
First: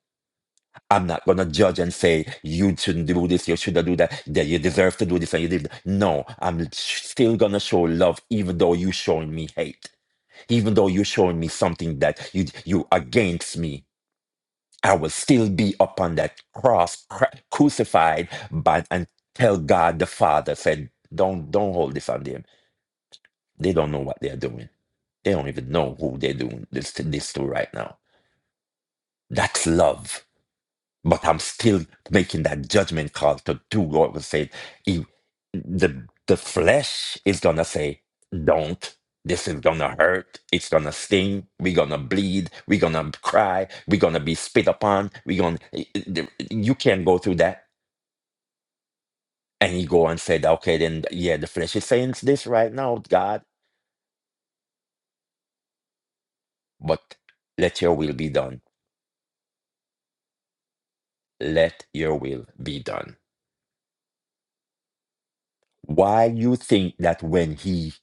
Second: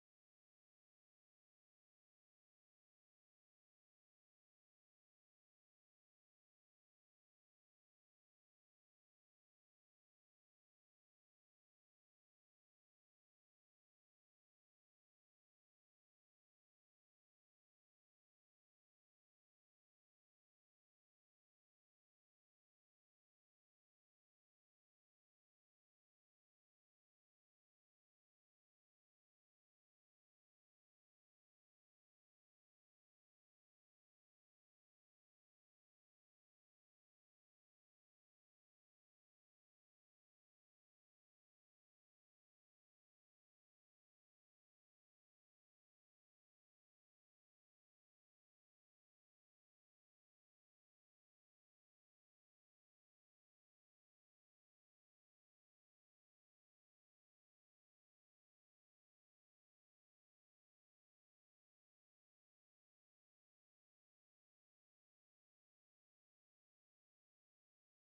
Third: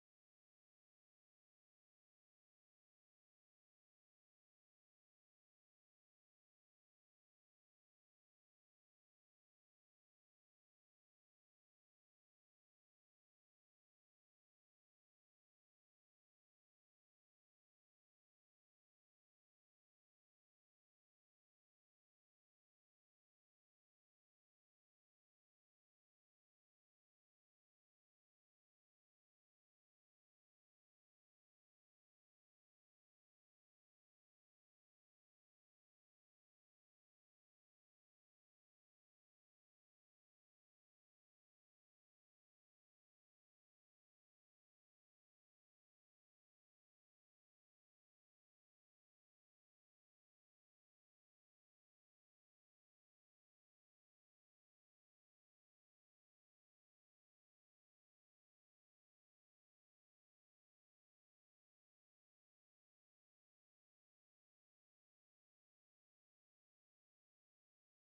S3: I'm not gonna judge and say you shouldn't do this, you shouldn't do that, that you deserve to do this and you did. No, I'm sh- still gonna show love even though you showing me hate even though you're showing me something that you you against me i will still be upon that cross cru- crucified but and tell god the father said don't don't hold this on them they don't know what they're doing they don't even know who they're doing this to this to right now that's love but I'm still making that judgment call to do what was said. If the the flesh is gonna say, "Don't." This is gonna hurt. It's gonna sting. We're gonna bleed. We're gonna cry. We're gonna be spit upon. We're gonna. You can't go through that. And he go and said, "Okay, then yeah, the flesh is saying this right now, God, but let your will be done. Let your will be done." Why you think that when he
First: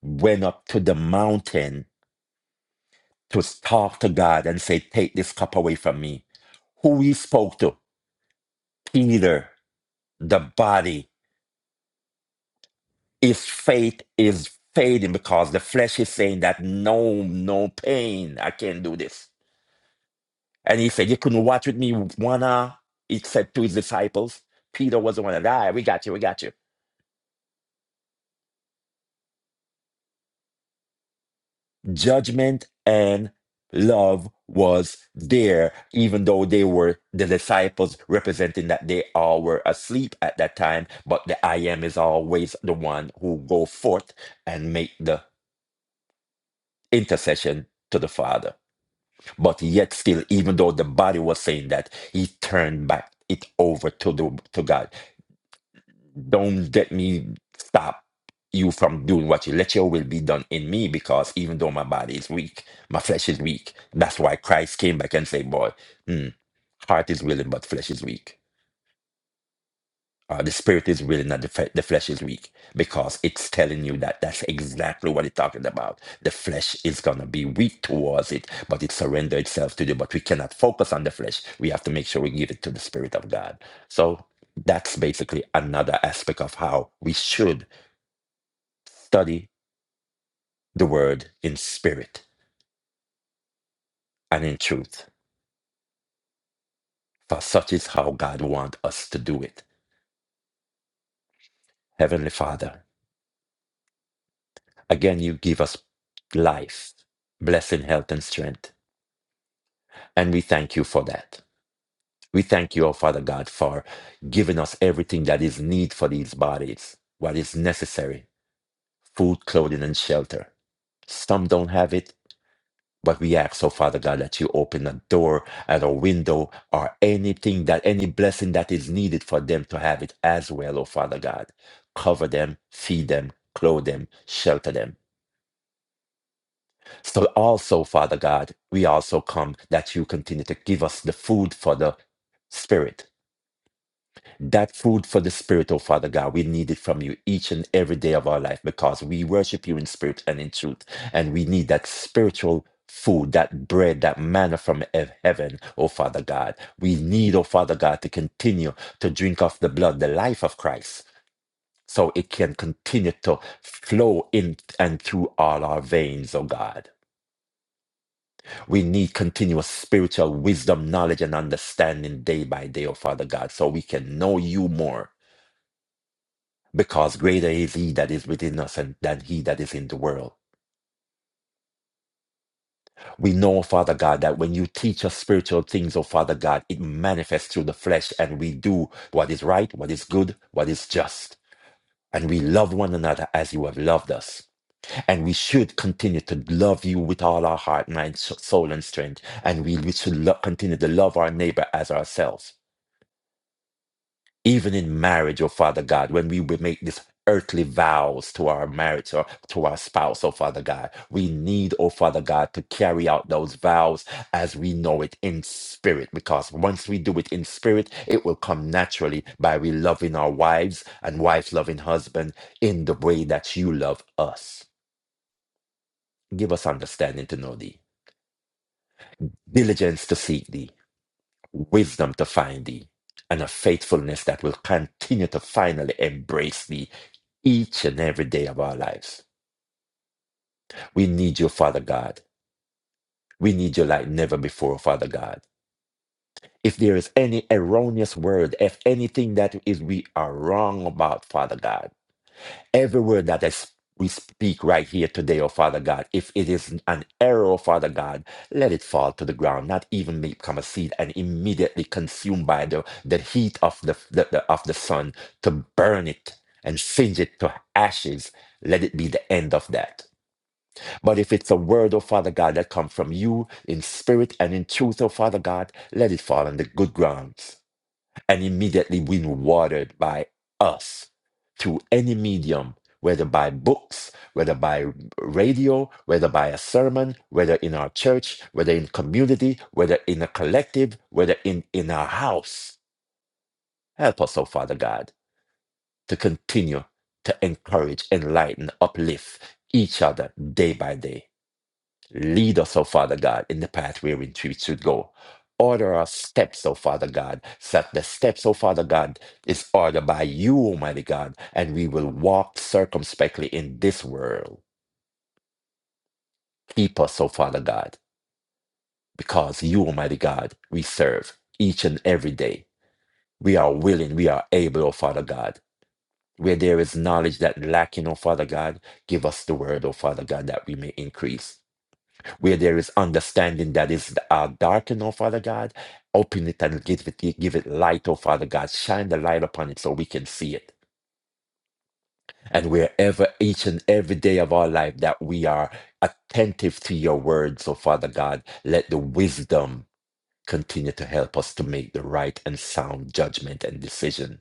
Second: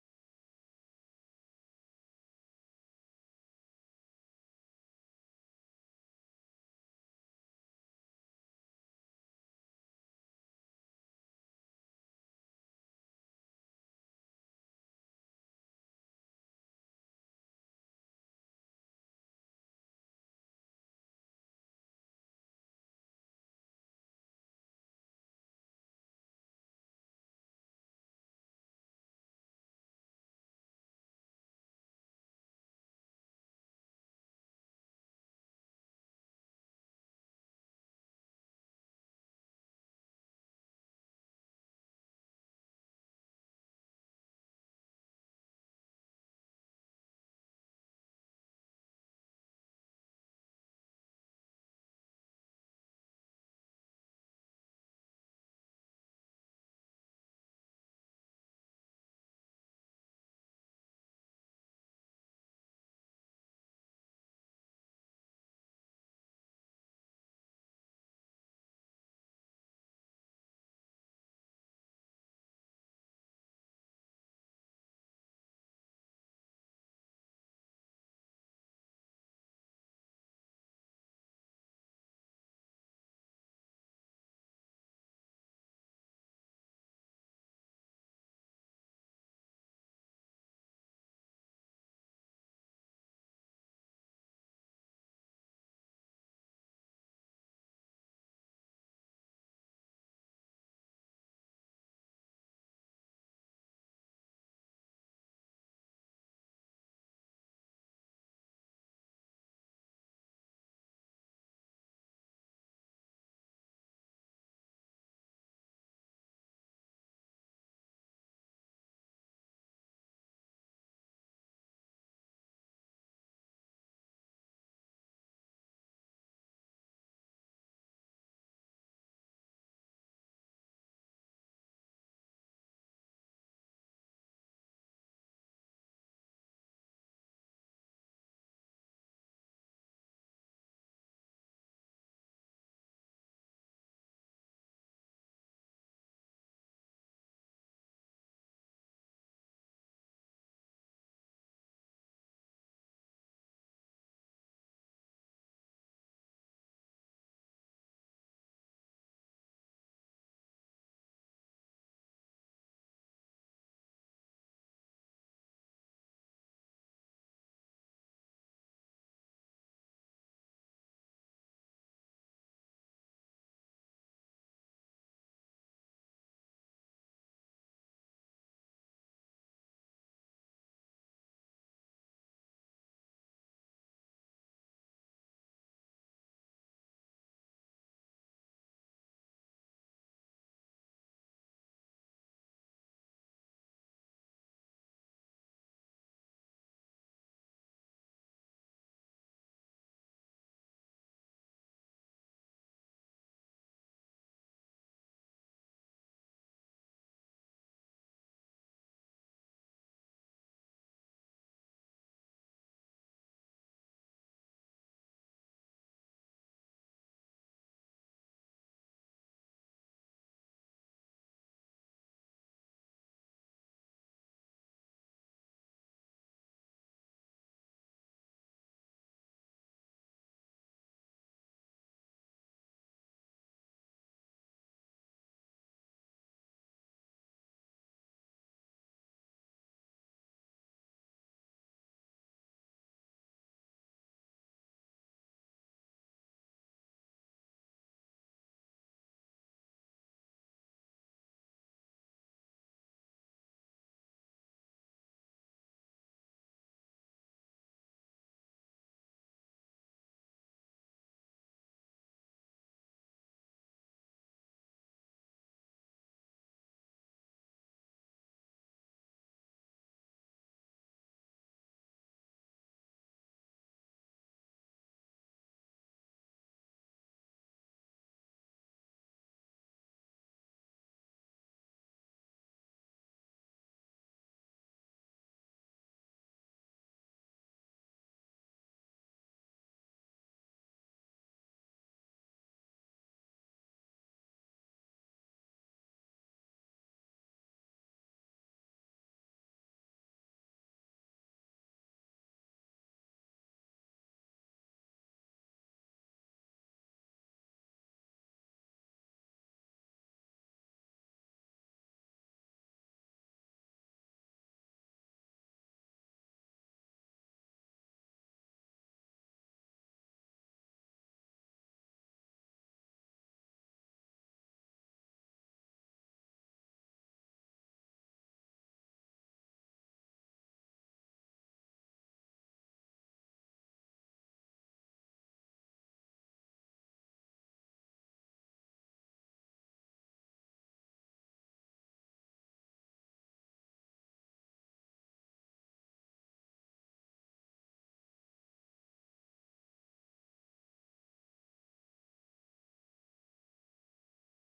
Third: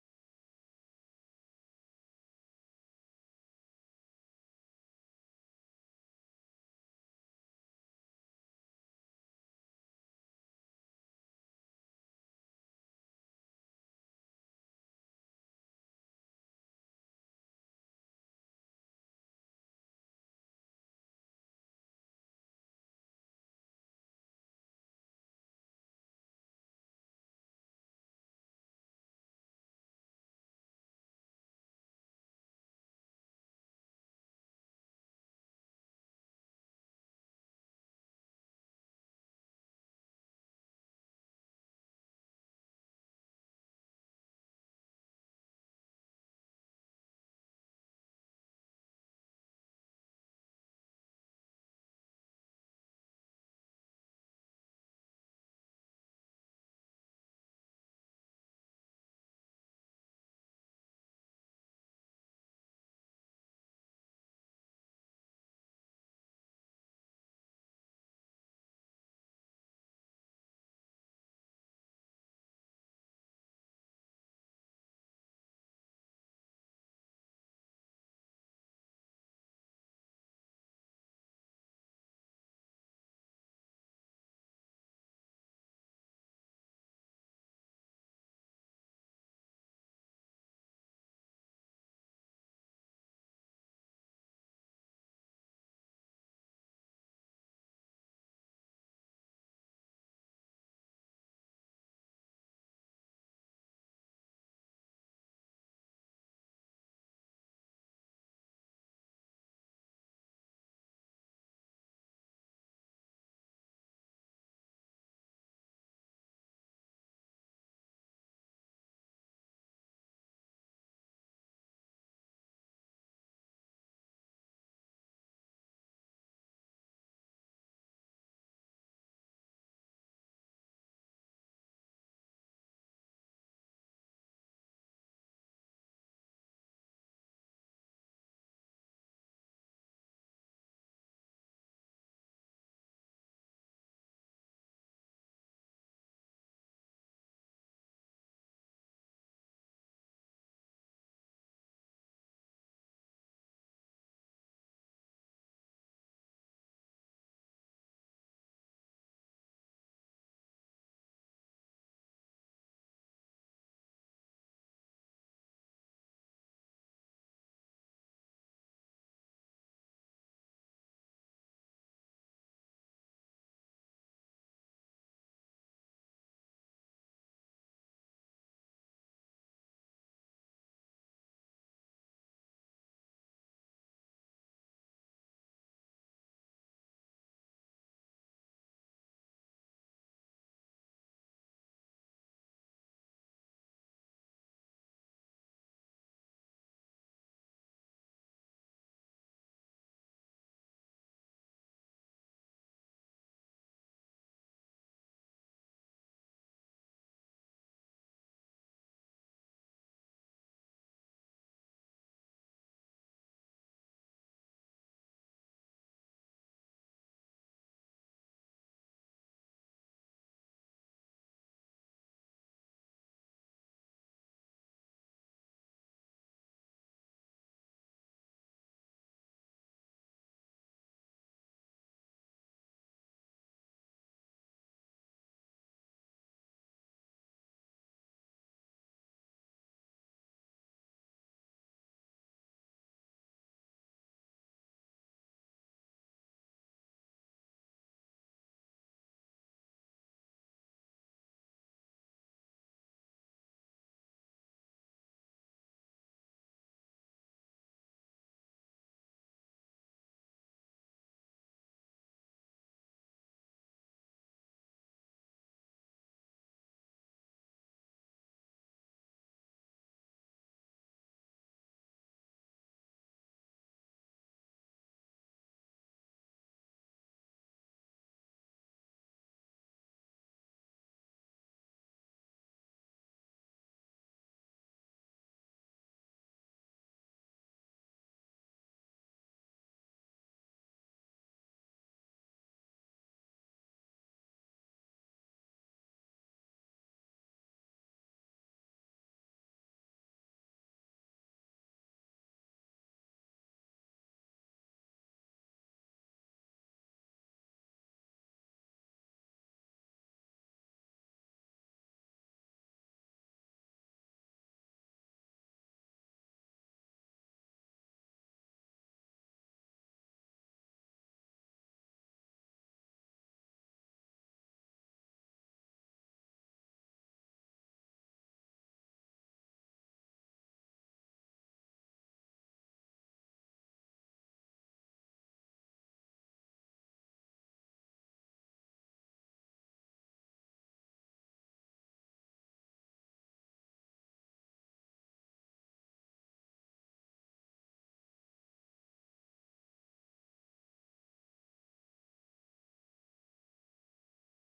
S3: went up to the mountain to talk to God and say, Take this cup away from me. Who he spoke to, Peter, the body, his faith is fading because the flesh is saying that no, no pain, I can't do this. And he said, You couldn't watch with me one hour. He said to his disciples, Peter was the one that, all right, we got you, we got you. judgment and love was there, even though they were the disciples representing that they all were asleep at that time. But the I am is always the one who go forth and make the intercession to the Father. But yet still, even though the body was saying that, he turned back it over to the to God. don't get me stop you from doing what you let your will be done in me because even though my body is weak my flesh is weak that's why christ came back and say boy hmm, heart is willing but flesh is weak uh, the spirit is willing not the, fe- the flesh is weak because it's telling you that that's exactly what it's talking about the flesh is going to be weak towards it but it surrender itself to you but we cannot focus on the flesh we have to make sure we give it to the spirit of god so that's basically another aspect of how we should Study the word in spirit and in truth, for such is how God wants us to do it. Heavenly Father, again, you give us life, blessing, health, and strength. And we thank you for that. We thank you, O Father God, for giving us everything that is need for these bodies, what is necessary food, clothing, and shelter. Some don't have it, But we ask, oh Father God, that you open a door and a window or anything that any blessing that is needed for them to have it as well, oh Father God. Cover them, feed them, clothe them, shelter them. So also, Father God, we also come that you continue to give us the food for the spirit that food for the spirit, oh Father God. We need it from you each and every day of our life because we worship you in spirit and in truth. And we need that spiritual food, that bread, that manna from hev- heaven, oh Father God. We need, oh Father God, to continue to drink of the blood, the life of Christ. So it can continue to flow in and through all our veins, oh God. We need continuous spiritual wisdom, knowledge, and understanding day by day, oh Father God, so we can know you more because greater is he that is within us and than he that is in the world. We know, Father God, that when you teach us spiritual things, oh Father God, it manifests through the flesh and we do what is right, what is good, what is just. And we love one another as you have loved us. And we should continue to love you with all our heart, mind, s- soul, and strength. And we, we should lo- continue to love our neighbor as ourselves. even in marriage, oh Father God, when we would make these earthly vows to our marriage or to our spouse, oh Father God, we need, oh Father God, to carry out those vows as we know it in spirit, because once we do it in spirit, it will come naturally by we loving our wives and wives loving husband in the way that you love us. Give us understanding to know thee, diligence to seek thee, wisdom to find thee and a faithfulness that will continue to finally embrace thee each and every day of our lives. We need you, Father God. We need you like never before, Father God. If there is any erroneous word, if anything that is we are wrong about, Father God, every word that is we speak right here today, oh Father God. If it is an error, oh Father God, let it fall to the ground, not even become a seed and immediately consumed by the, the heat of the, the, the of the sun to burn it and singe it to ashes. Let it be the end of that. But if it's a word, oh Father God, that comes from you in spirit and in truth, oh Father God, let it fall on the good grounds and immediately be watered by us through any medium, whether by books, whether by radio, whether by a sermon, whether in our church, whether in community, whether in a collective, whether in, in our house. Help us, oh Father God, to continue to encourage, enlighten, uplift each other day by day. Lead us, O Father God, in the path where we should go. Order our steps, O Father God, so that the steps, O Father God, is ordered by you, Almighty God, and we will walk circumspectly in this world. Keep us, O Father God, because you, Almighty God, we serve each and every day. We are willing, we are able, O Father God. Where there is knowledge that lacking, O Father God, give us the word, O Father God, that we may increase. where there is understanding that is uh, darkened, oh Father God. Open it and give it, give it light, oh Father God. Shine the light upon it so we can see it. And wherever each and every day of our life that we are attentive to your words, oh Father God, let the wisdom continue to help us to make the right and sound judgment and decision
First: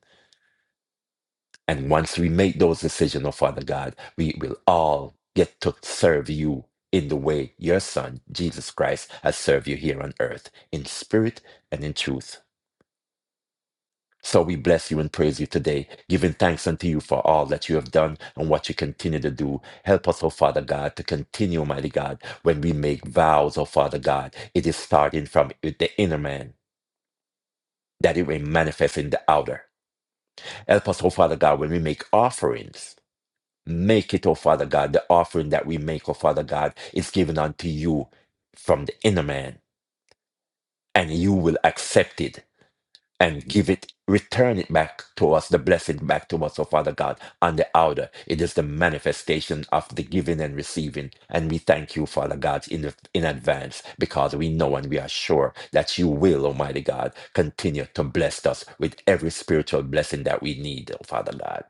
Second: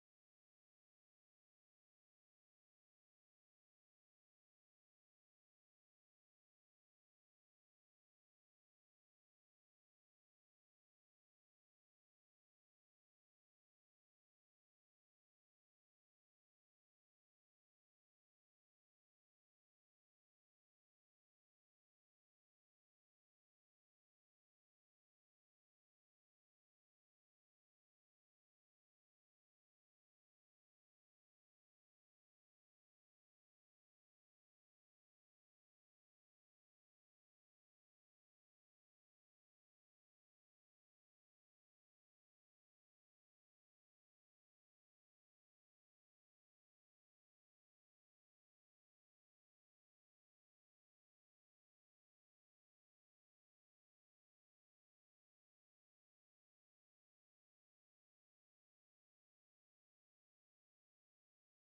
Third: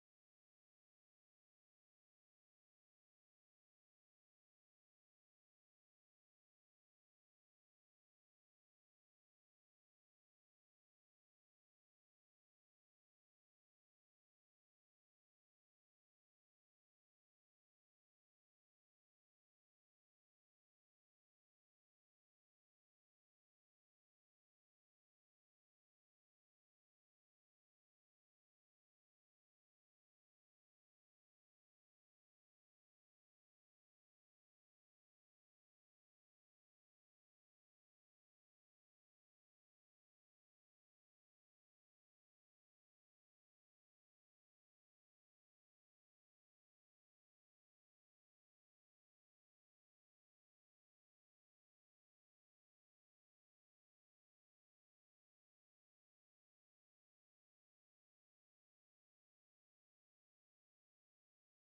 S3: And once we make those decisions, oh Father God, we will all get to serve you in the way your Son, Jesus Christ, has served you here on earth, in spirit and in truth. So we bless you and praise you today, giving thanks unto you for all that you have done and what you continue to do. Help us, O Father God, to continue, mighty God, when we make vows, O Father God, it is starting from the inner man, that it will manifest in the outer. Help us, O Father God, when we make offerings. Make it, oh Father God, the offering that we make, oh Father God, is given unto you from the inner man, and you will accept it and give it, return it back to us, the blessing back to us, oh Father God, on the outer. It is the manifestation of the giving and receiving. And we thank you, Father God, in, in advance because we know and we are sure that you will, Almighty God, continue to bless us with every spiritual blessing that we need, oh Father God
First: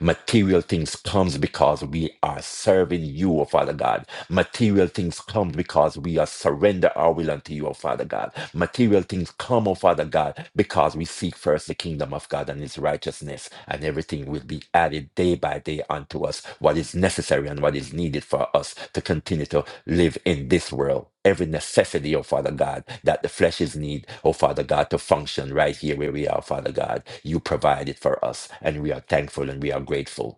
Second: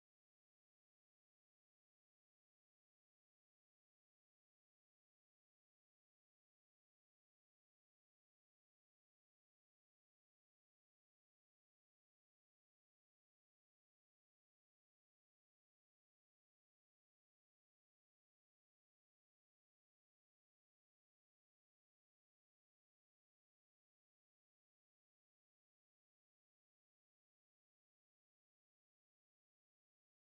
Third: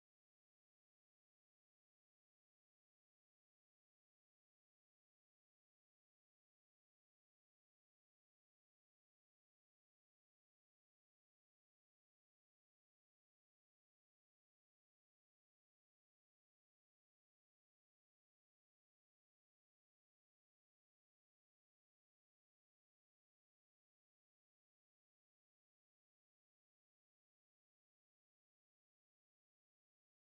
S3: material things comes because we are serving you, oh Father God. Material things come because we are surrender our will unto you, O Father God. Material things come, O Father God, because we seek first the kingdom of God and his righteousness, and everything will be added day by day unto us, what is necessary and what is needed for us to continue to live in this world. Every necessity, O Father God, that the flesh is need, O Father God, to function right here where we are, Father God. You provide it for us, and we are thankful and we are grateful.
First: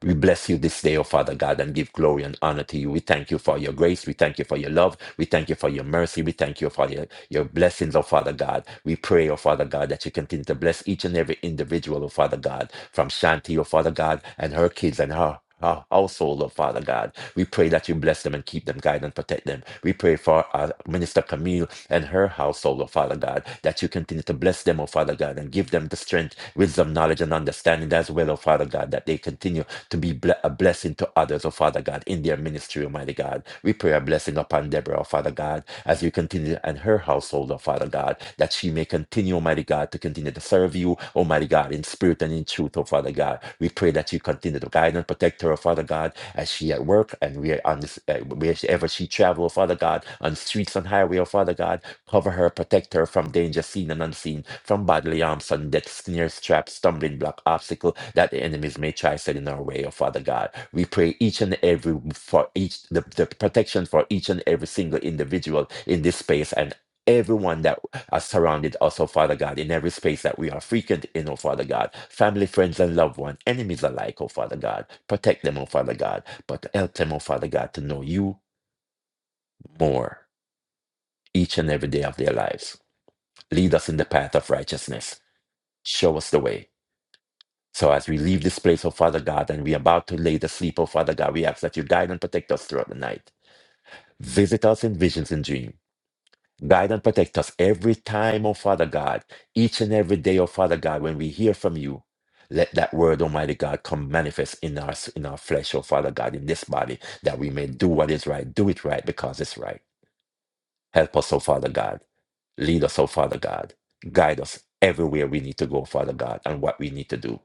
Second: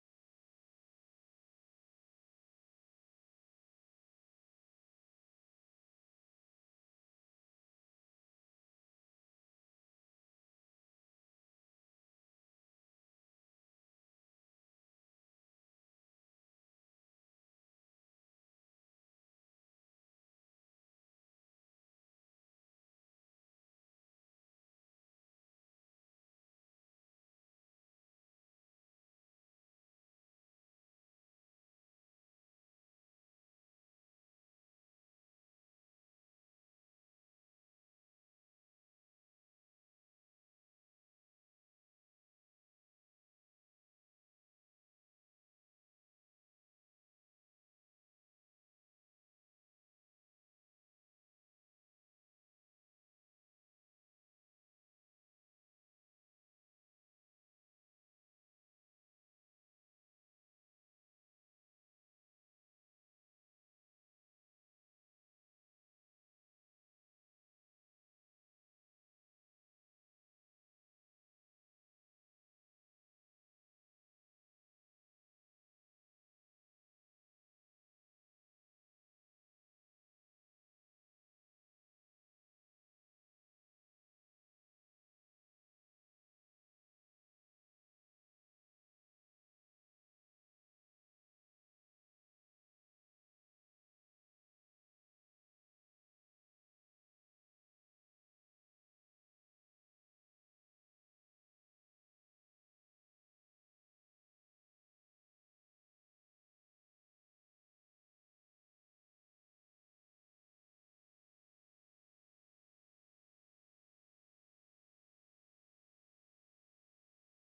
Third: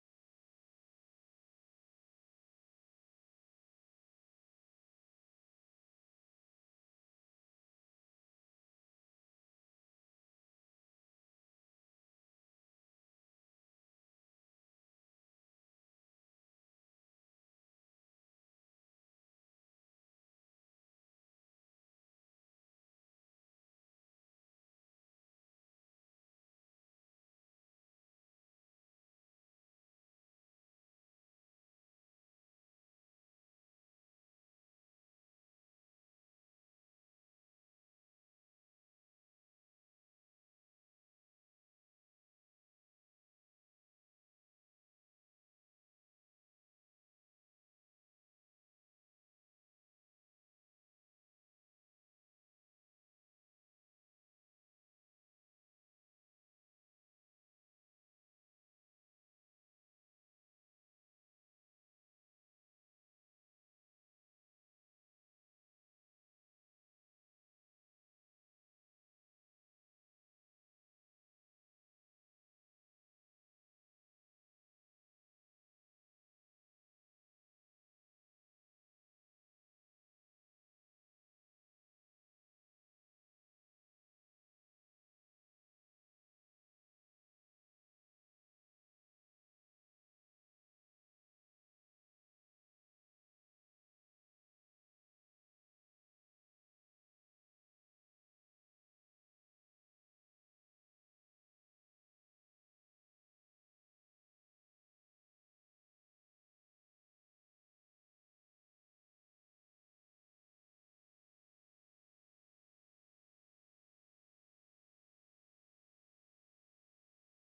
S3: We bless you this day, O Father God, and give glory and honor to you. We thank you for your grace. We thank you for your love. We thank you for your mercy. We thank you for your, your blessings, O Father God. We pray, O Father God, that you continue to bless each and every individual, O Father God, from Shanti, O Father God, and her kids and her our household, oh Father God. We pray that you bless them and keep them, guide and protect them. We pray for our Minister Camille and her household, oh Father God, that you continue to bless them, oh Father God, and give them the strength, wisdom, knowledge, and understanding as well, oh Father God, that they continue to be ble- a blessing to others, oh Father God, in their ministry, Almighty God. We pray a blessing upon Deborah, oh Father God, as you continue and her household, oh Father God, that she may continue, Almighty God, to continue to serve you, Almighty God, in spirit and in truth, oh Father God. We pray that you continue to guide and protect her, oh Father God, as she at work and we are on this, uh, wherever she travel, oh Father God, on streets and highway, oh Father God. Cover her, protect her from danger seen and unseen, from bodily harm, sudden death, snares, traps, stumbling block, obstacle that the enemies may try set in our way, oh Father God. We pray each and every for each the, the protection for each and every single individual in this space and everyone that are surrounded us, oh Father God, in every space that we are frequent in, oh Father God. Family, friends, and loved one, enemies alike, oh Father God. Protect them, oh Father God, but help them, oh Father God, to know you more each and every day of their lives. Lead us in the path of righteousness. Show us the way. So as we leave this place, oh Father God, and we're about to lay to sleep, oh Father God, we ask that you guide and protect us throughout the night. Visit us in visions and dreams. Guide and protect us every time, oh Father God, each and every day, oh Father God, when we hear from you. Let that word, Almighty God, come manifest in our in our flesh, oh Father God, in this body, that we may do what is right, do it right because it's right. Help us, oh Father God. Lead us, oh Father God. Guide us everywhere we need to go, Father God, and what we need to do.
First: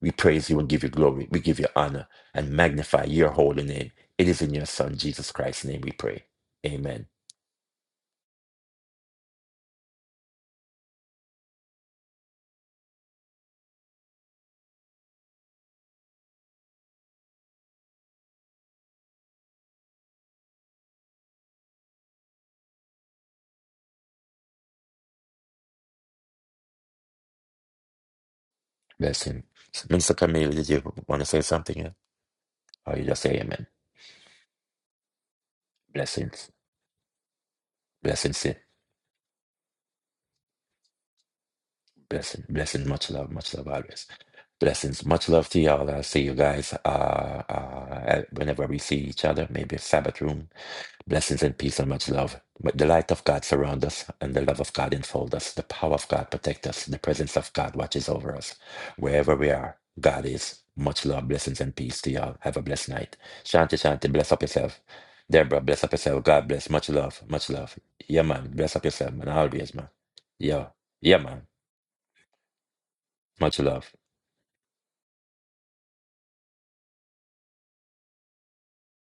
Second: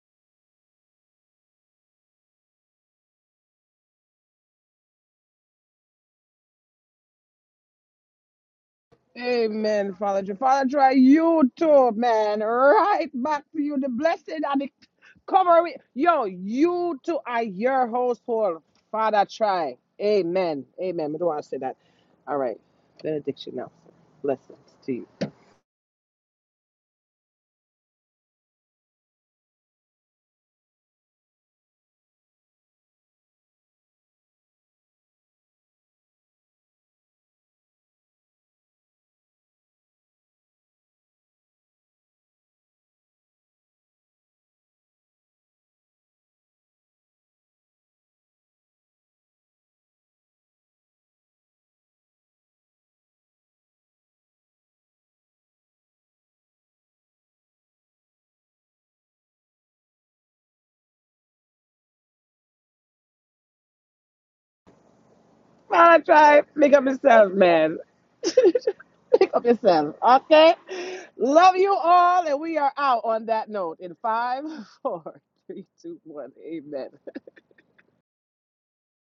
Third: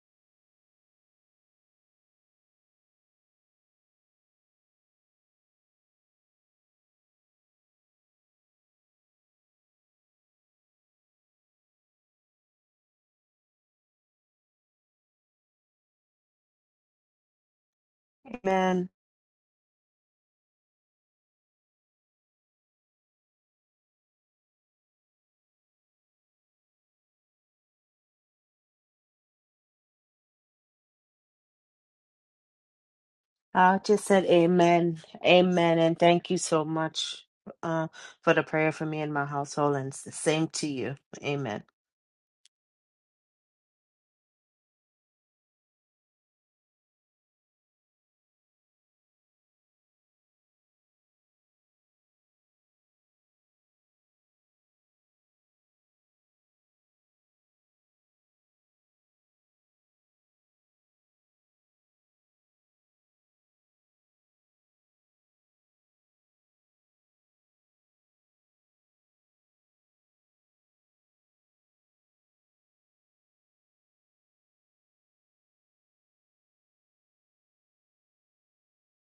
S3: We praise you and give you glory. We give you honor and magnify your holy name. It is in your Son, Jesus Christ's name, we pray. Amen.
S1: Amen, Father Joe. Father Joe, you too, man. Right back to you. The blessing and the covering. Yo, you too are your household.
S2: Amen.
S1: Father, try. Amen. Amen. I don't want to say that. All right. Benediction now. Blessings to you.
S3: Blessing. Minister Camille, did you want to say something? yeah? Or you just say amen?
S2: I just said amen. Amen. And thank you
S3: Blessings.
S2: so much uh, for the
S3: Blessings. yeah.
S2: prayer for me and my household. And it's the same to you. Amen.
S3: Blessing. Blessing. Much love. Much love always. Blessings. Much love to y'all. I'll see you guys uh, uh, whenever we see each other, maybe Sabbath room Blessings and peace and much love. May the light of God surround us, and the love of God enfold us. The power of God protect us. The presence of God watches over us. Wherever we are, God is. Much love, blessings, and peace to y'all. Have a blessed night. Shanti, shanti, bless up yourself. Deborah, bless up
S1: Father,
S3: yourself.
S1: try.
S3: God bless.
S1: Make up
S3: Much love,
S1: yourself,
S3: much love.
S1: man.
S3: Yeah, man. Bless up yourself, man.
S1: Pick up
S3: Always, man.
S1: yourself. Okay.
S3: Yeah. Yeah, man.
S1: Love you all. And we are out on that
S3: Much
S1: note
S3: love.
S1: in five, four, three, two, one. Amen.